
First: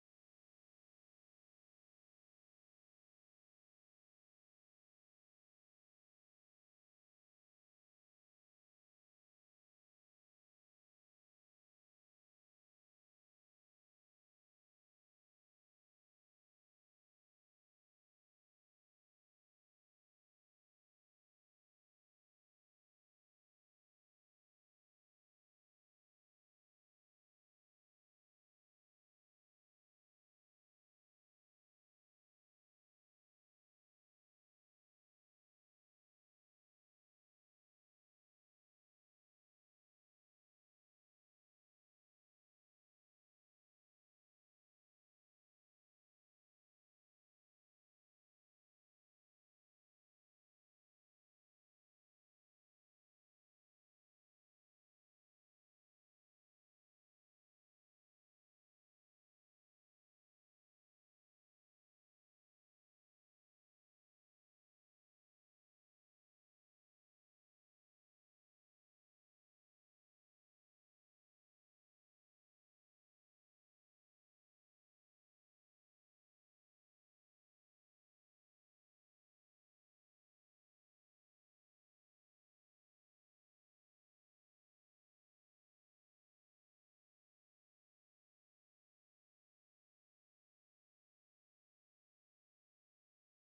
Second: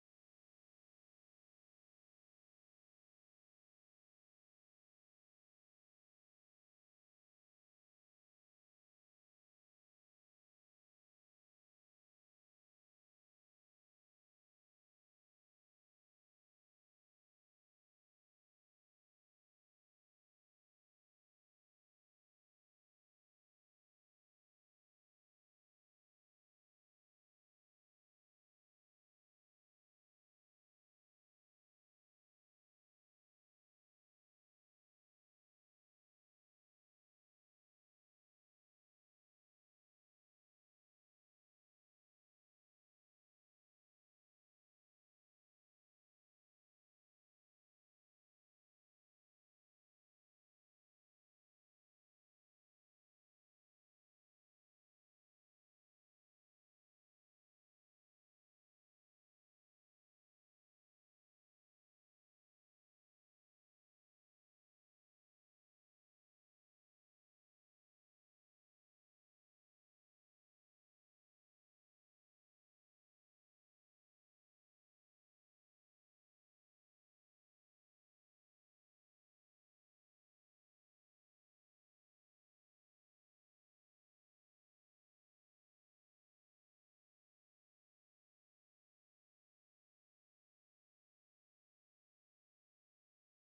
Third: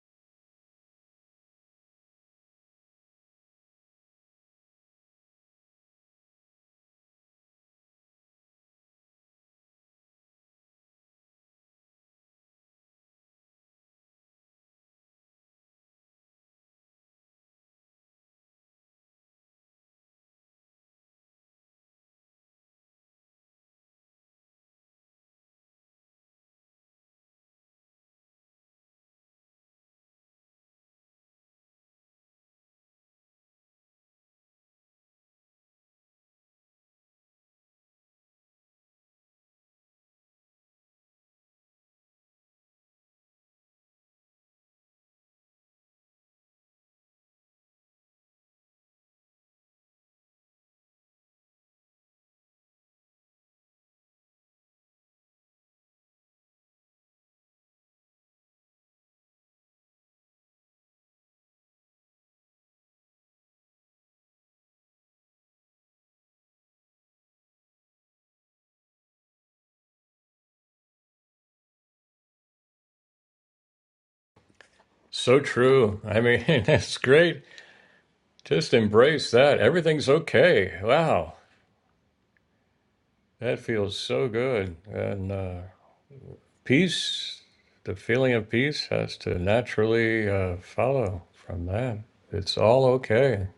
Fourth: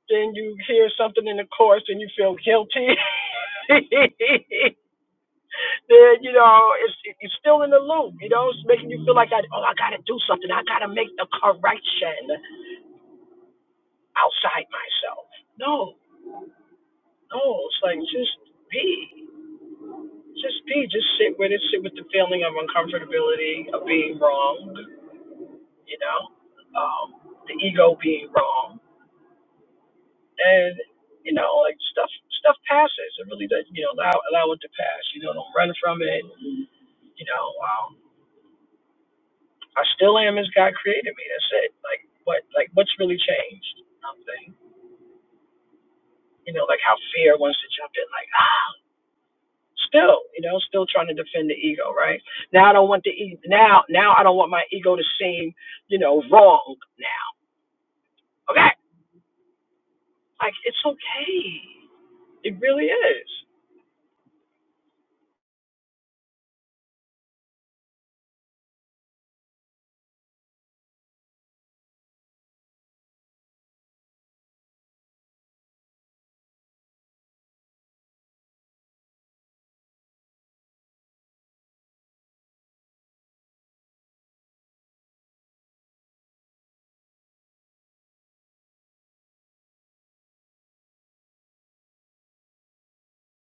S4: Then you hear something in the course and you feel guilty. then, you know, it's, it's still in the loop, you know, it's making you feel like, I, oh, I got to do something. I got to make the correction outside myself. No, no, it's like just be. Just be, just sit with it, sit with the feeling of uncomfortability, of being wronged, you know, um, the ego being wrong. And, you know, like stuff stuff passes. It really does, you know, allow, allow it to pass. You know, don't run from it. You know, um, I still am as God created me. That's it. Like, what, like, what's really changed? Nothing. You know, like how fear wants to jump in, like, ah. Still, you know, still trying to defend the ego, right? Now I don't want the e- now now I don't want my ego to seem, you know, wrong now. Okay, like it's okay. It really is.
S1: So true. I mean, that's great. Just embrace that. Everything's okay. Wow. That feels so good. And uh, peace, the feeling of peace has to naturally uh, follow from that. It's all okay.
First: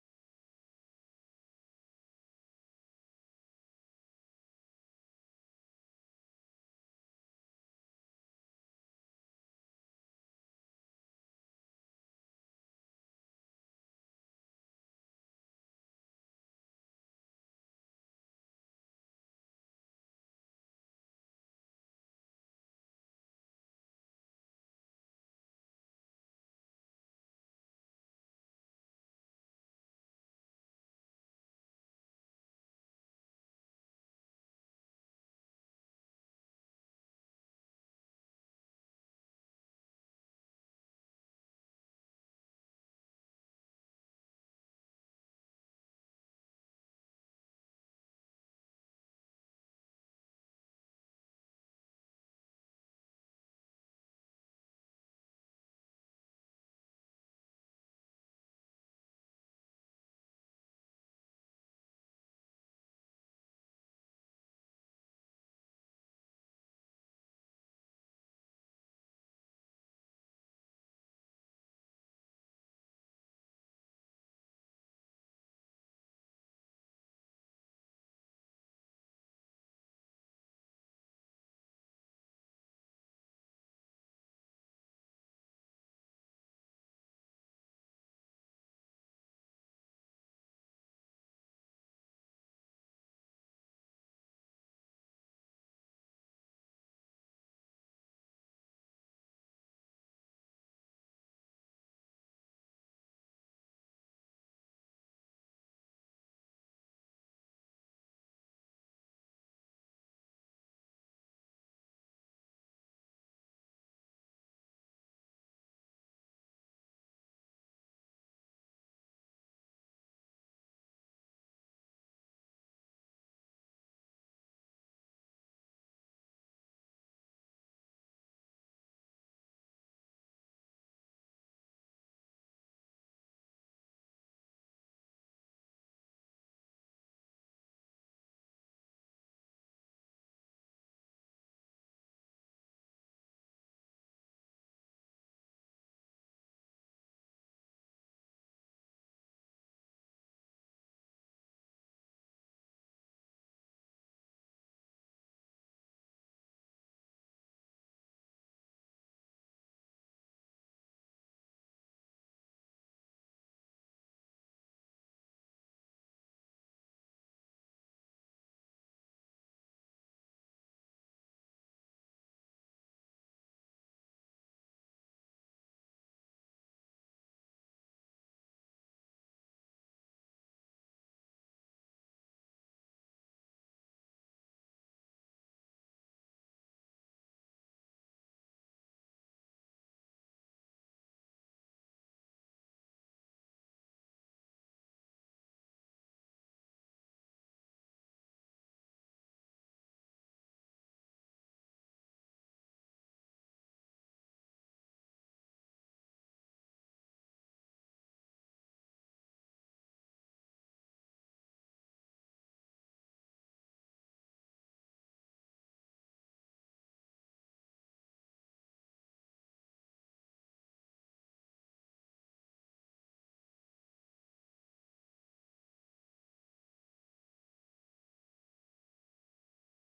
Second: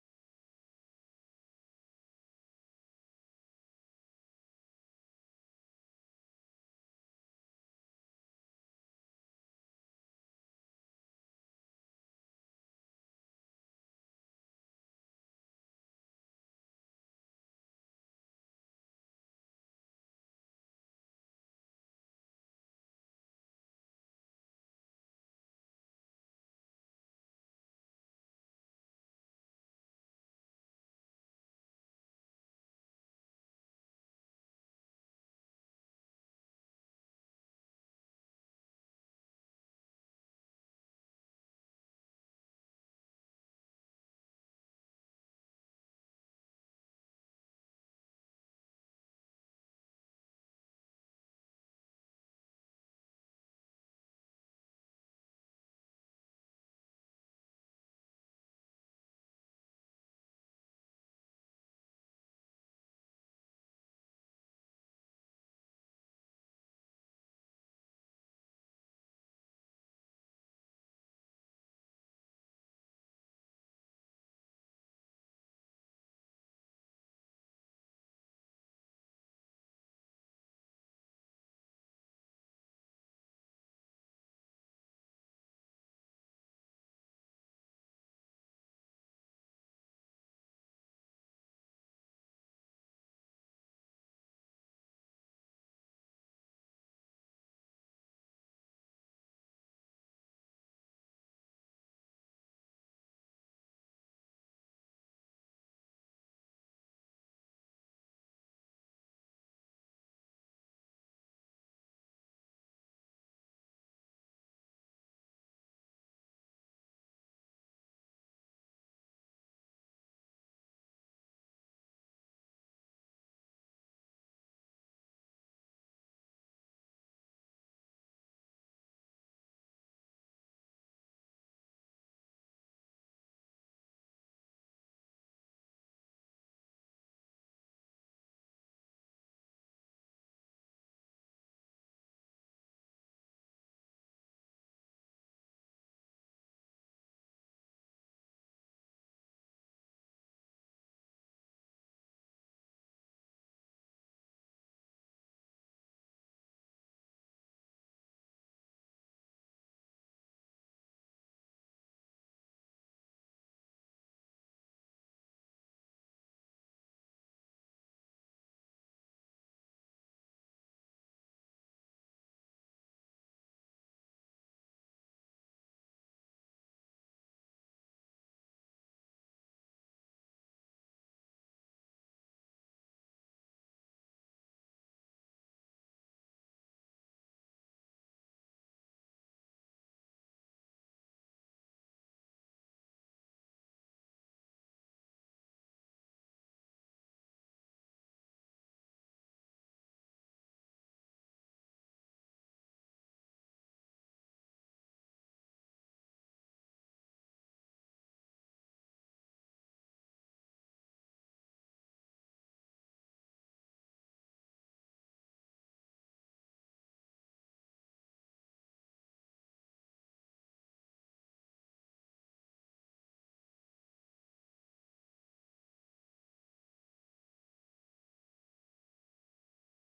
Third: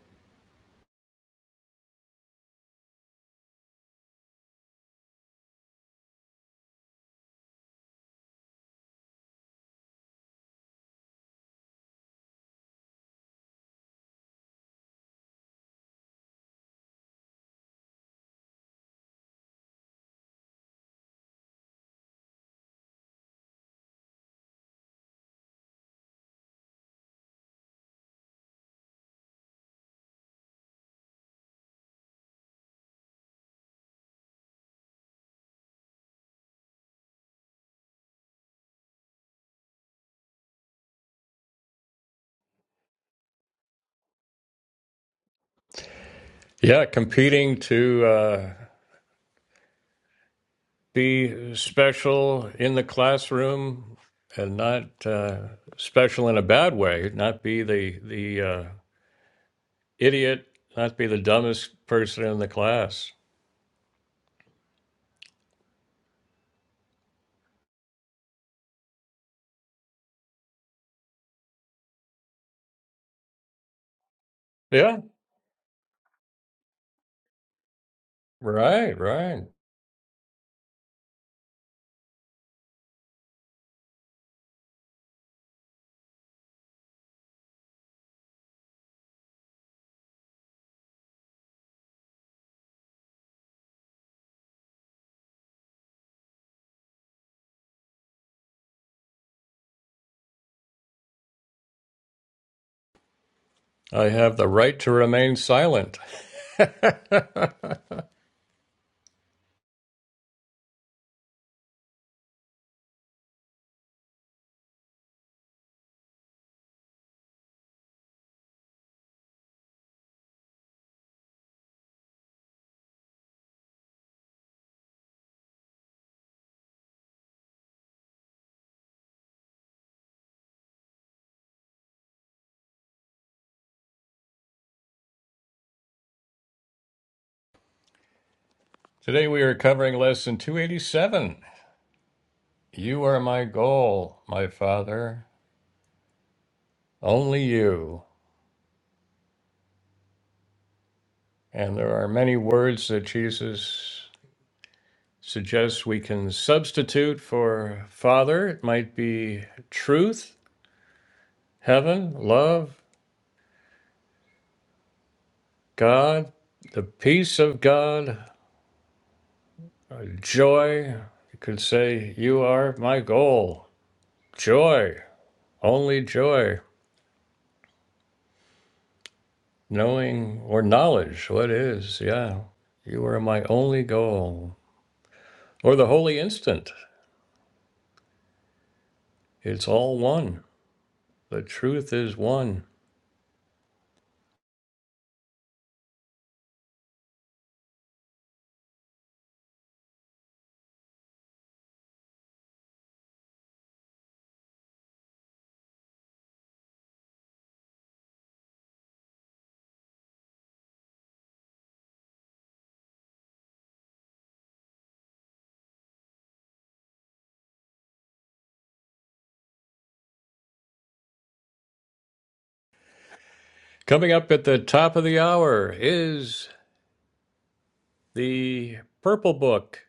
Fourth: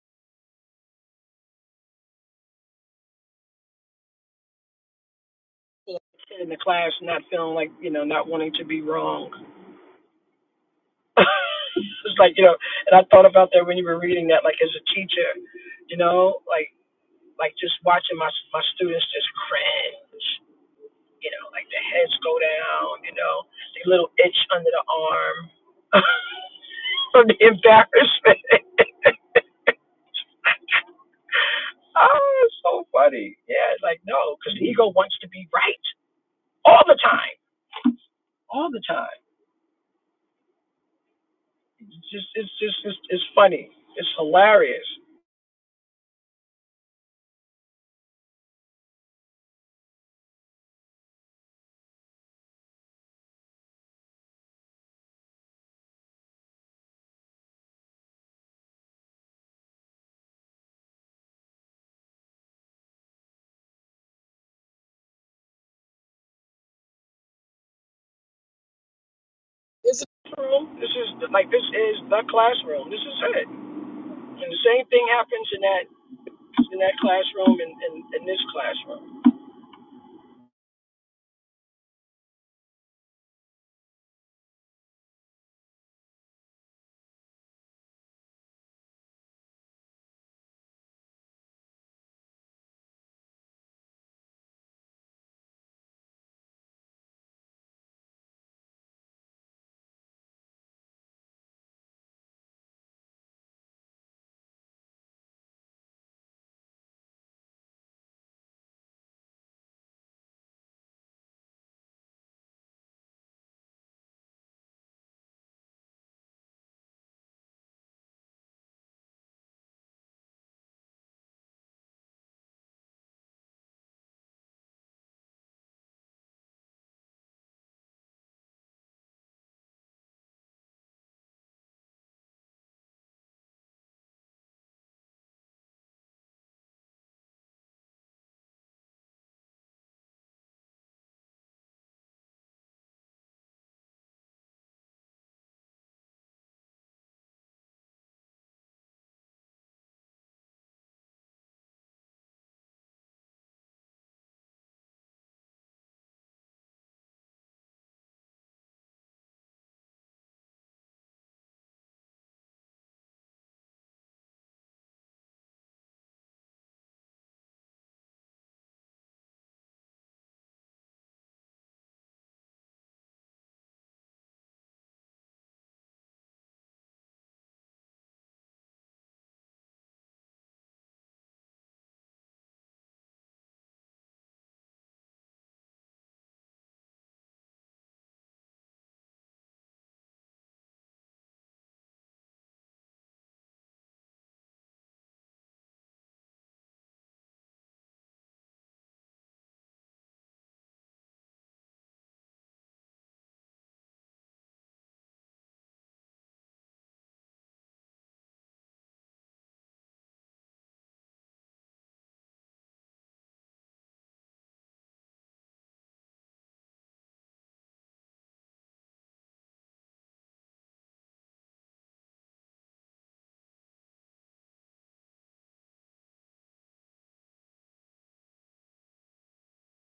S4: You know, Kid in the class not feeling like you know not wanting to be wrong. it's like you know, and I thought about that when you were reading that, like as a teacher, you know, like like just watching my my students just cringe, you know, like their heads go down, you know, the little itch under the arm. from the embarrassment. oh, it's so funny. Yeah, it's like no, because the ego wants to be right all the time, all the time. It's just, it's just, it's, it's funny. It's hilarious.
S1: Yeah, competing to uh, be special in the classroom and not uh, special in a bad way, not be the, the uh, idiot, not be the dumbest person in the class.
S4: Room. This is like this is the classroom. This is it. And the same
S1: Yeah,
S4: thing happens in that in that classroom and in, in, in this
S1: Right,
S4: classroom.
S1: right. I have the right to remain silent. Today we are covering lesson 287. You are my goal, my Father, only you. And there are many words that Jesus suggests we can substitute for Father. It might be truth, heaven, love, God, the peace of God, joy. You could say, You are my goal, joy. Only joy, knowing or knowledge what is, yeah. You are my only goal. Or the holy instant. It's all one. The truth is one. Coming up at the top of the hour is the Purple Book.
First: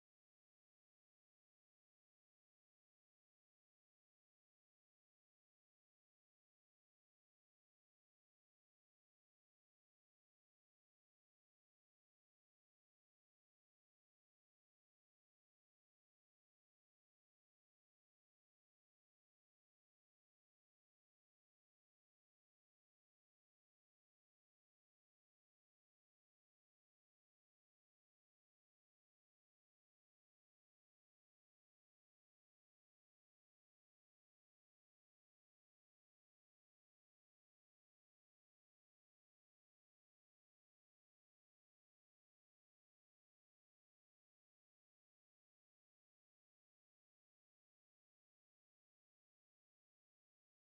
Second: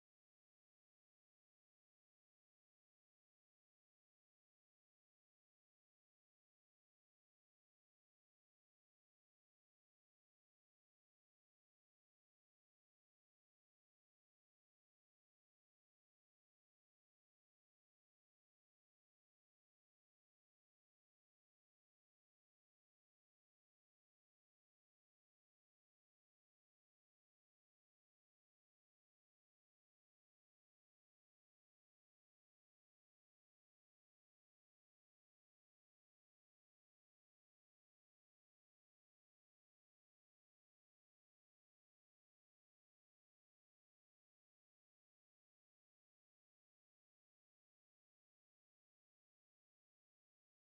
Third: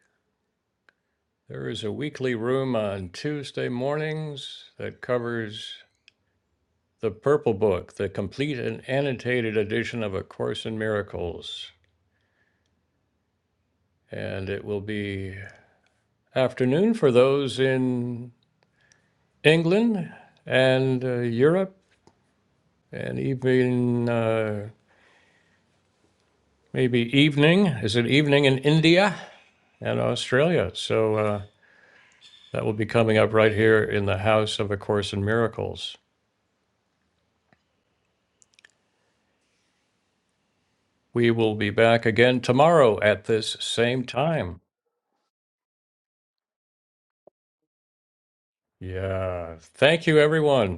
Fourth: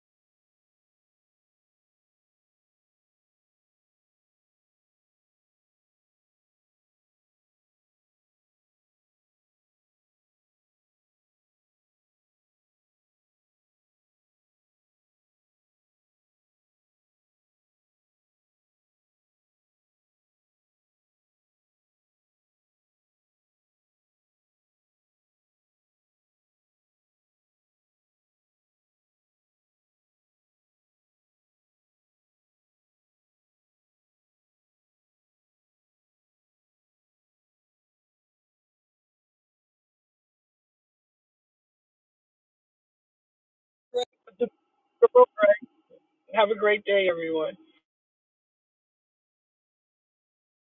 S1: There is a weekly room on Tuesday mornings that covers the Purple Book, the complete and annotated edition of A Course in Miracles. And it will be afternoon for those in England and uh, Europe, and even uh, maybe evening. Is it evening in India and Australia? So uh, that will be coming up right here in the House of A Course in Miracles. We will be back again tomorrow at this same time.
S4: All right. Have a great day, everyone.
S1: Yeah. Thank you, everyone.